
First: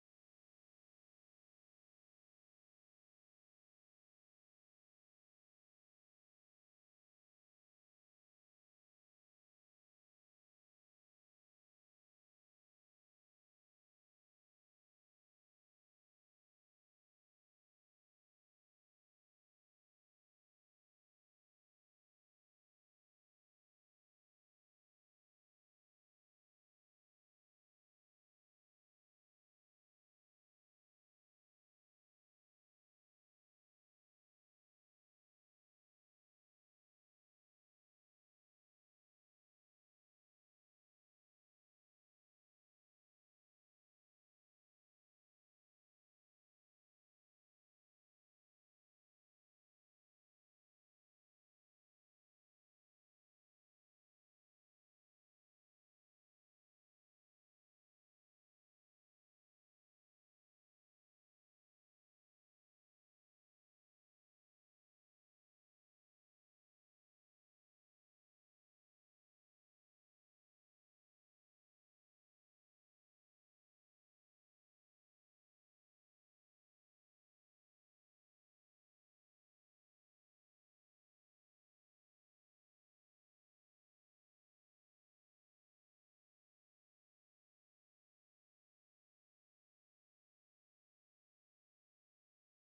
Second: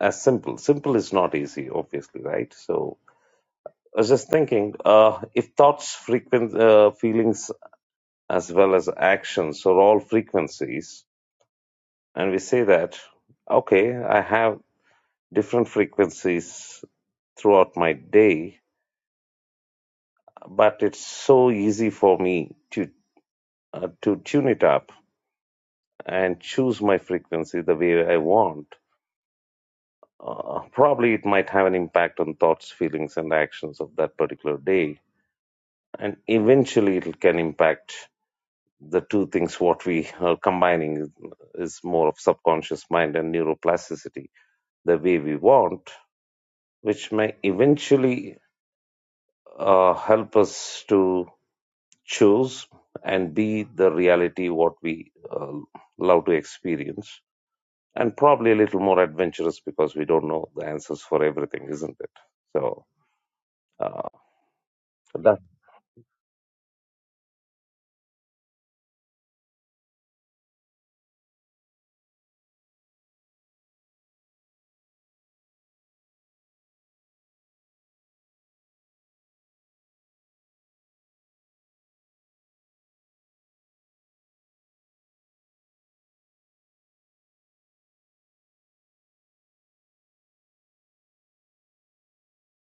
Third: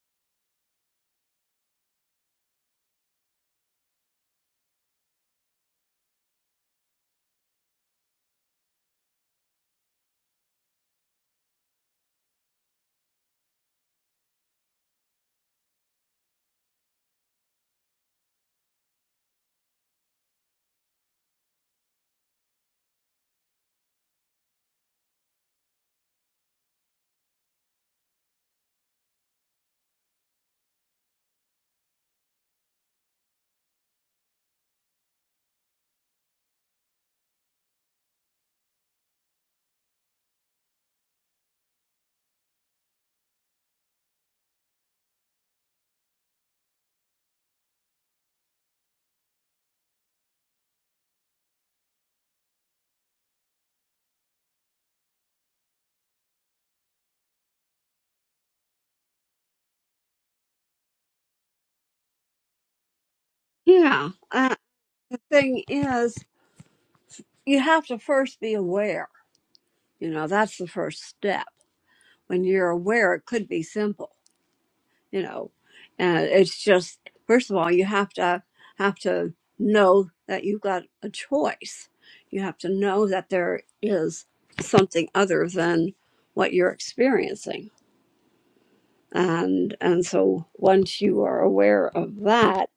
C: as simple? Simple is not easy, obviously, right? So, I was just thinking uh, if thoughts, frequent, uh, feelings, as well as actions are all frequencies, and we say that okay i have different frequencies throughout my day but it's so easy for me to uh, to tune it up and choose my frequency the way i want uh, probably it might have an impact on thoughts feelings and actions of that particular day and eventually it can impact the two things what we are combining is more of subconscious mind and neuroplasticity the way we want which may eventually uh, help us to choose and be the reality what we uh, love to experience and probably a little more adventurous because we don't know the answers for everything isn't it so uh,
A: Yeah. Uh, the
C: that's
A: thing is, you have to first be aware. You know, that's the first step. When you're aware, it could be simple. You know, and it's just first of all, you have to have to know that you've got a choice. You have to know that there is something other than what you're experiencing and and so once you are aware of that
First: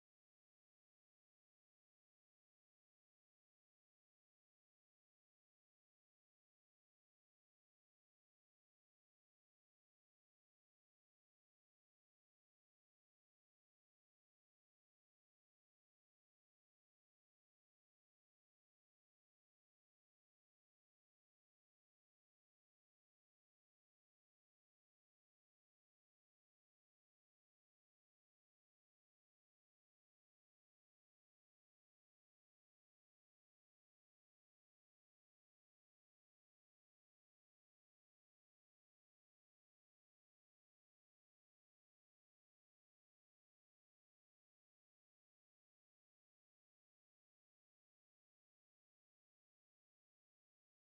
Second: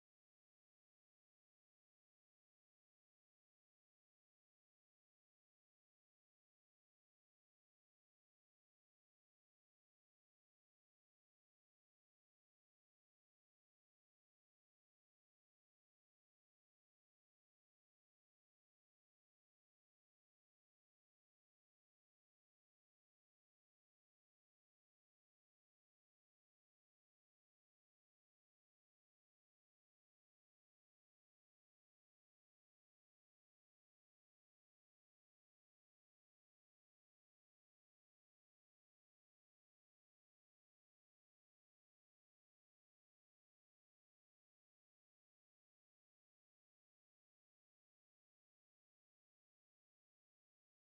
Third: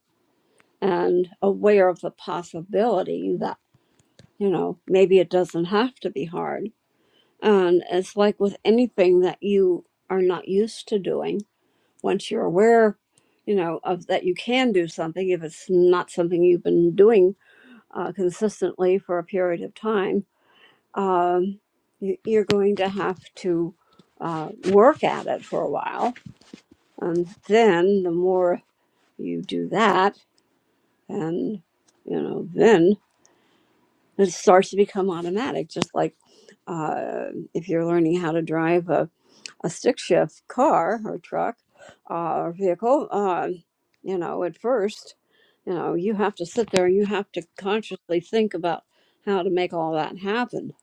A: and aware of the possibility that you know maybe it doesn't have to be hard and it's like with anything that you are not used to doing once you're aware you know of that you can do something if it's not something you've been doing uh, consistently for a period of time um, you, you're going to have to uh, work at it for a while and then the more you do that and you know then it starts to become automatic just like uh, if you're learning how to drive a, a stick shift car or truck uh, or vehicle uh, you know at first you know you have to sit there you have to consciously think about how to make all that happen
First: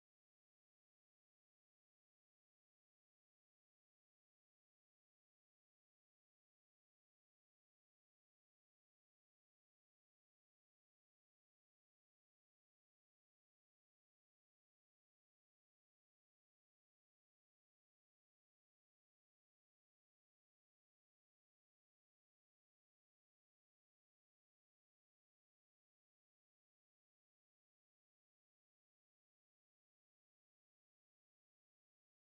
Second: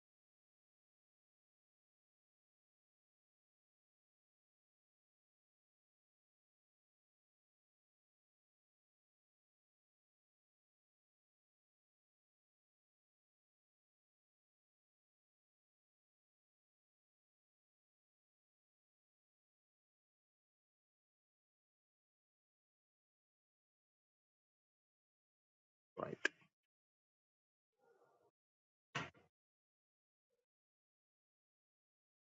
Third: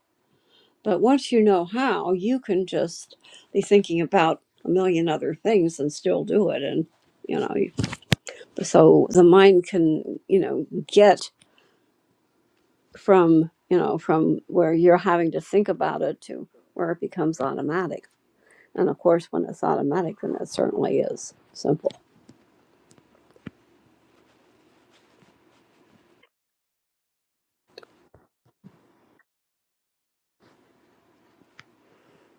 A: but once you know how you can just be thinking about a million other things and still do it and you know you- so the mind can you know get from you know from where you're having to think about it to where it becomes automatic and of course when it's automatic then it certainly is simple
C: right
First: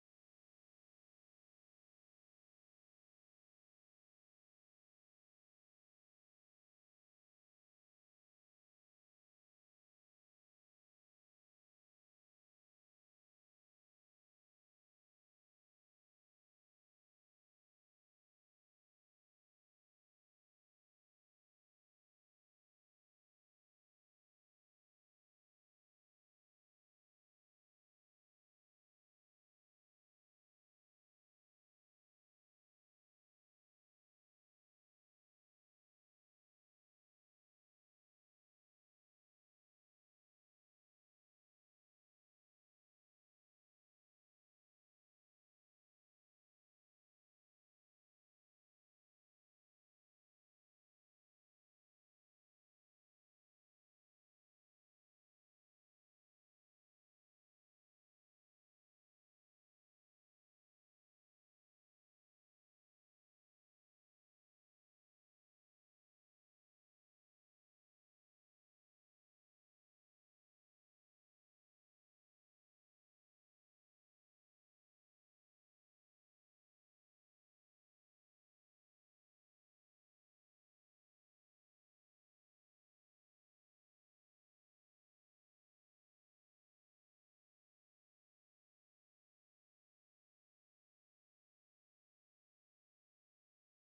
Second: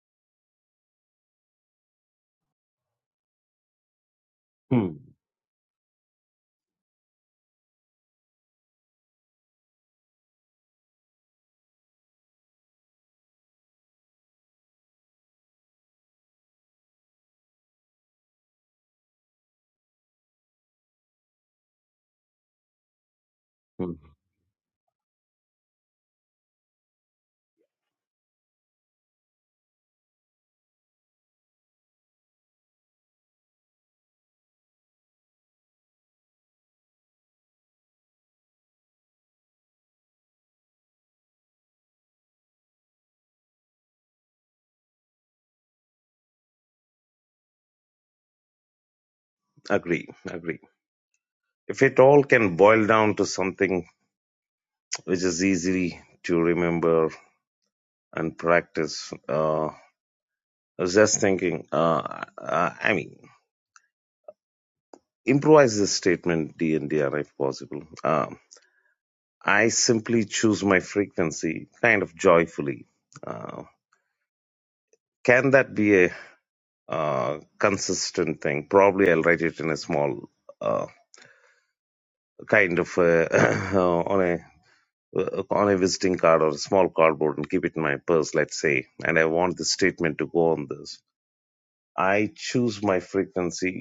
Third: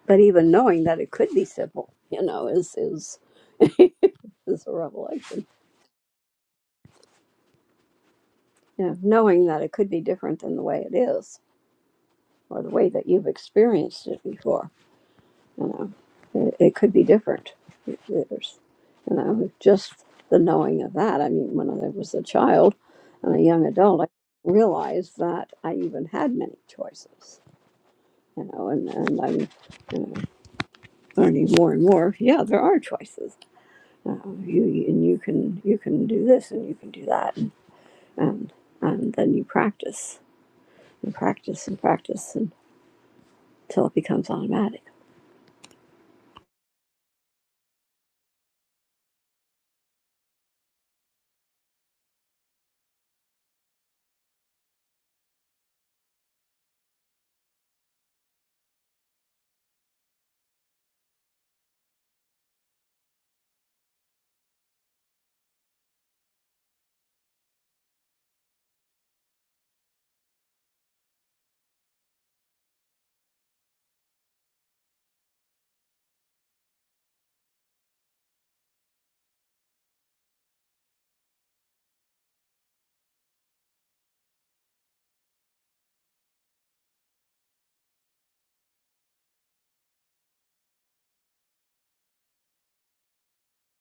A: but even knowing that it could be simple you know is is is a
C: Hmm.
A: revelation yeah knowing that it could be different than the way it is or the way that you've experienced it before You know, it, it could be different. It- There's, you know, just the knowing of that. I mean, when I was a child and a young
C: Hmm.
A: adult, I realized that I even had many choices. You know, and, and I'm you know, learning more and more. Yeah, there are choices. Uh, you you- and you can you can do this and you can do that, and and, and then you practice and practice and practice until it becomes automatic.
C: agree agree if it all can boil down to something which is easy to remember and practice uh, I was just thinking uh, uh, i mean improvise this statement d and dr if possible Um i simply choose my frequency kind of joyfully uh, can that be a uh, consistent thing probably i'll write it in a small uh, kind of uh, on a on a visiting card or a small cardboard and keep it in my purse let's say and i want the statement to go on this i choose my frequency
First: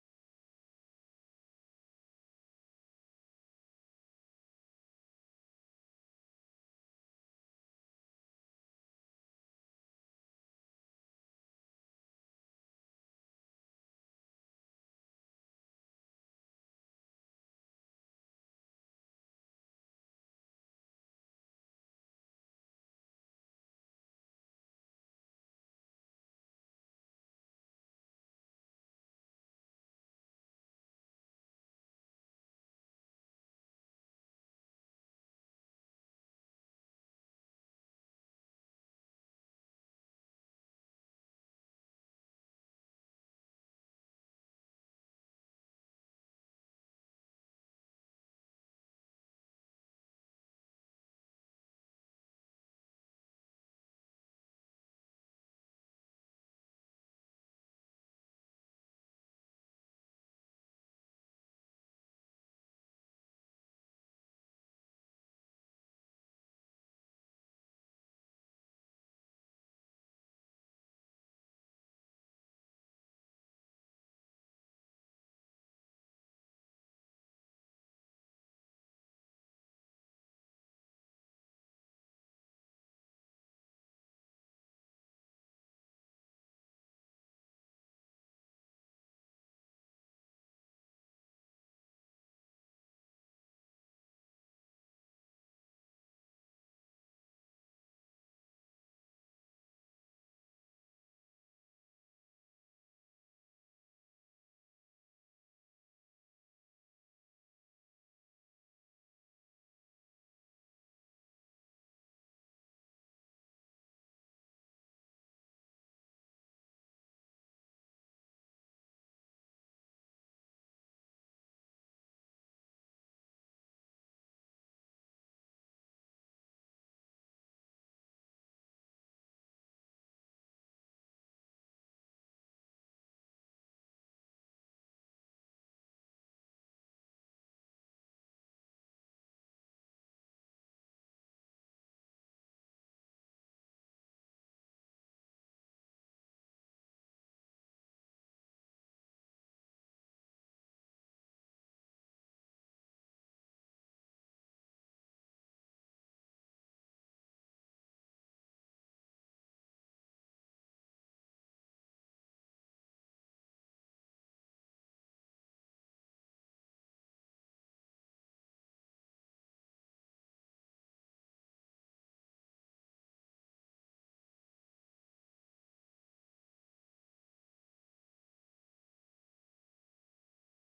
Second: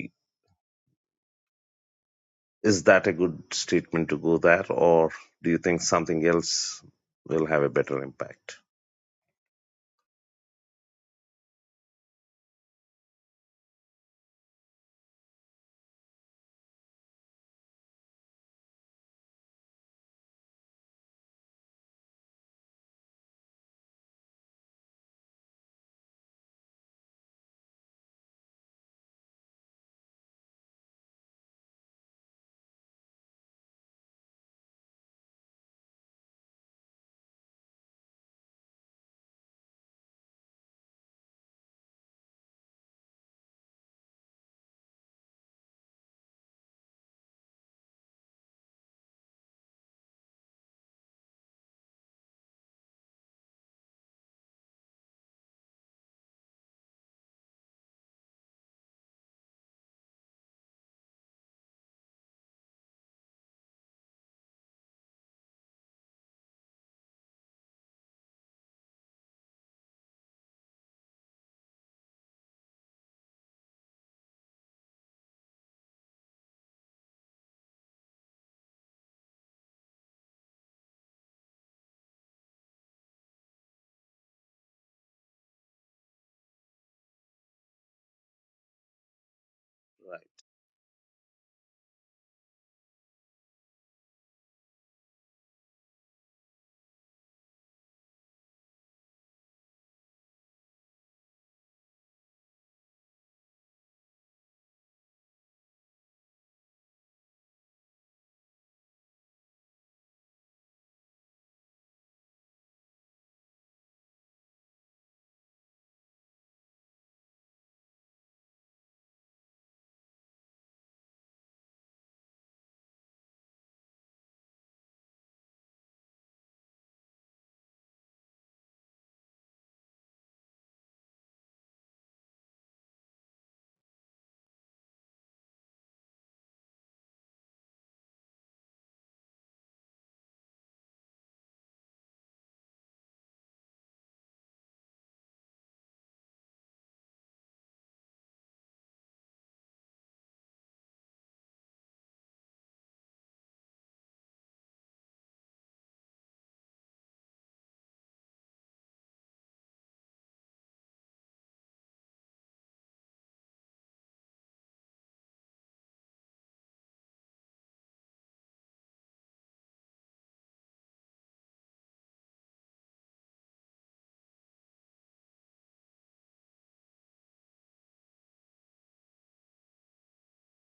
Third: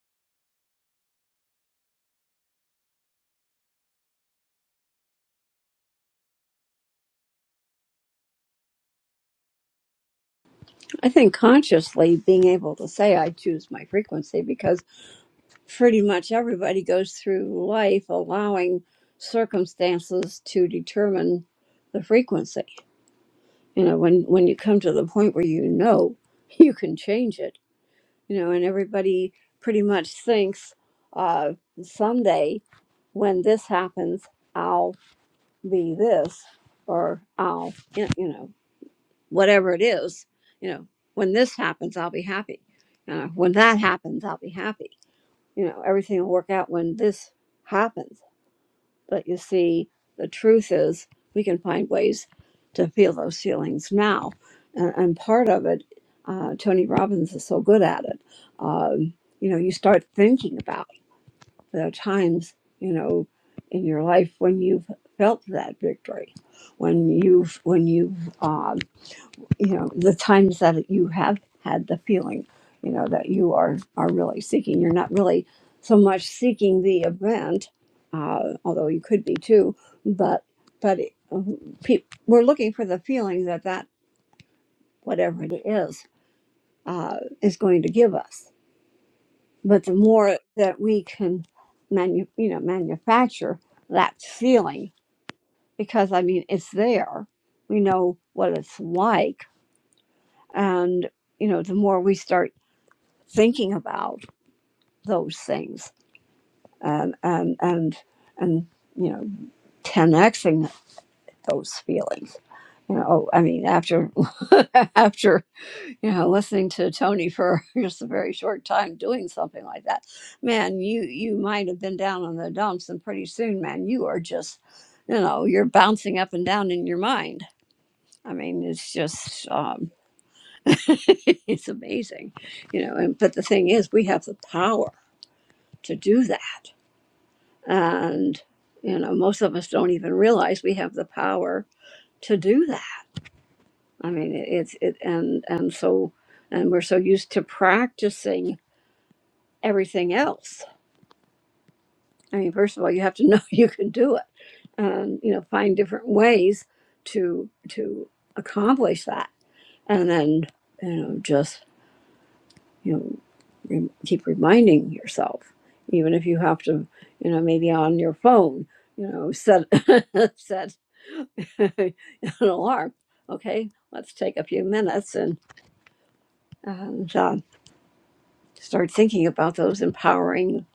C: is that a good statement to go there or do you think something else will have a better impact
A: I think consciously being able to say I choose my frequency because pretty much everybody goes through life allowing circumstances to determine the frequency. You know, when when you come to the point where you know you can change it, you know, and everybody pretty much thinks uh, someday when this happens, I'll be this, or I'll you you know whatever it is, you know, when this happens, I'll be happy. Uh, when that happens, I'll be happy you know, everything will work out when this happens. But you see, the truth is we can find ways to feel those feelings now. And, and part of it, uh, Tony Robbins is so good at it. Um, you know, you start thinking about the times, you know, in your life when you've felt that victory, when you've, when you've um, you know the times that you have had the feeling you know that you are are really seeking you're not really so much seeking the event uh, although you could be too but but uh, pe- we're looking for the feeling that that whatever it is uh, is going to give us but the more that we can manu- you know manufacture that feeling because i mean it's there we know what it's like and you know the more we start thinking about those things and and and and you know 10xing those feelings you know oh, i mean after after you know listening to tony for just a very short time doing something like that man you you might have been down in the dumps and pretty soon man you are just you know you're bouncing up and down in your mind i mean it's just um it's amazing you know and but the thing is we have the power to do that And, you know, most of us don't even realize we have the power to do that. I mean, it- it's, it, and, and so, and we're so used to practicing everything else. I mean, first of all, you have to know you can do it and, you know, find different ways to, to accomplish that. And then, you know, just. you know rem- keep reminding yourself even if you have to you know maybe on your phone you know set set an alarm okay let's take a few minutes and and uh, start thinking about those empowering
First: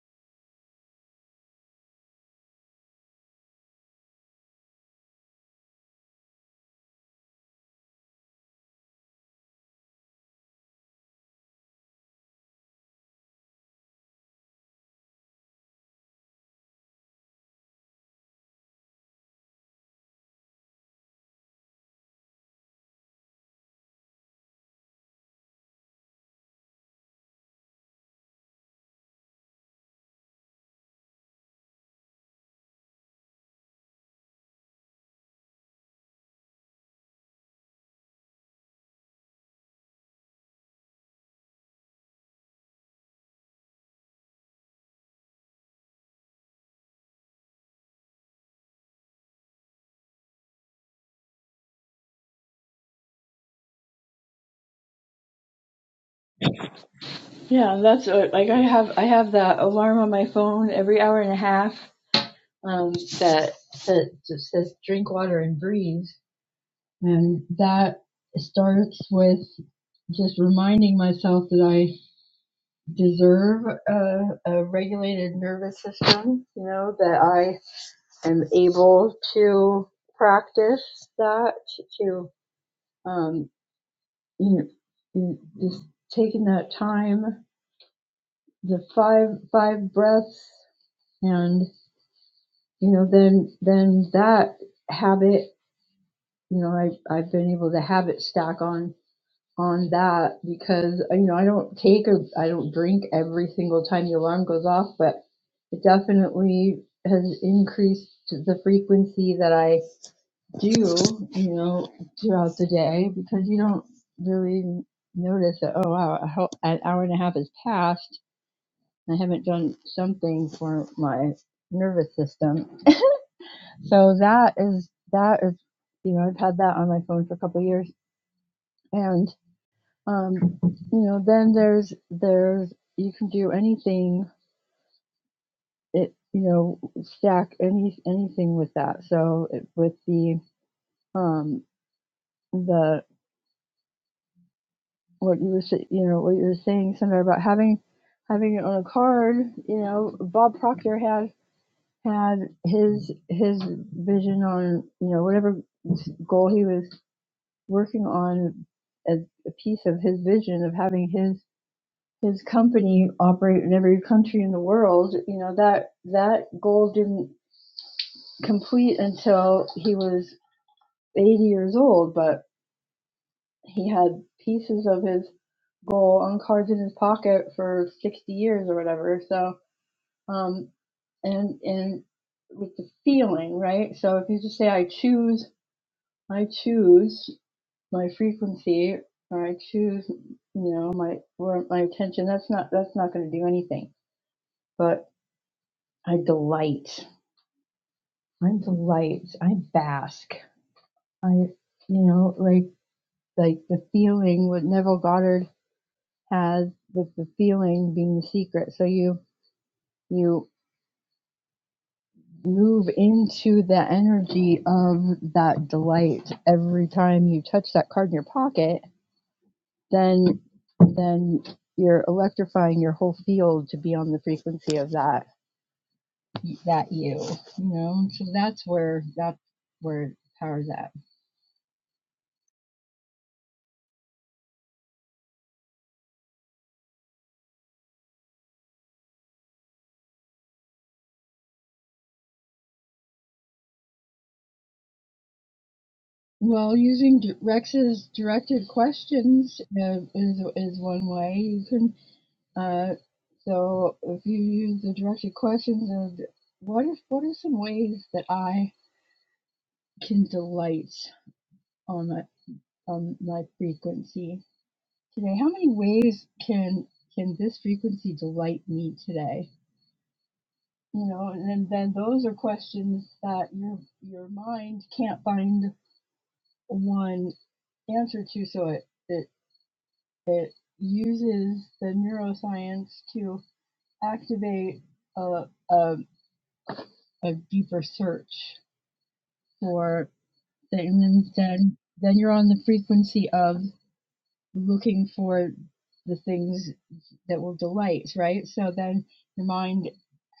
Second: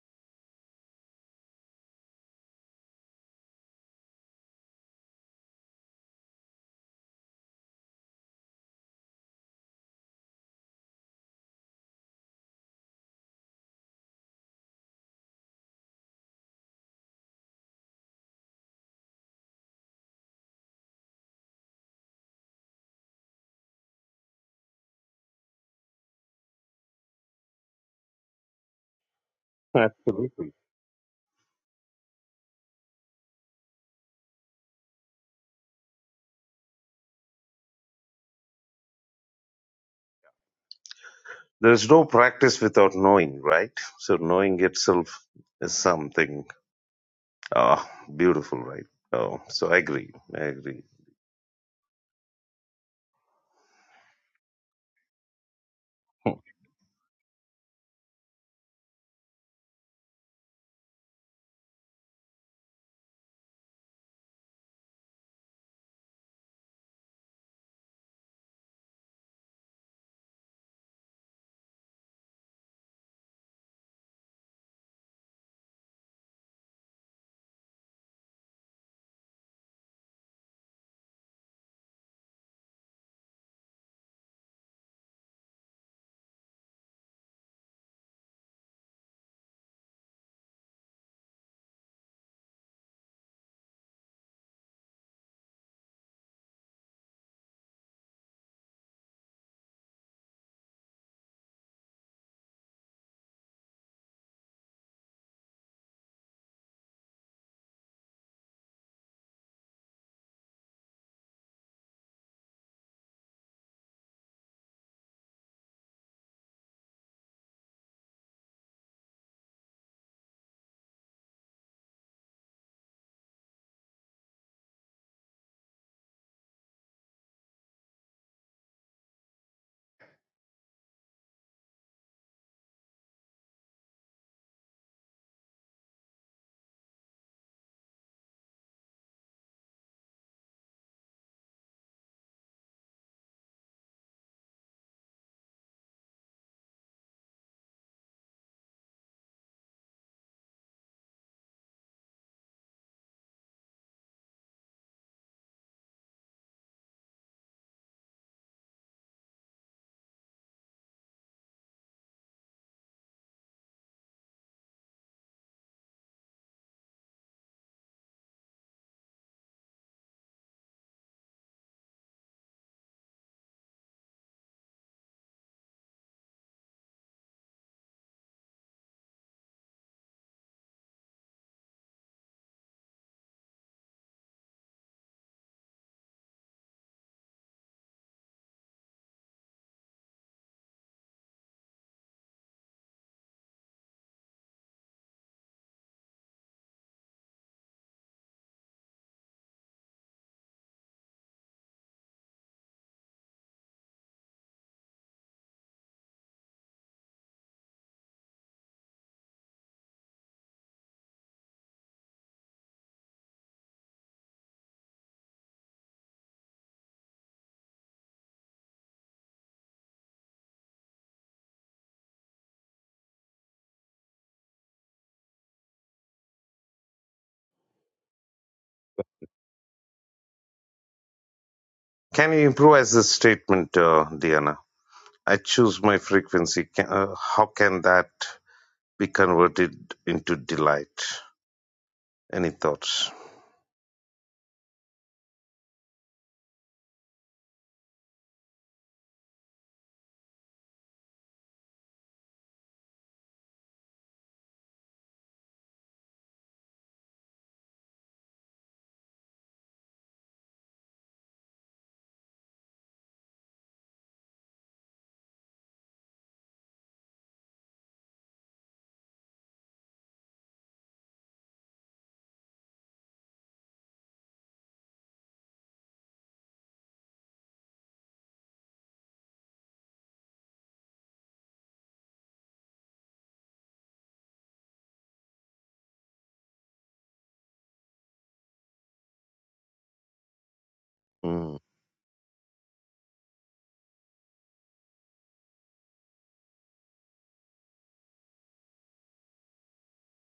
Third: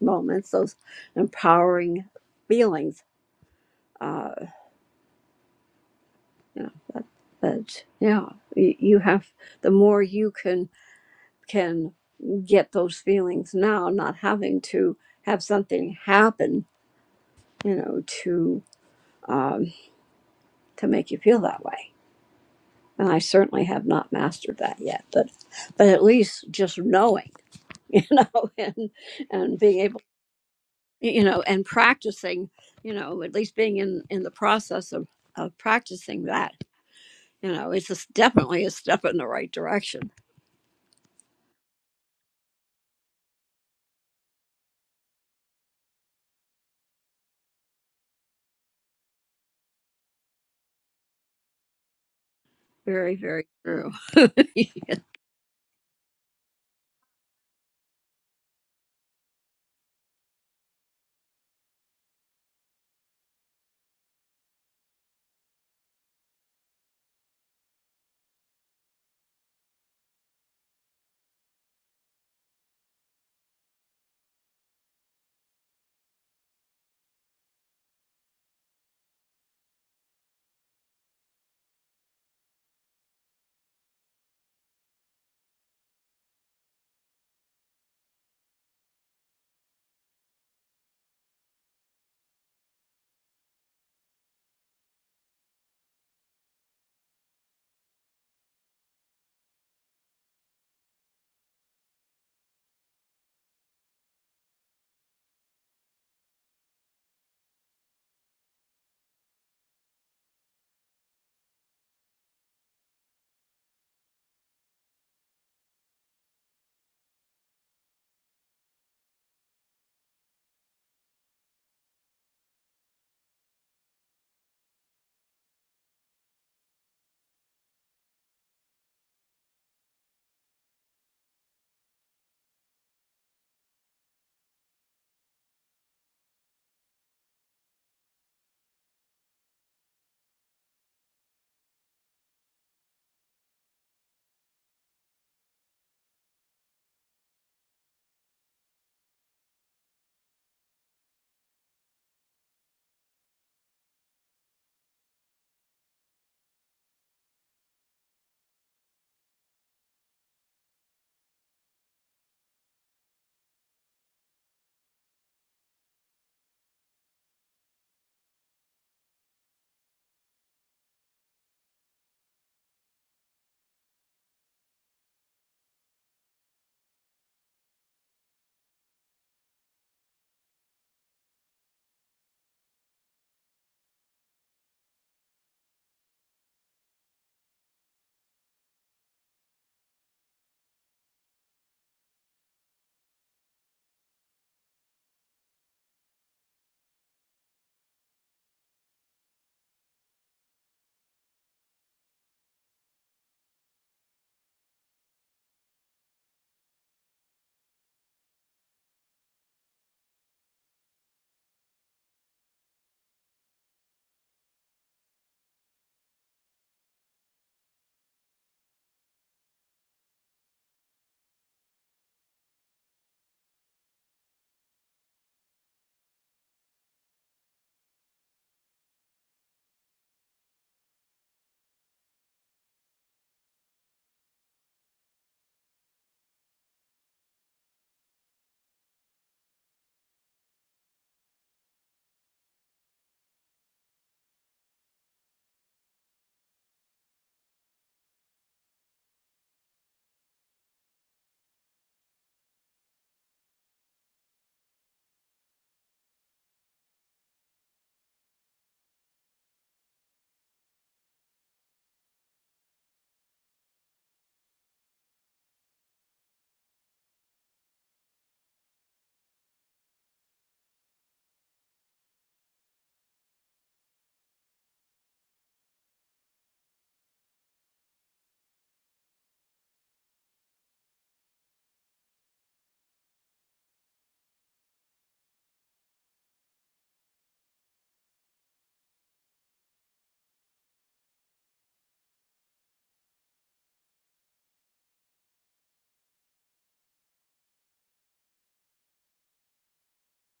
A: moments those empowering feelings uh you know that, that yeah you, you have the more you can can get those feelings now not having to have something happen you know, to um, to make you feel that way. And I certainly have not mastered that yet, but but at least just knowing, you know, and and being
C: Right.
A: able,
C: Absolutely.
A: you know, and practicing, you know, at least being in in the process of of practicing that, you know, it's just definitely a step in the right direction.
C: There's no practice without knowing, right? So knowing itself is something ah beautiful, right? Oh, so I agree. I agree.
A: Very, very true.
C: Hmm.
B: yeah that's what, like i have i have that alarm on my phone every hour and a half um, that that just says drink water and breathe, and that starts with just reminding myself that I deserve a, a regulated nervous system. You know that I am able to practice that to um, you know just taking that time, the five five breaths, and you know then then that habit you know I I've been able to have it stack on on that because uh, you know I don't take or I don't drink every single time the alarm goes off, but it definitely has increased the frequency that I do, you know, throughout the day because you don't really notice that oh wow a ho- an hour and a half has passed and I haven't done something for my nervous system. So that is that is you know I've had that on my phone for a couple of years And Um, you know, then there's there's you can do anything it you know stack any anything with that. So it, with the um the what you were you know what you were saying somewhere about having having it on a card. You know, Bob Proctor had had his his vision on you know whatever goal he was working on as a piece of his vision of having his his company operate in every country in the world. You know that that goal didn't complete until he was 80 years old, but he had pieces of his goal on cards in his pocket for 60 years or whatever. So, um, and and with the feeling, right? So if you just say, "I choose, I choose my frequency," or "I choose," you know, my or my attention. That's not that's not going to do anything. but I delight. I delight. I bask. I, you know, like like the feeling what Neville Goddard has with the feeling being the secret. So you you move into the energy of that delight every time you touch that card in your pocket. Then then you're electrifying your whole field to be on the frequency of that that you. You know, so that's where that's where powers at.
C: Can you improvise this statement, uh, Diana? I choose my frequency. Can, uh, how can that be converted into delight? Any thoughts?
B: Well, using di- Rex's directed questions uh, is is one way you can. Uh, so if you use the directed questions of what if what are some ways that I can delight on my on my frequency today? How many ways can can this frequency delight me today? You know, and then, then those are questions that your your mind can't find one answer to, so it it. It uses the neuroscience to activate a, a, a deeper search for things. And
C: Hmm.
B: then, then you're on the frequency of looking for the things that will delight, right? So then your mind,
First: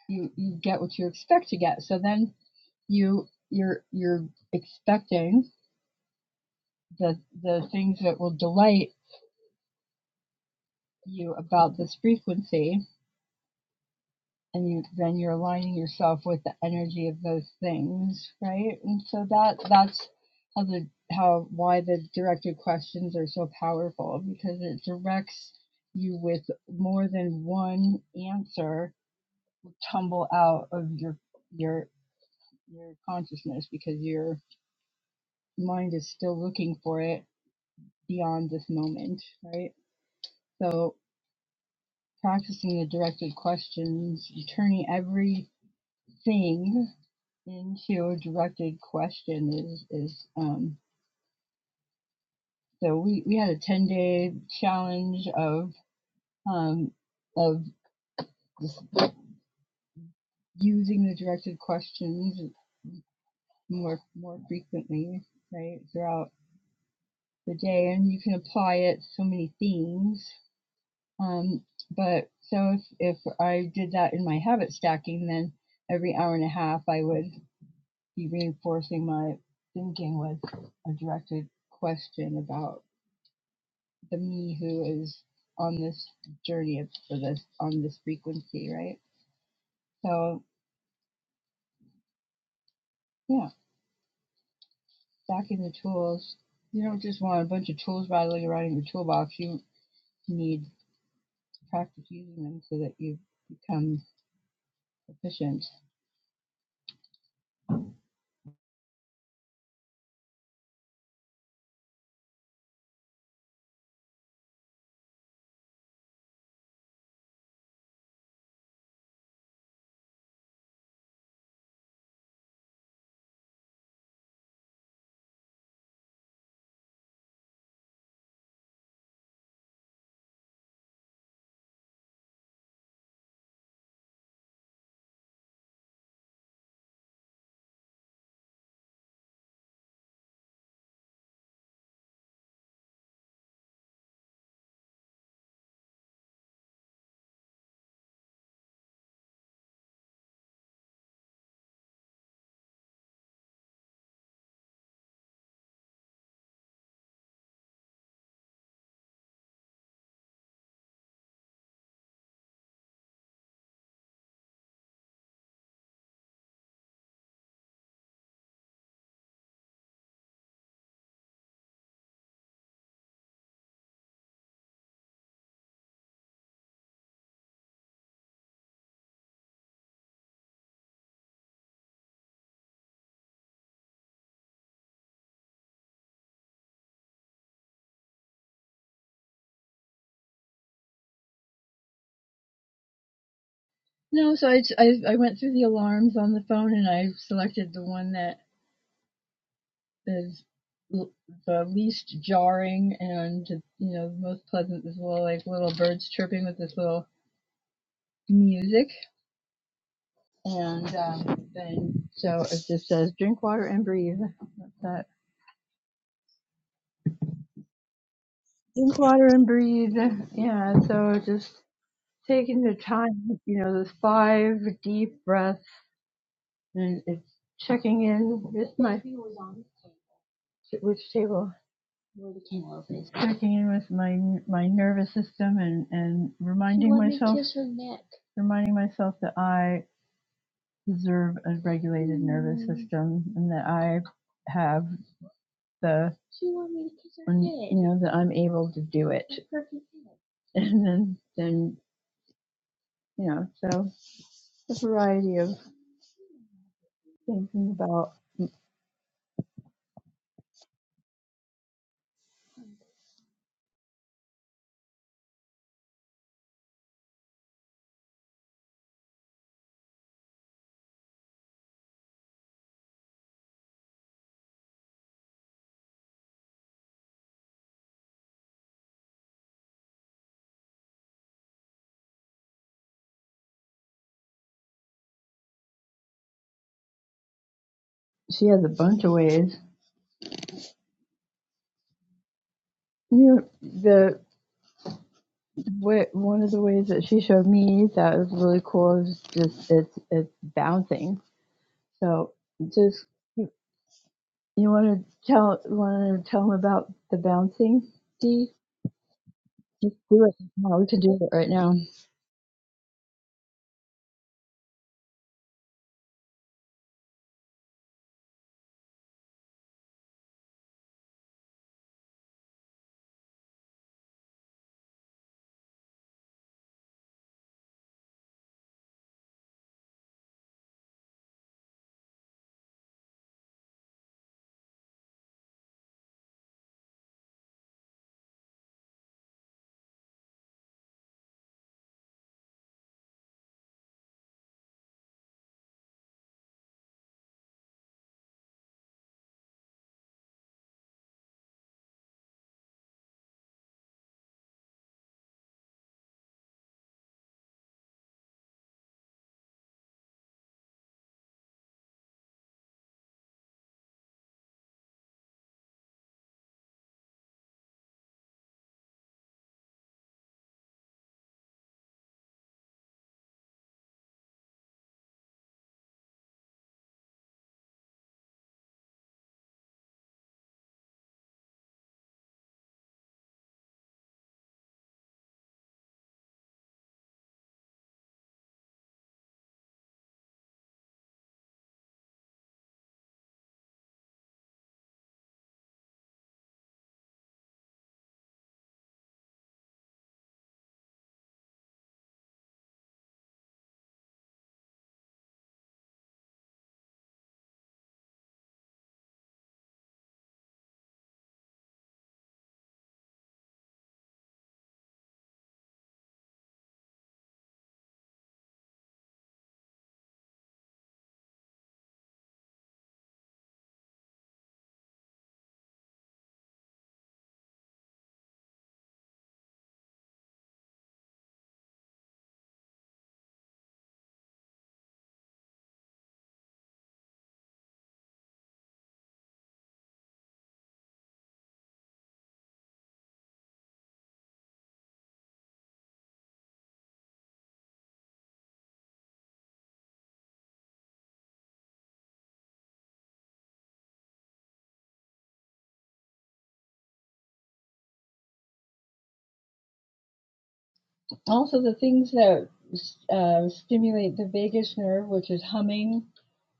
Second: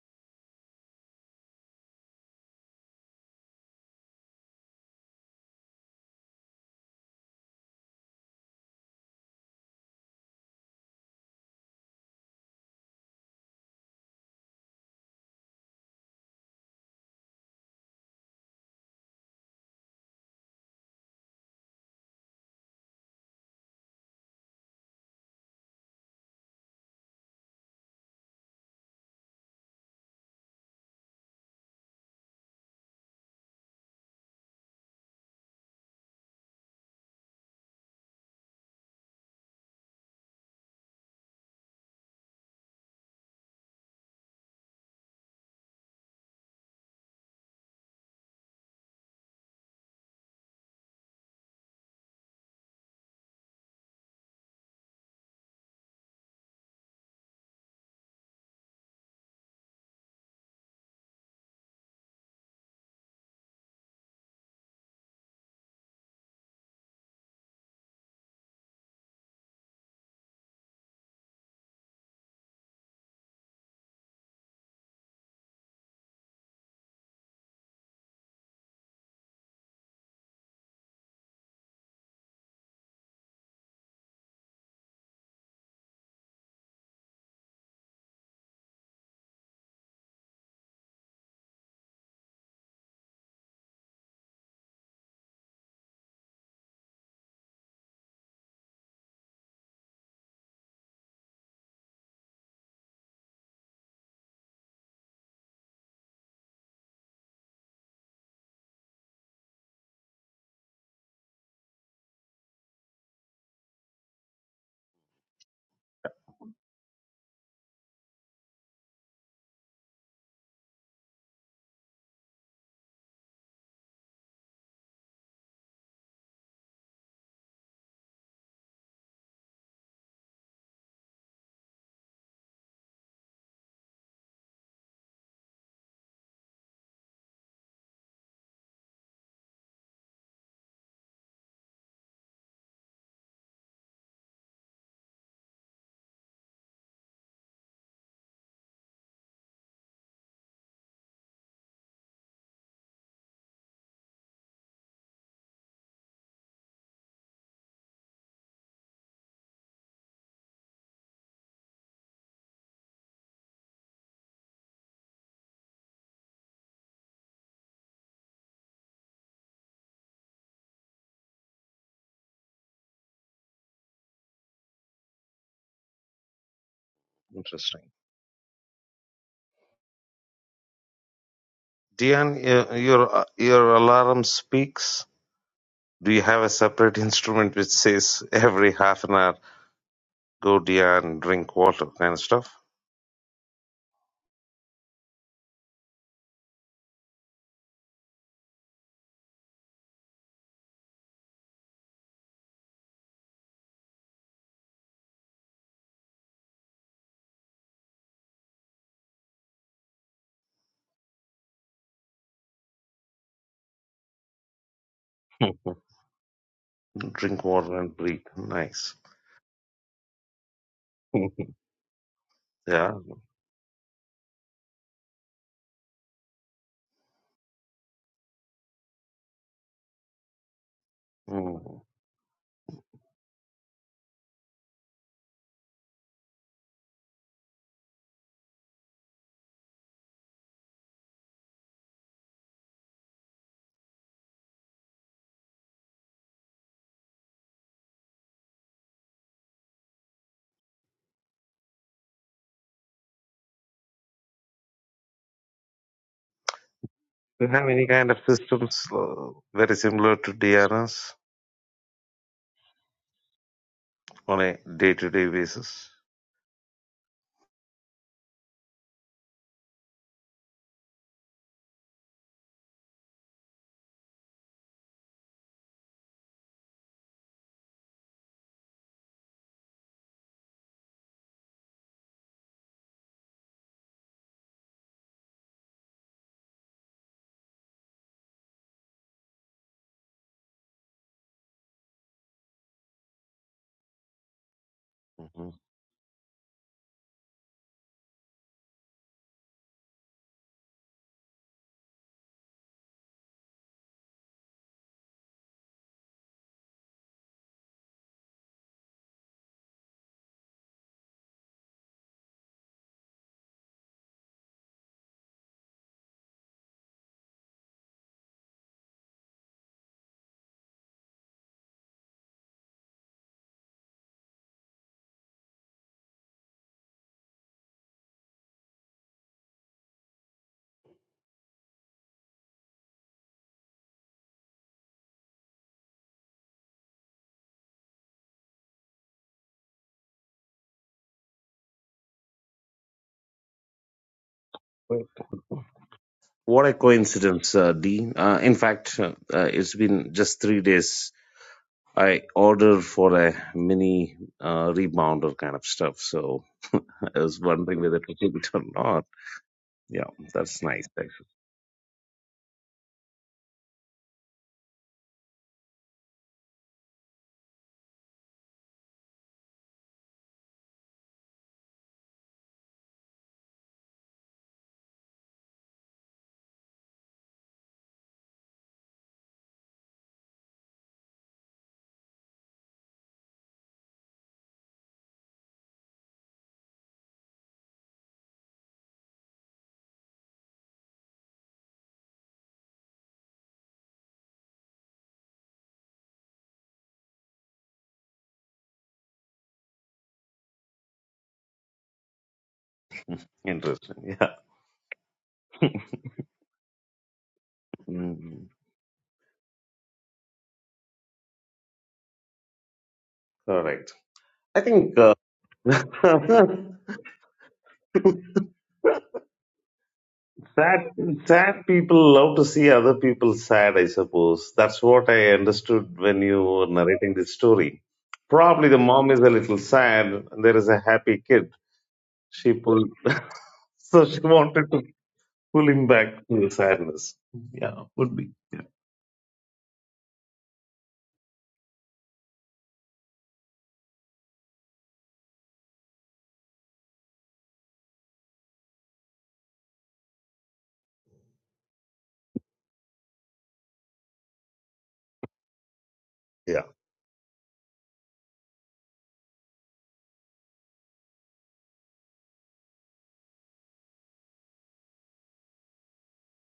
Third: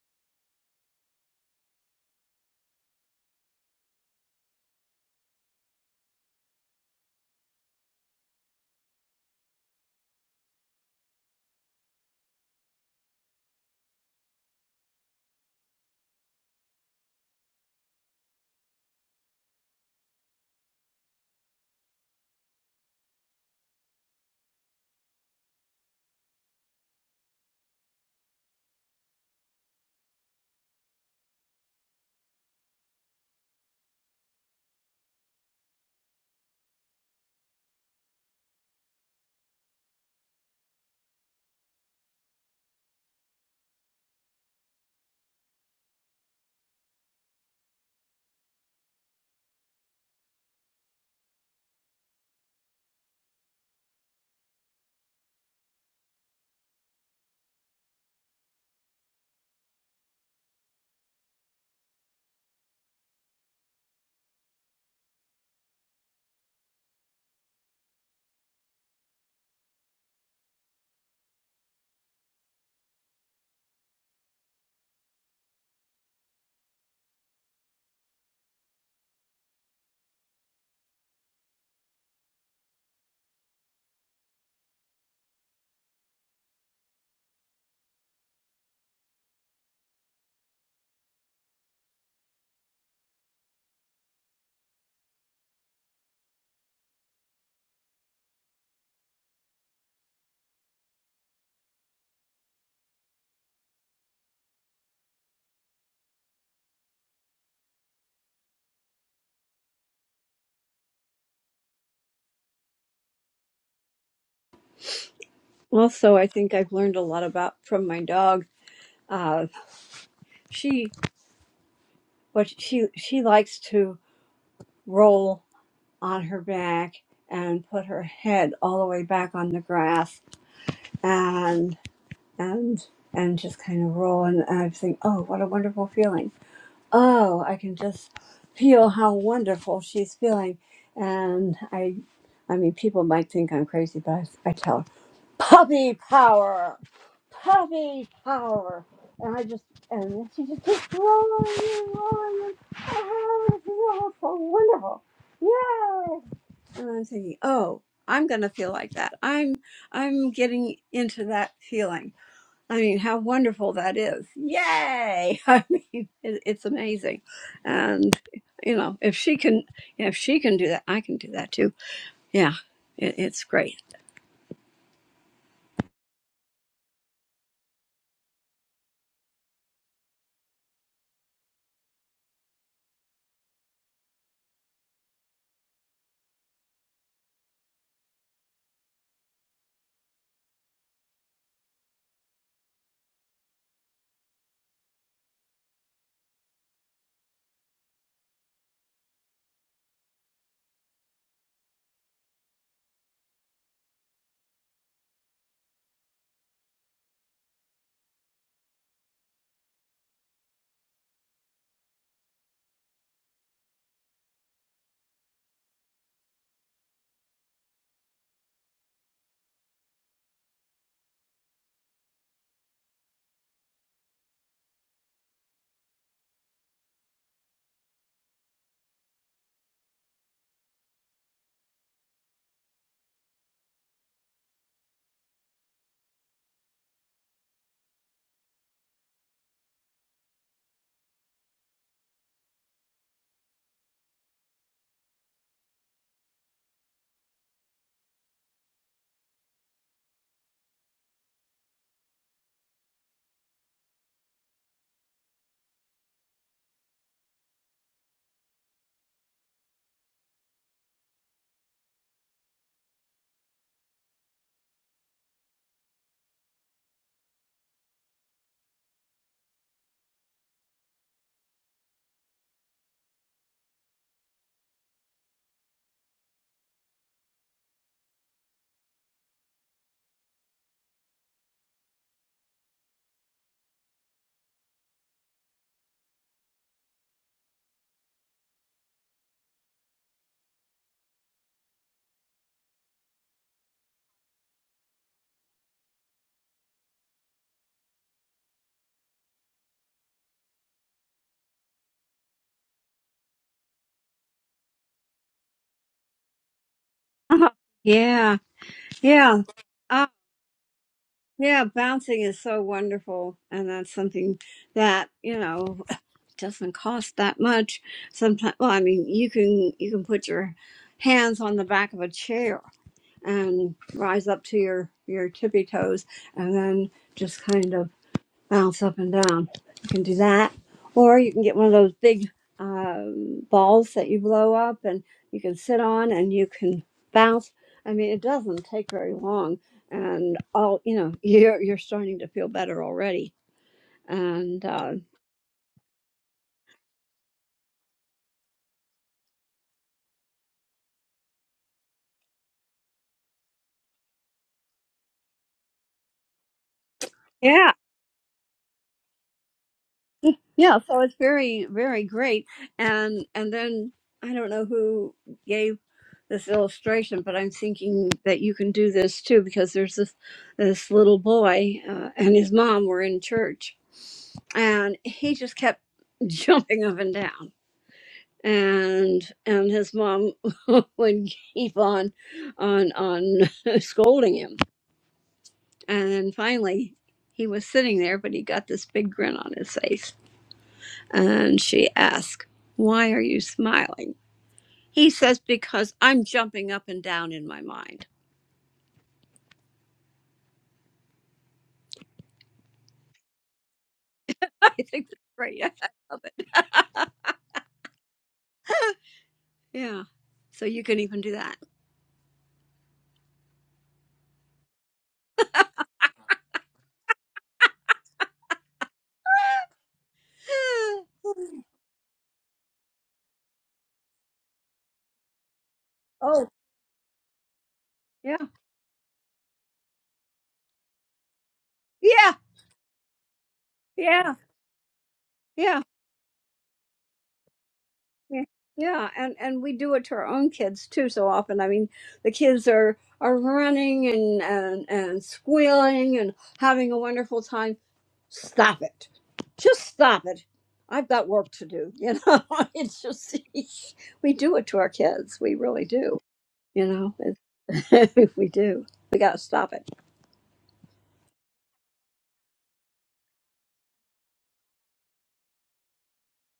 B: you, you get what you expect to get. So then you you're you're expecting the the things that will delight you about this frequency and you then you're aligning yourself with the energy of those things right and so that that's how the how why the directed questions are so powerful because it directs you with more than one answer tumble out of your your your consciousness because your mind is still looking for it beyond this moment right so practicing the directed questions turning every thing into your directed question is is um, so we, we had a 10 day challenge of um, of just using the directed questions more more frequently right throughout the day and you can apply it to so many themes um, but so if, if I did that in my habit stacking then every hour and a half I would be reinforcing my thinking with a directed question about the me who is on this journey for this on this frequency, right? So yeah, stacking the tools. You don't just want a bunch of tools rattling around in your toolbox. You need to practice using them so that you become efficient.
A: also, I think I've learned a lot about from my dog. Uh, she what she she likes to roll. on her back and put her head all the way back on the grass and and and just kind of roll and I think, oh, what a wonderful feeling. Oh, I can just feel how wonderful she's feeling. And I I mean people might think I'm crazy, but I, I tell her, puppy power, puppy power. And I just and then she just keeps rolling and rolling and oh, this is all so wonderful. Yay! And I'm thinking, oh, I'm going to feel like that. I'm I'm getting into that feeling. I mean, how wonderful that is! Yay! I mean, it, it's amazing. And you know, if she can, if she can do that, I can do that too. Yeah, it, it's great.
C: Interesting. Diane, uh, your uh, your alarm speaks. Do you have a separate instrument which says every half an hour Go there and drink water kind of stuff.
B: No, so I I I went through the alarms on the phone and I selected the one that is the least jarring and you know most pleasant. This little like little birds chirping with this little music And um, then, so it just says drink water and breathe. That's that.
C: drink water and breathe. Nice.
B: Drink water and breathe. Yeah. So just taking the
C: Yeah.
B: time, you know, those five deep breaths, and it's checking in with my which table.
C: Mm.
B: Where the candle is. Checking in with my my nervous system and and reminding you want myself me to kiss her neck. reminding myself that I deserve a regulated nervous mm. system and that I have. the when, you know that I'm able to do it, and then then you know so a variety of
C: Do you have
B: thinking
C: any kind
B: about.
C: of systems uh, very similar to DRS on a day-to-day basis?
B: She has a bunch of ways. You know, the
C: hmm
B: way, one of the ways that she showed me that was really cool is just it's it's bouncing. So just you, you want to tell want to tell them about the
A: Uh-huh.
B: bouncing?
A: Yeah,
B: See,
A: yeah,
B: just
A: uh,
B: do it. How to do it right
A: yeah.
B: now?
A: Bouncing is so wonderful, and that's something that you know. doesn't cost that much. Sometimes, well, I mean, you can you can put your hands on the back of a chair and rise up to your your tippy toes, and then just kind of bounce up and down. You can do that, or you can get one of those big um, balls that you blow up, and you can sit on and you can bounce. I mean, it doesn't take very long, and all you know, you're you're starting to feel better already, and. Uh,
C: Wait. What a coincidence, uh, Dean. Uh, in fact, uh, uh, it's been just three days I order for a mini uh, rebounder kind of stuff. So I was
A: yeah,
C: wondering whether to keep it or not. Yeah, that's
A: Yeah,
C: nice.
A: so
C: That's
A: it's very, very great. And and then I don't know who gave this illustration, but I'm thinking that you can do this too because there's this this little boy uh, and his mom were in church, and he just kept jumping up and down. And and his mom would keep on on on scolding him. And then finally he was sitting there, but he got this big grin on his face and she asks, Why are you smiling? He says, Because I'm jumping up and down in my mind.
C: interesting. Yeah.
A: I think that's great. Yeah, I love it.
C: Mm,
A: Yeah. So you can even do that.
C: Correct. I think uh, sad, sad people love to see other people sad, I suppose. That's what I understood when you
A: oh,
C: were narrating this story.
A: yeah.
C: Probably the mom is a little sad. There is a happy kid.
A: Yeah.
C: She pulled. So she
A: Yeah.
C: wanted to
A: Yeah.
C: pulling back to sadness. Yeah, would be.
A: Yeah.
C: Yeah.
A: Yeah. And and we do it to our own kids too so often. I mean, the kids are are running and and, and squealing and having a wonderful time stop it. Just stop it. I've got work to do. You know, it's just, we do it to our kids. We really do.
C: Yeah.
A: You know, It's- we do. We got to stop it.
B: Also, the things that uh, stimulate the vagus nerve, which is humming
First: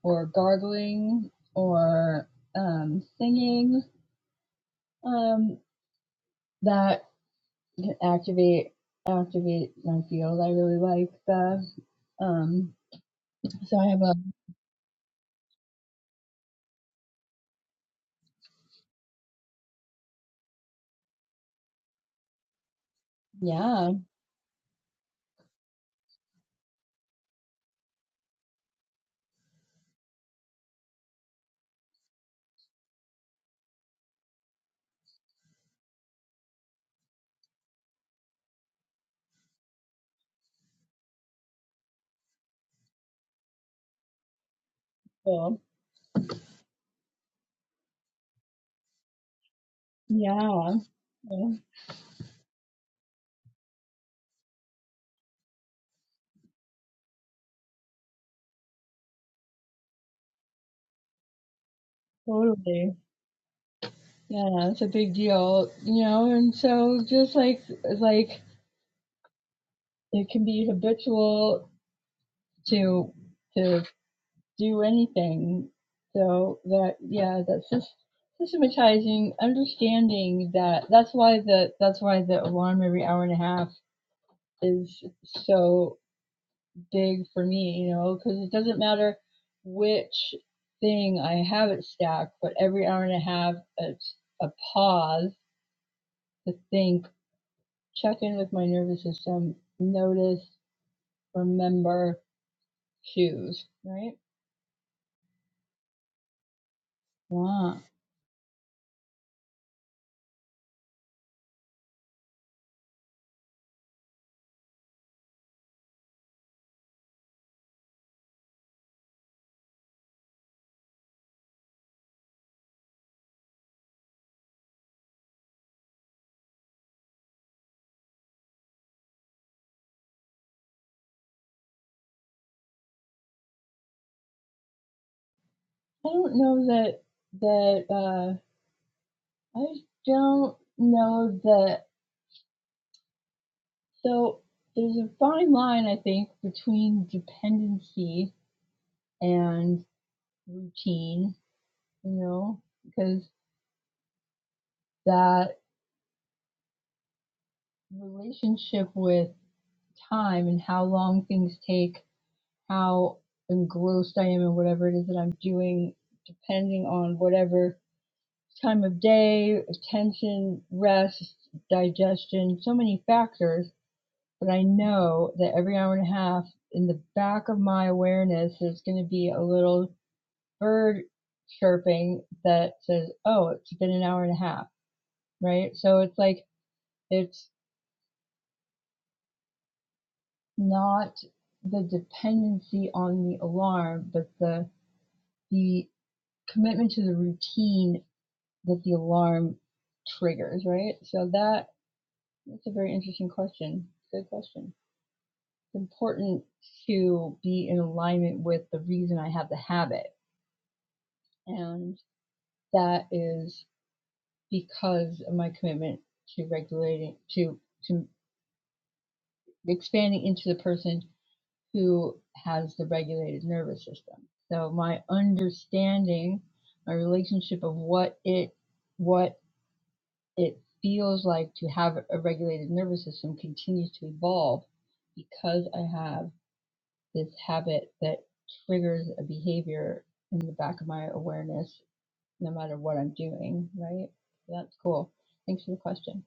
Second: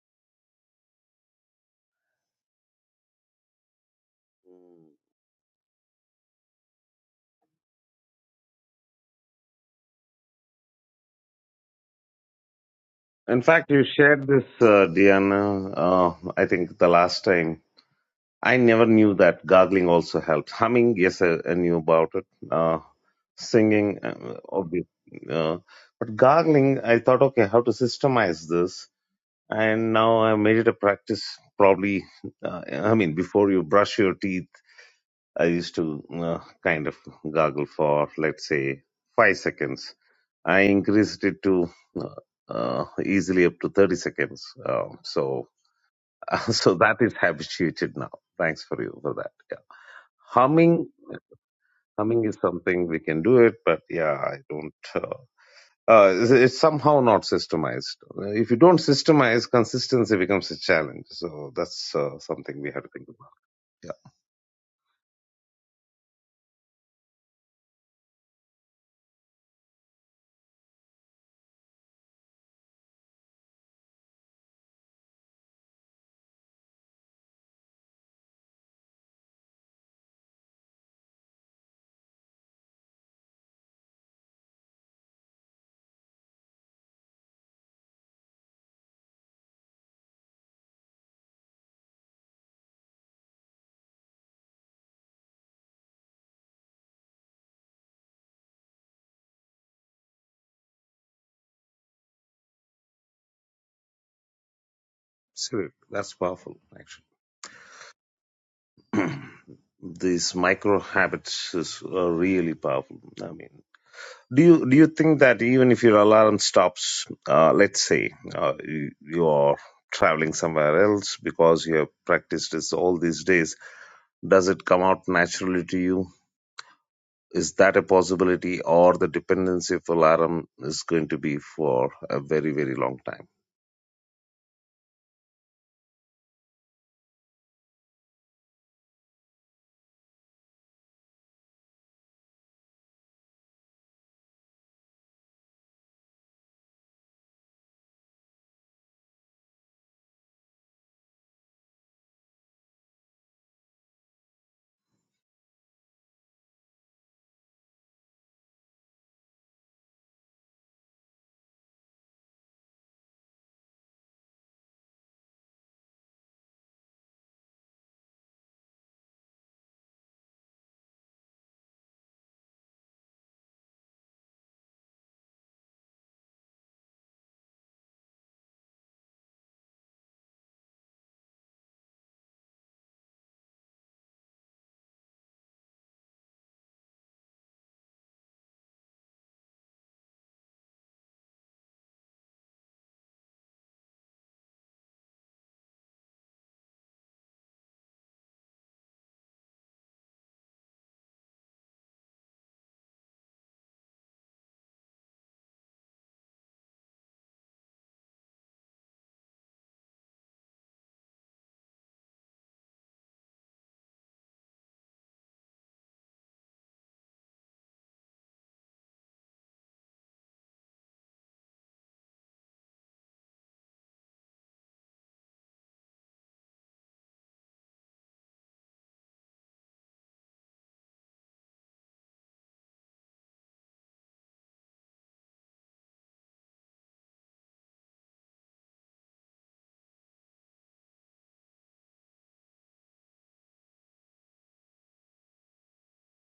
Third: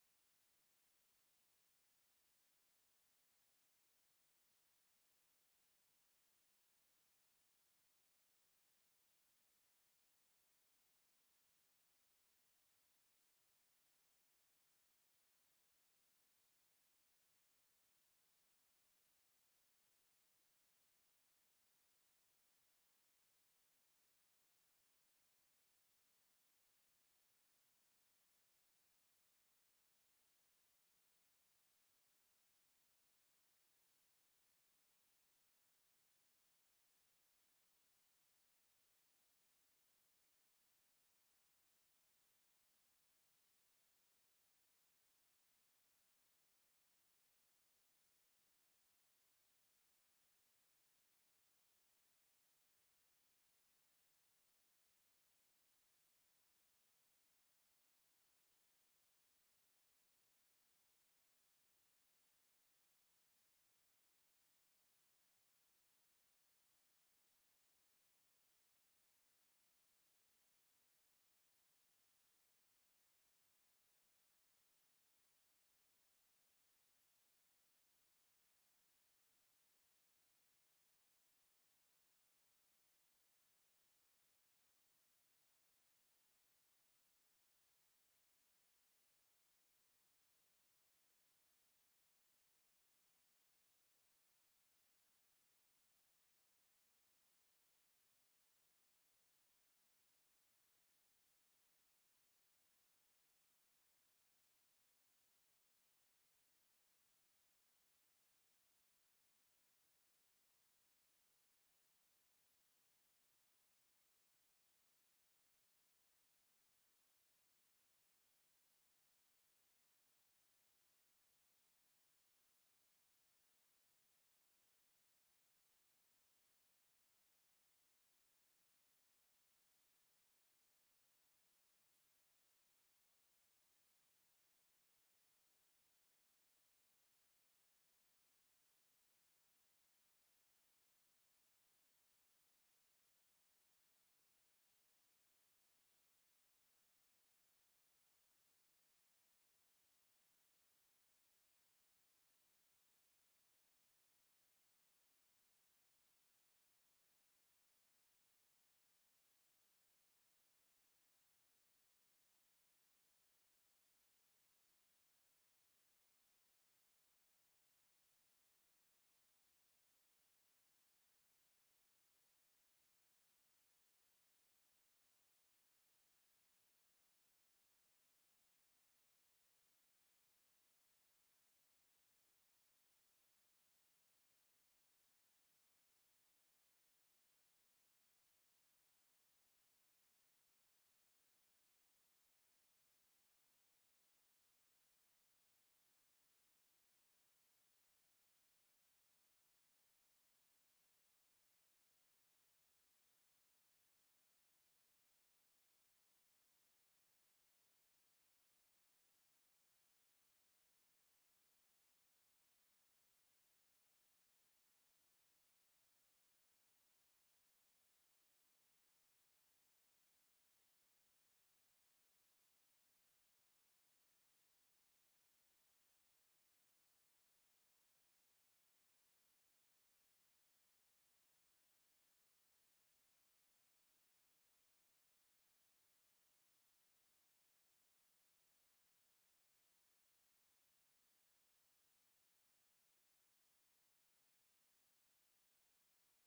B: or gargling or um, singing, um, that can activate activate my field. I really like that. Um,
C: In fact,
B: so
C: you
B: I have a
C: shared this, uh, Diana, uh, I think the last time. I never knew that gargling also helped. Humming, yes, I, I knew about it. Uh,
B: yeah,
C: singing, uh, obvious. Uh, but gargling, I thought, okay, how to systemize this. And now I made it a practice, probably, uh, I mean, before you brush your teeth. I used to uh, kind of gargle for, let's say, five seconds. I increased it to uh, uh, easily up to 30 seconds. Um, so,
B: cool,
C: so that is habituated now. Thanks for you for that. Yeah.
B: yeah,
C: Humming,
B: yeah,
C: humming is something we can do it, but yeah, I don't. Uh, uh, it's it's somehow not systemized. If you don't systemize, consistency becomes a challenge. So that's uh, something we have to
B: totally,
C: think about. Yeah.
B: yeah. It's a big deal, you know. And so just like like it can be habitual to to do anything. So that yeah, that's just systematizing, understanding that that's why the that's why the alarm every hour and a half is so big for me. You know, because it doesn't matter which thing I have it stacked, but every hour and a half it's a pause to think, check in with my nervous system, notice, remember, choose. Right?
C: Absolutely. That's powerful,
B: Wow.
C: actually. These micro habits is uh, really powerful. I mean, do you do you think that even if your alarm stops, uh, let's say uh, you, you are traveling somewhere else because you have practiced this all these days, does it come out naturally to you? Is that a possibility, or the dependency of alarm is going to be for a very, very long time?
B: I don't know that that. uh, I don't know that. So there's a fine line, I think, between dependency and routine, you know, because that relationship with time and how long things take, how engrossed I am in whatever it is that I'm doing, depending on whatever time of day, attention, rest, digestion, so many factors but I know that every hour and a half in the back of my awareness, there's going to be a little bird chirping that says, oh, it's been an hour and a half, right? So it's like, it's not the dependency on the alarm, but the, the commitment to the routine that the alarm triggers, right? So that, that's a very interesting question. Good question. It's important to be in alignment with the reason I have the habit And that is because of my commitment to regulating, to, to expanding into the person who has the regulated nervous system. So my understanding, my relationship of what it, what it feels like to have a regulated nervous system continues to evolve because I have this habit that triggers a behavior in the back of my awareness no matter what I'm doing, right? That's cool. Thanks for the question.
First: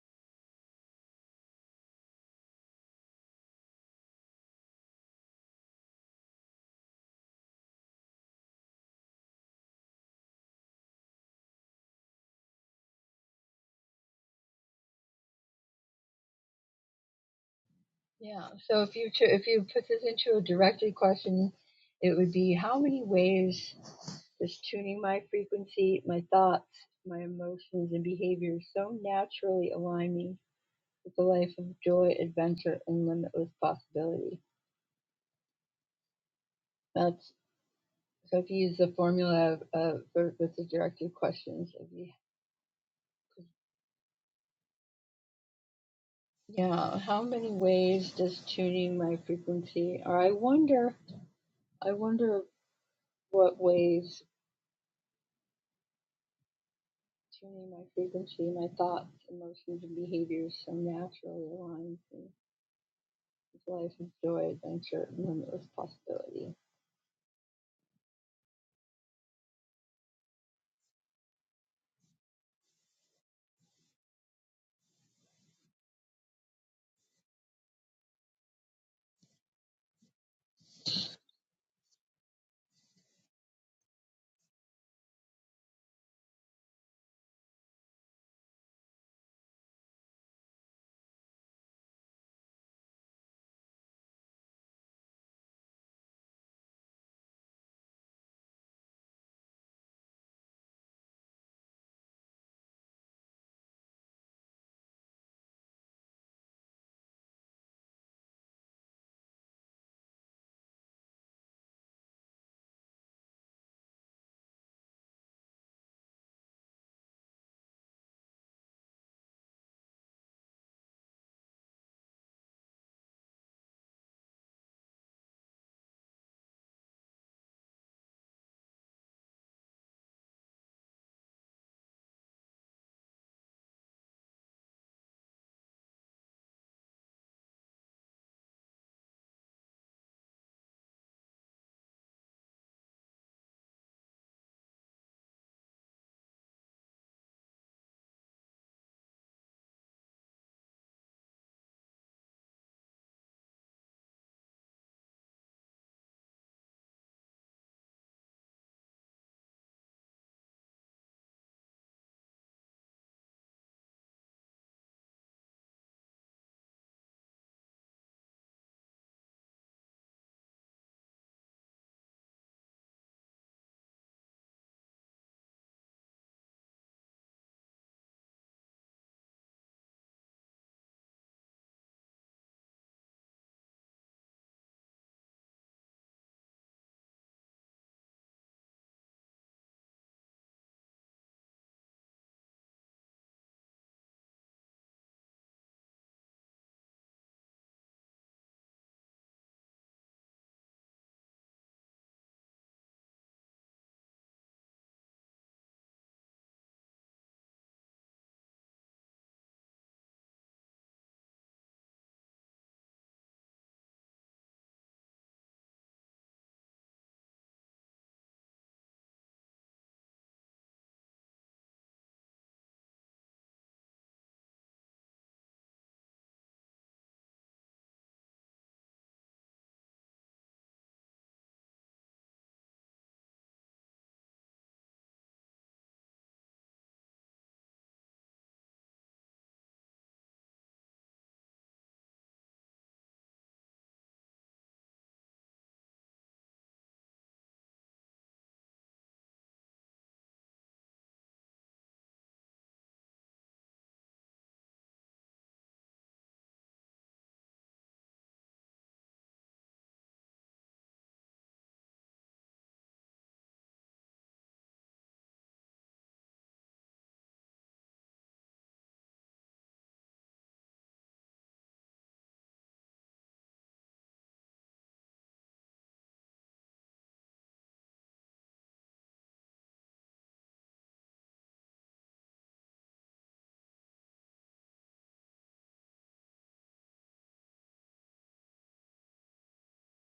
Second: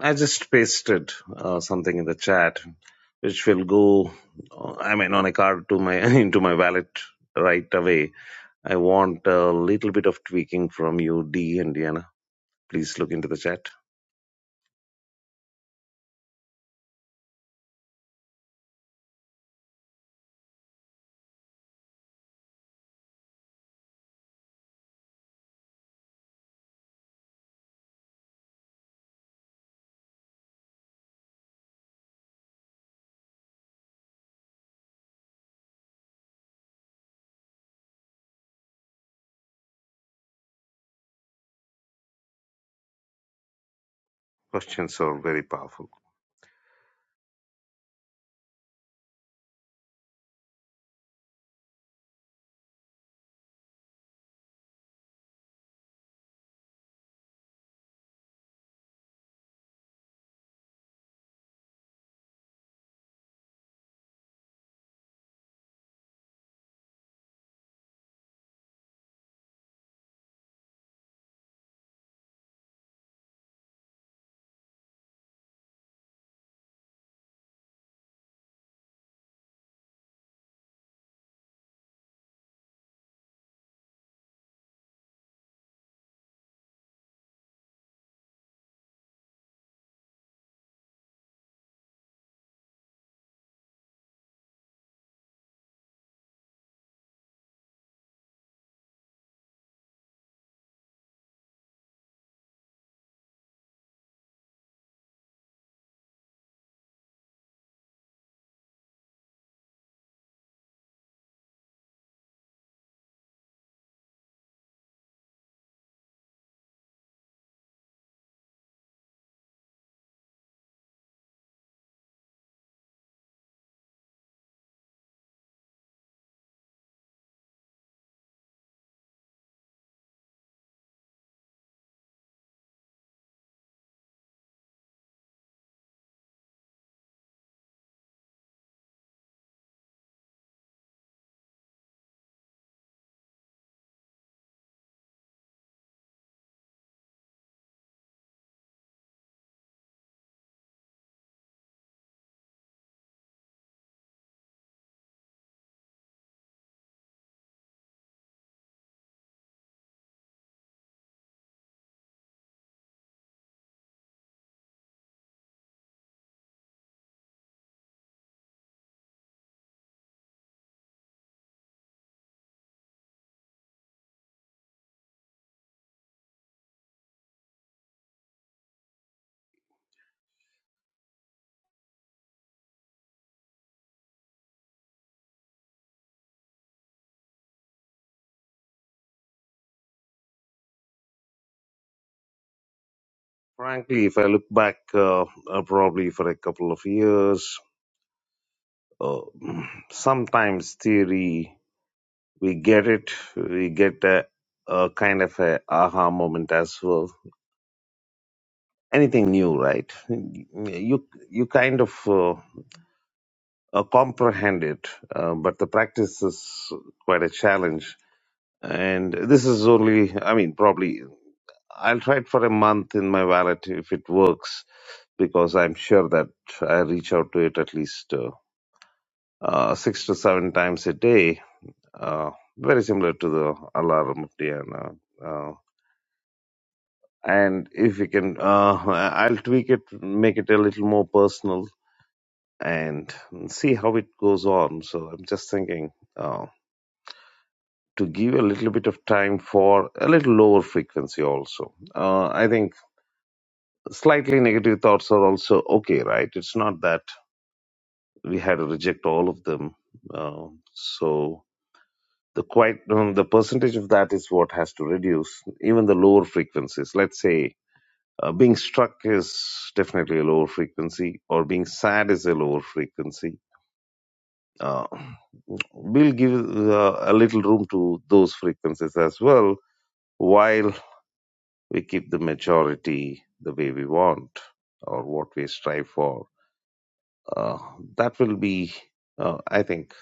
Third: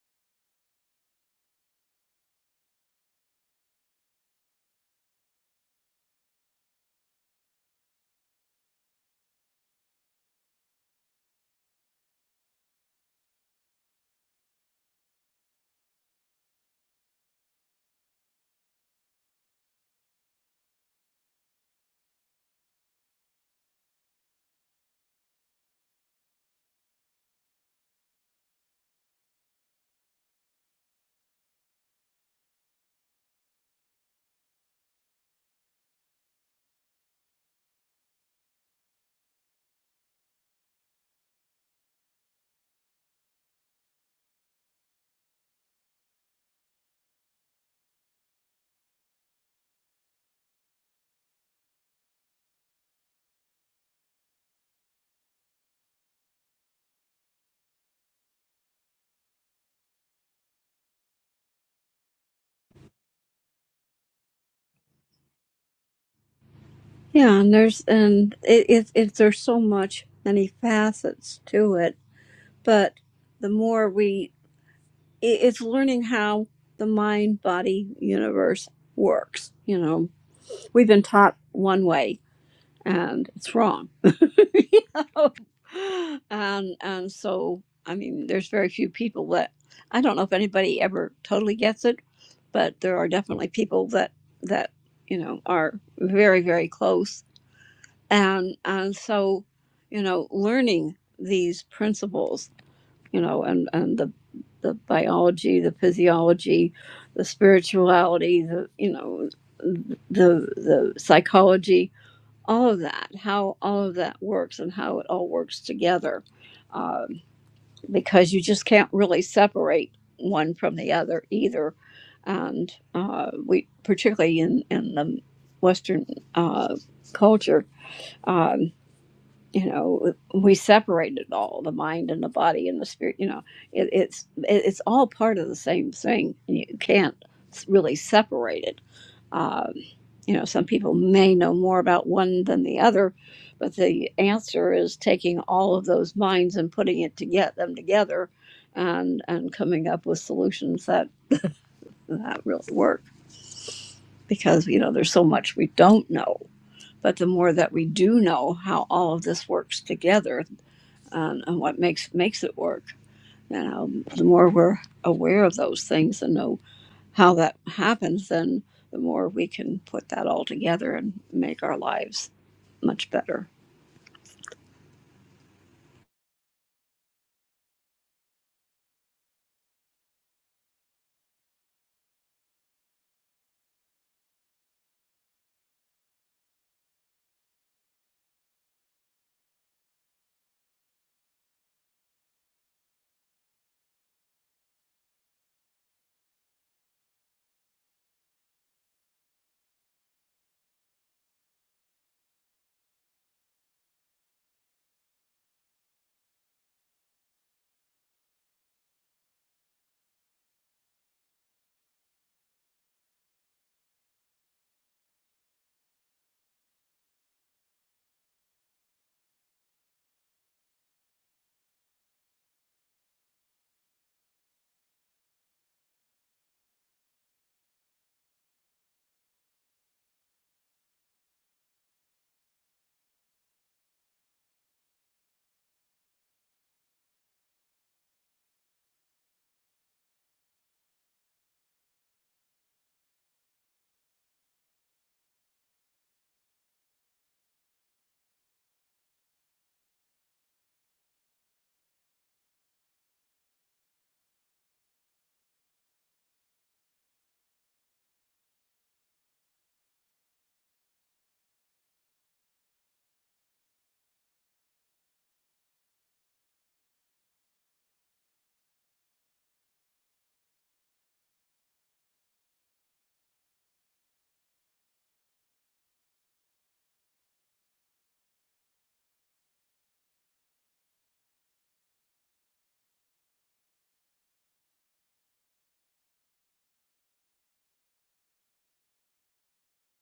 C: I just pasted uh, something in the chat, which will go. uh, I mean, on a card to my into my wallet right away. I want a little bit of tweaking from you, D and Diana. Please look into the chat.
B: Yeah. So if you cho- if you put this into a directed question, it would be how many ways does tuning my frequency, my thoughts, my emotions, and behaviors so naturally align me with a life of joy, adventure, and limitless possibility? That's so if you use the formula of, of for, with the directed questions, it'd
C: Questions are very powerful.
B: yeah. How many ways does tuning my frequency, or I wonder I wonder what ways tuning my frequency, my thoughts, emotions, and behaviors so naturally aligns me with life and joy, adventure, and limitless possibility.
A: Yeah. And there's, and it, it, it, there's so much, many facets to it. But the more we, it, it's learning how the mind body universe works. You know, we've been taught one way and it's wrong and and so I mean, there's very few people that I don't know if anybody ever totally gets it, but there are definitely people that that you know are very very close, and and so you know learning these principles, you know, and and the the biology, the physiology, the spirituality, the you know the the psychology all of that, how all of that works and how it all works together, um, because you just can't really separate one from the other either. And uh, we, particularly in in the Western uh, culture, um, you know we separated all the mind and the body and the spirit you know it, it's it, it's all part of the same thing you can't s- really separate it um, you know some people may know more about one than the other but the answer is taking all of those minds and putting it to get them together and and coming up with solutions that that really work because you know there's so much we don't know but the more that we do know how all of this works together and, and what makes makes it work. You know, the more we're aware of those things and know how that happens, then the more we can put that all together and make our lives much better.
C: Frankly, if I look back, uh, uh, probably for a couple of years, uh, sometimes theory we get it. We get a, a kind of a aha moment as well. Anything new, right? You you kind of uh, uh, comprehend it, uh, but the practice is quite a challenge. And this is only, I mean, probably I'll try it for a month in my wallet if it works, because I'm sure that I reach out to it at least uh, uh, six to seven times a day. Uh, very similar to the alarm of Diana. and if you can uh, i'll tweak it make it a little more personal and see how it goes on so i'm just thinking uh, to give a little bit of time for a little lower frequency also uh, i think slightly negative thoughts are also okay right it's not that we had to reject all of them uh, so the quite um, the percentage of that is what has to reduce even the lower frequencies let's say Uh, being struck is definitely a lower frequency, or being sad is a lower frequency. Uh, we'll give uh, a little room to those frequencies as well, while we keep the majority the way we want or what we strive for. Uh, that will be, uh, I think,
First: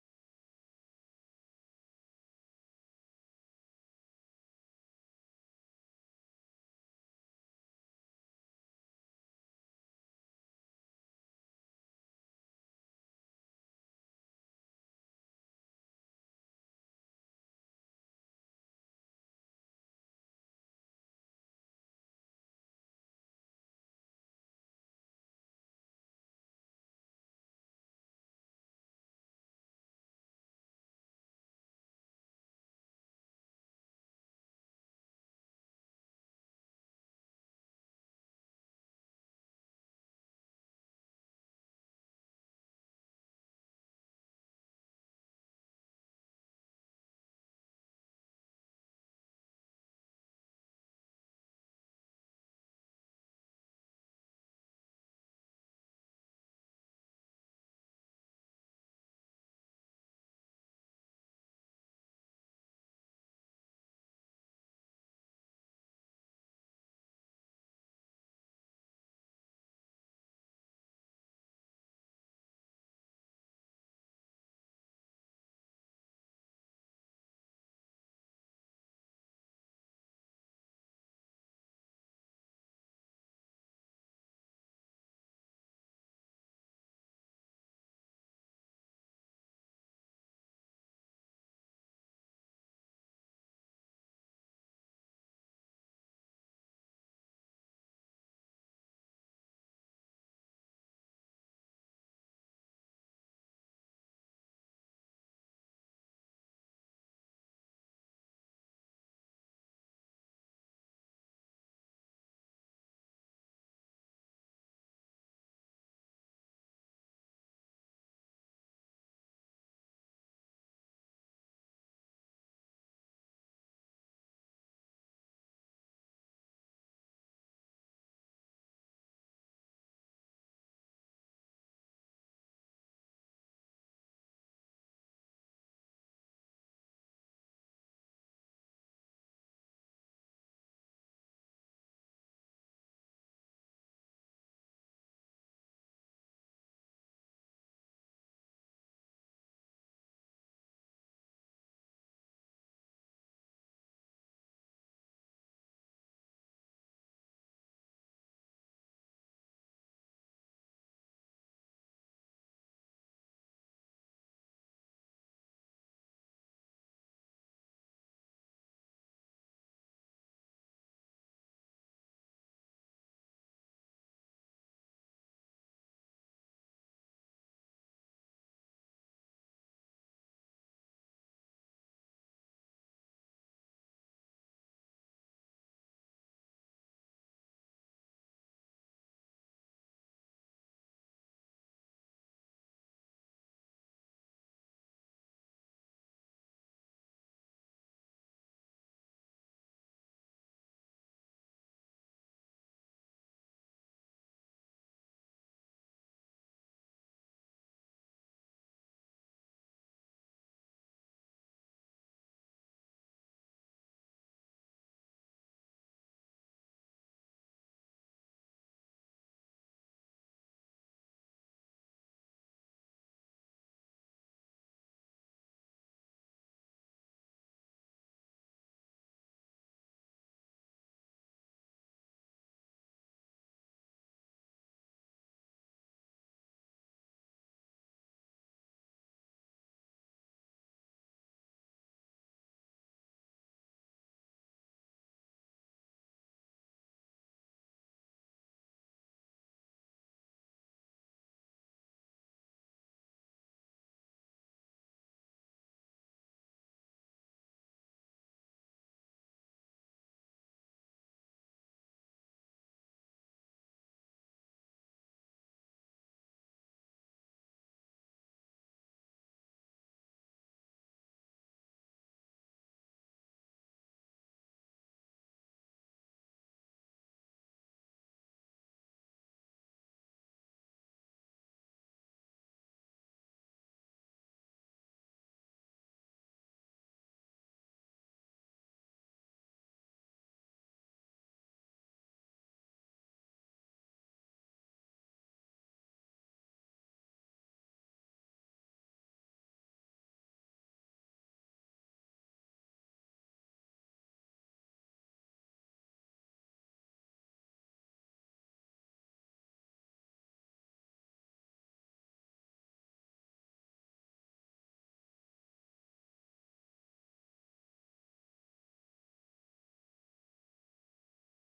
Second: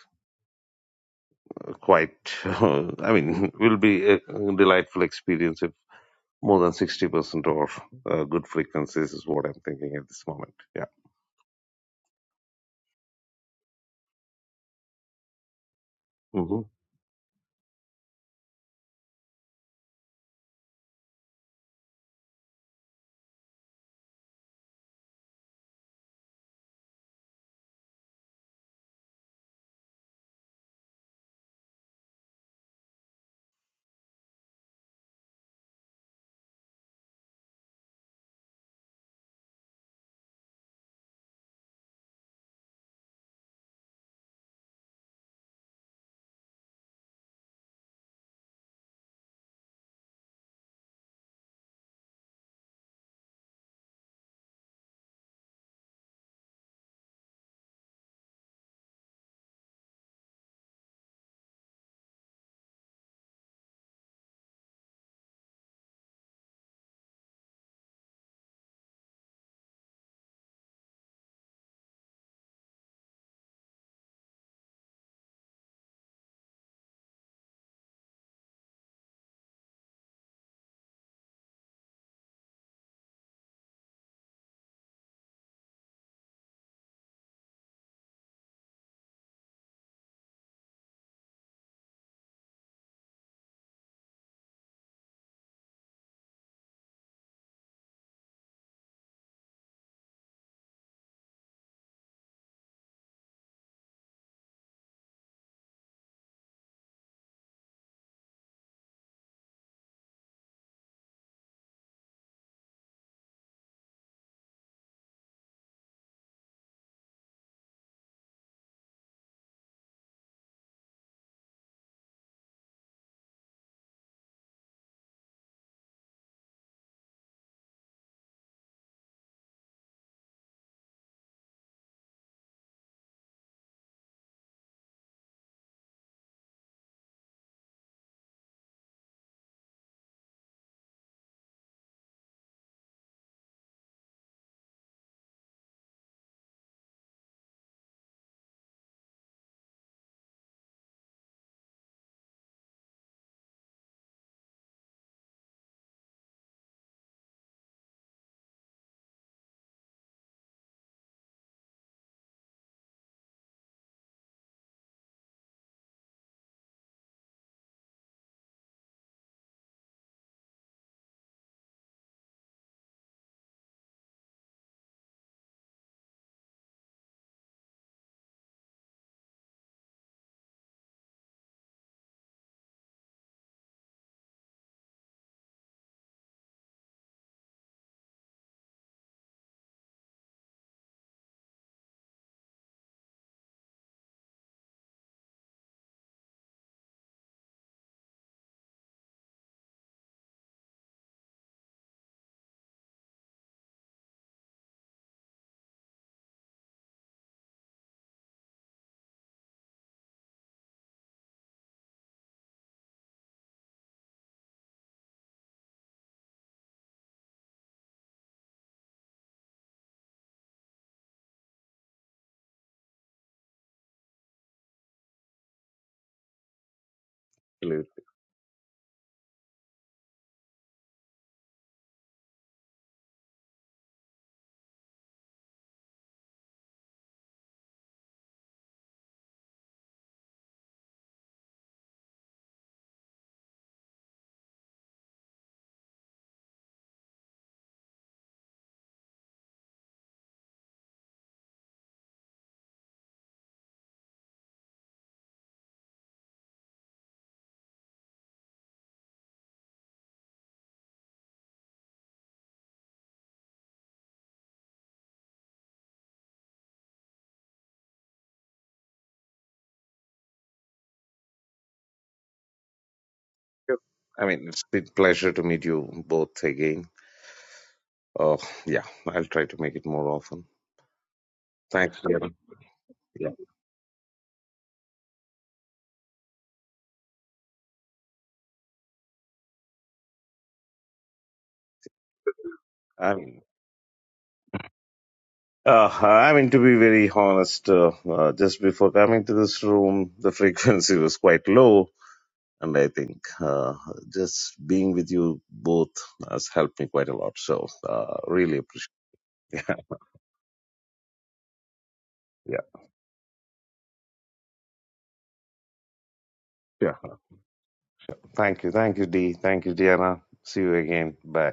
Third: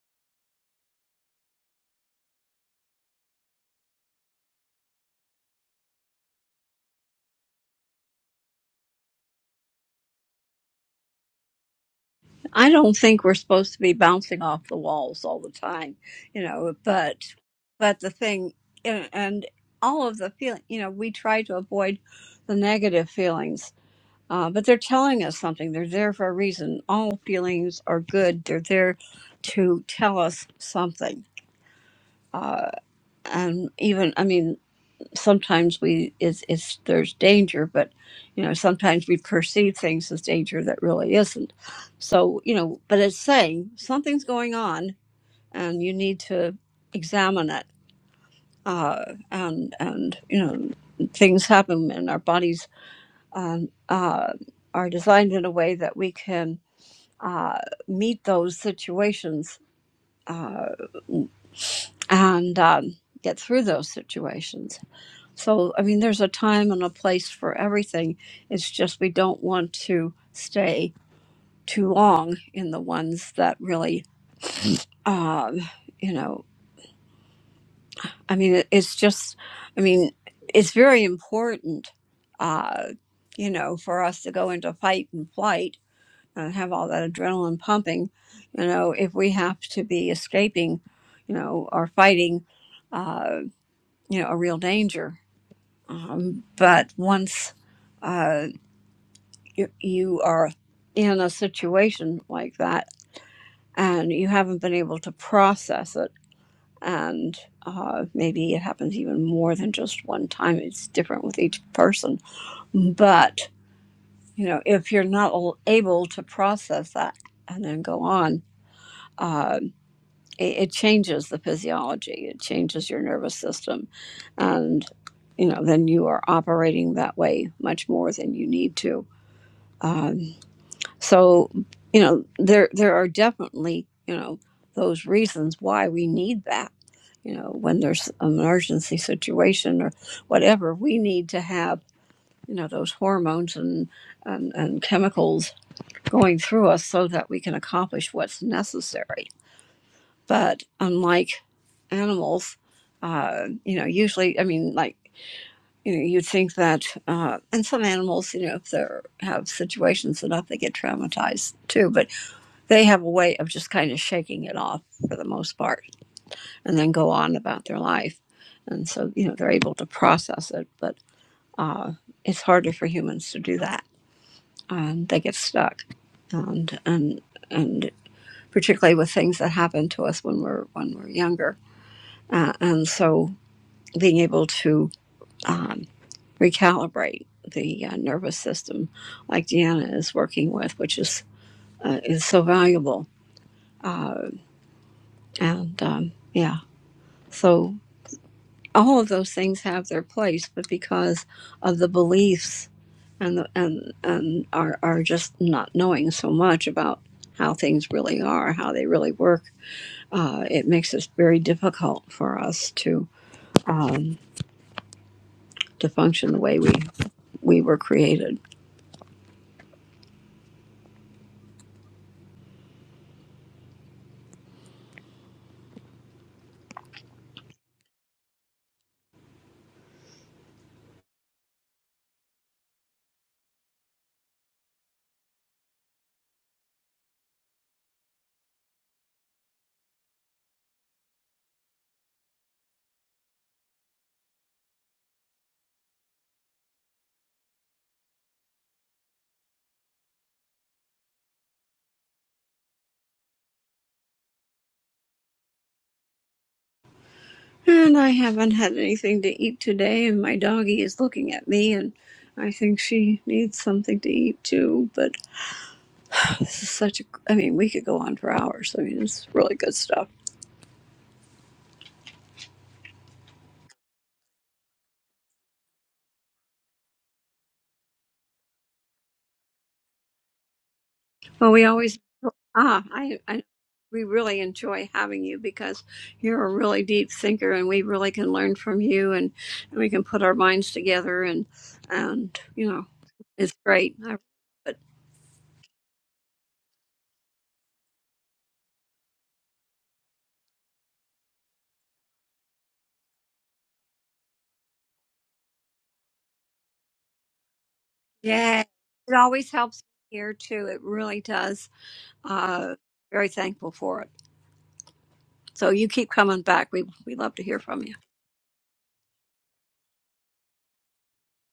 C: quite. I mean, will be a delightful experience if more than sixty percent or uh, good frequencies is what I'm thinking at this moment. Yeah.
A: I don't think we're supposed to be bouncing off the walls all the time, you know,
C: Mm-hmm.
A: but but the thing and and all of the feeling, you know, we try to avoid the negative feelings Uh, but they're telling us something. They're there for a reason. All feelings are good. They're there to tell us something. Uh, and even, I mean, sometimes we it's, it's there's danger, but you know, sometimes we perceive things as danger that really isn't. So you know, but it's saying something's going on, and you need to examine it. Uh, and and you know, things happen, and our bodies um, uh, are designed in a way that we can uh, meet those situations uh, and um, get through those situations. So, I mean, there's a time and a place for everything. It's just we don't want to stay too long in the ones that really, um, you know, I mean, it- it's just, I mean, it's very important, uh, you know, for us to go into fight and flight and have all that adrenaline pumping, you know, if we have to be escaping, you know, or fighting, uh, you know, a real danger. Um, but once uh, you, you are in a situation like that and you haven't been able to process it, and uh, maybe it happens even more than just one time, it's different with each person. But, you know, if you're not al- able to process that and then go on, uh, it, it changes the physiology it changes your nervous system and you know then you are operating that way much more than you need to um, so you know there there are definitely you know those reasons why we need that you know when there's an emergency situation or whatever we need to have you know those hormones and and, and chemicals going through us so that we can accomplish what's necessary but unlike animals, uh, you know, usually, I mean, like, you know, you'd think that, uh, and some animals, you know, if they have situations enough, they get traumatized too, but they have a way of just kind of shaking it off for the most part and then go on about their life. And so, you know, they're able to process it, but uh, it's harder for humans to do that. Um, they get stuck. And, and, and particularly with things that happen to us when we're, when we're younger Uh, and so being able to um, recalibrate the uh, nervous system like Deanna is working with, which is, uh, is so valuable. Uh, and um, yeah, so all of those things have their place, but because of the beliefs and, the, and, and are, are just not knowing so much about how things really are, how they really work, uh, it makes it very difficult for us to, to function the way we, we were created. And I haven't had anything to eat today, and my doggie is looking at me, and I think she needs something to eat too. But this is such a, I mean, we could go on for hours. I mean, it's really good stuff.
C: I mean, it's a pleasure to meet you both again. Uh, yeah, I'll try to make it more often.
A: Well, we
C: Thanks,
A: always,
C: Darren.
A: ah, I,
C: Yeah.
A: I, we really enjoy having you because you're a really deep thinker, and we really can learn from you, and, and we can put our minds together, and, and, you know,
C: I mean,
A: it's great. I, but
C: uh, I mean, to be very honest, uh, uh, just before coming to this room, the frequency was quite low. And I think uh, just being with you both has helped me quite a lot. So, uh, really
A: yeah,
C: appreciate
A: it always helps here too. It really does.
C: Yeah.
A: uh, very thankful for it. So you keep coming back. We
C: Yeah.
A: we love to hear from you.
C: Thank you. Thank you, Dee. Thank you, Diana. See you again. Bye.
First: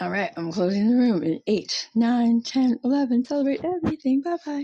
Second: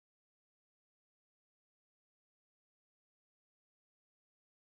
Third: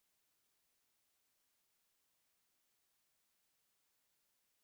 B: All right, I'm closing the room in eight, nine, ten, eleven. Celebrate everything. Bye bye.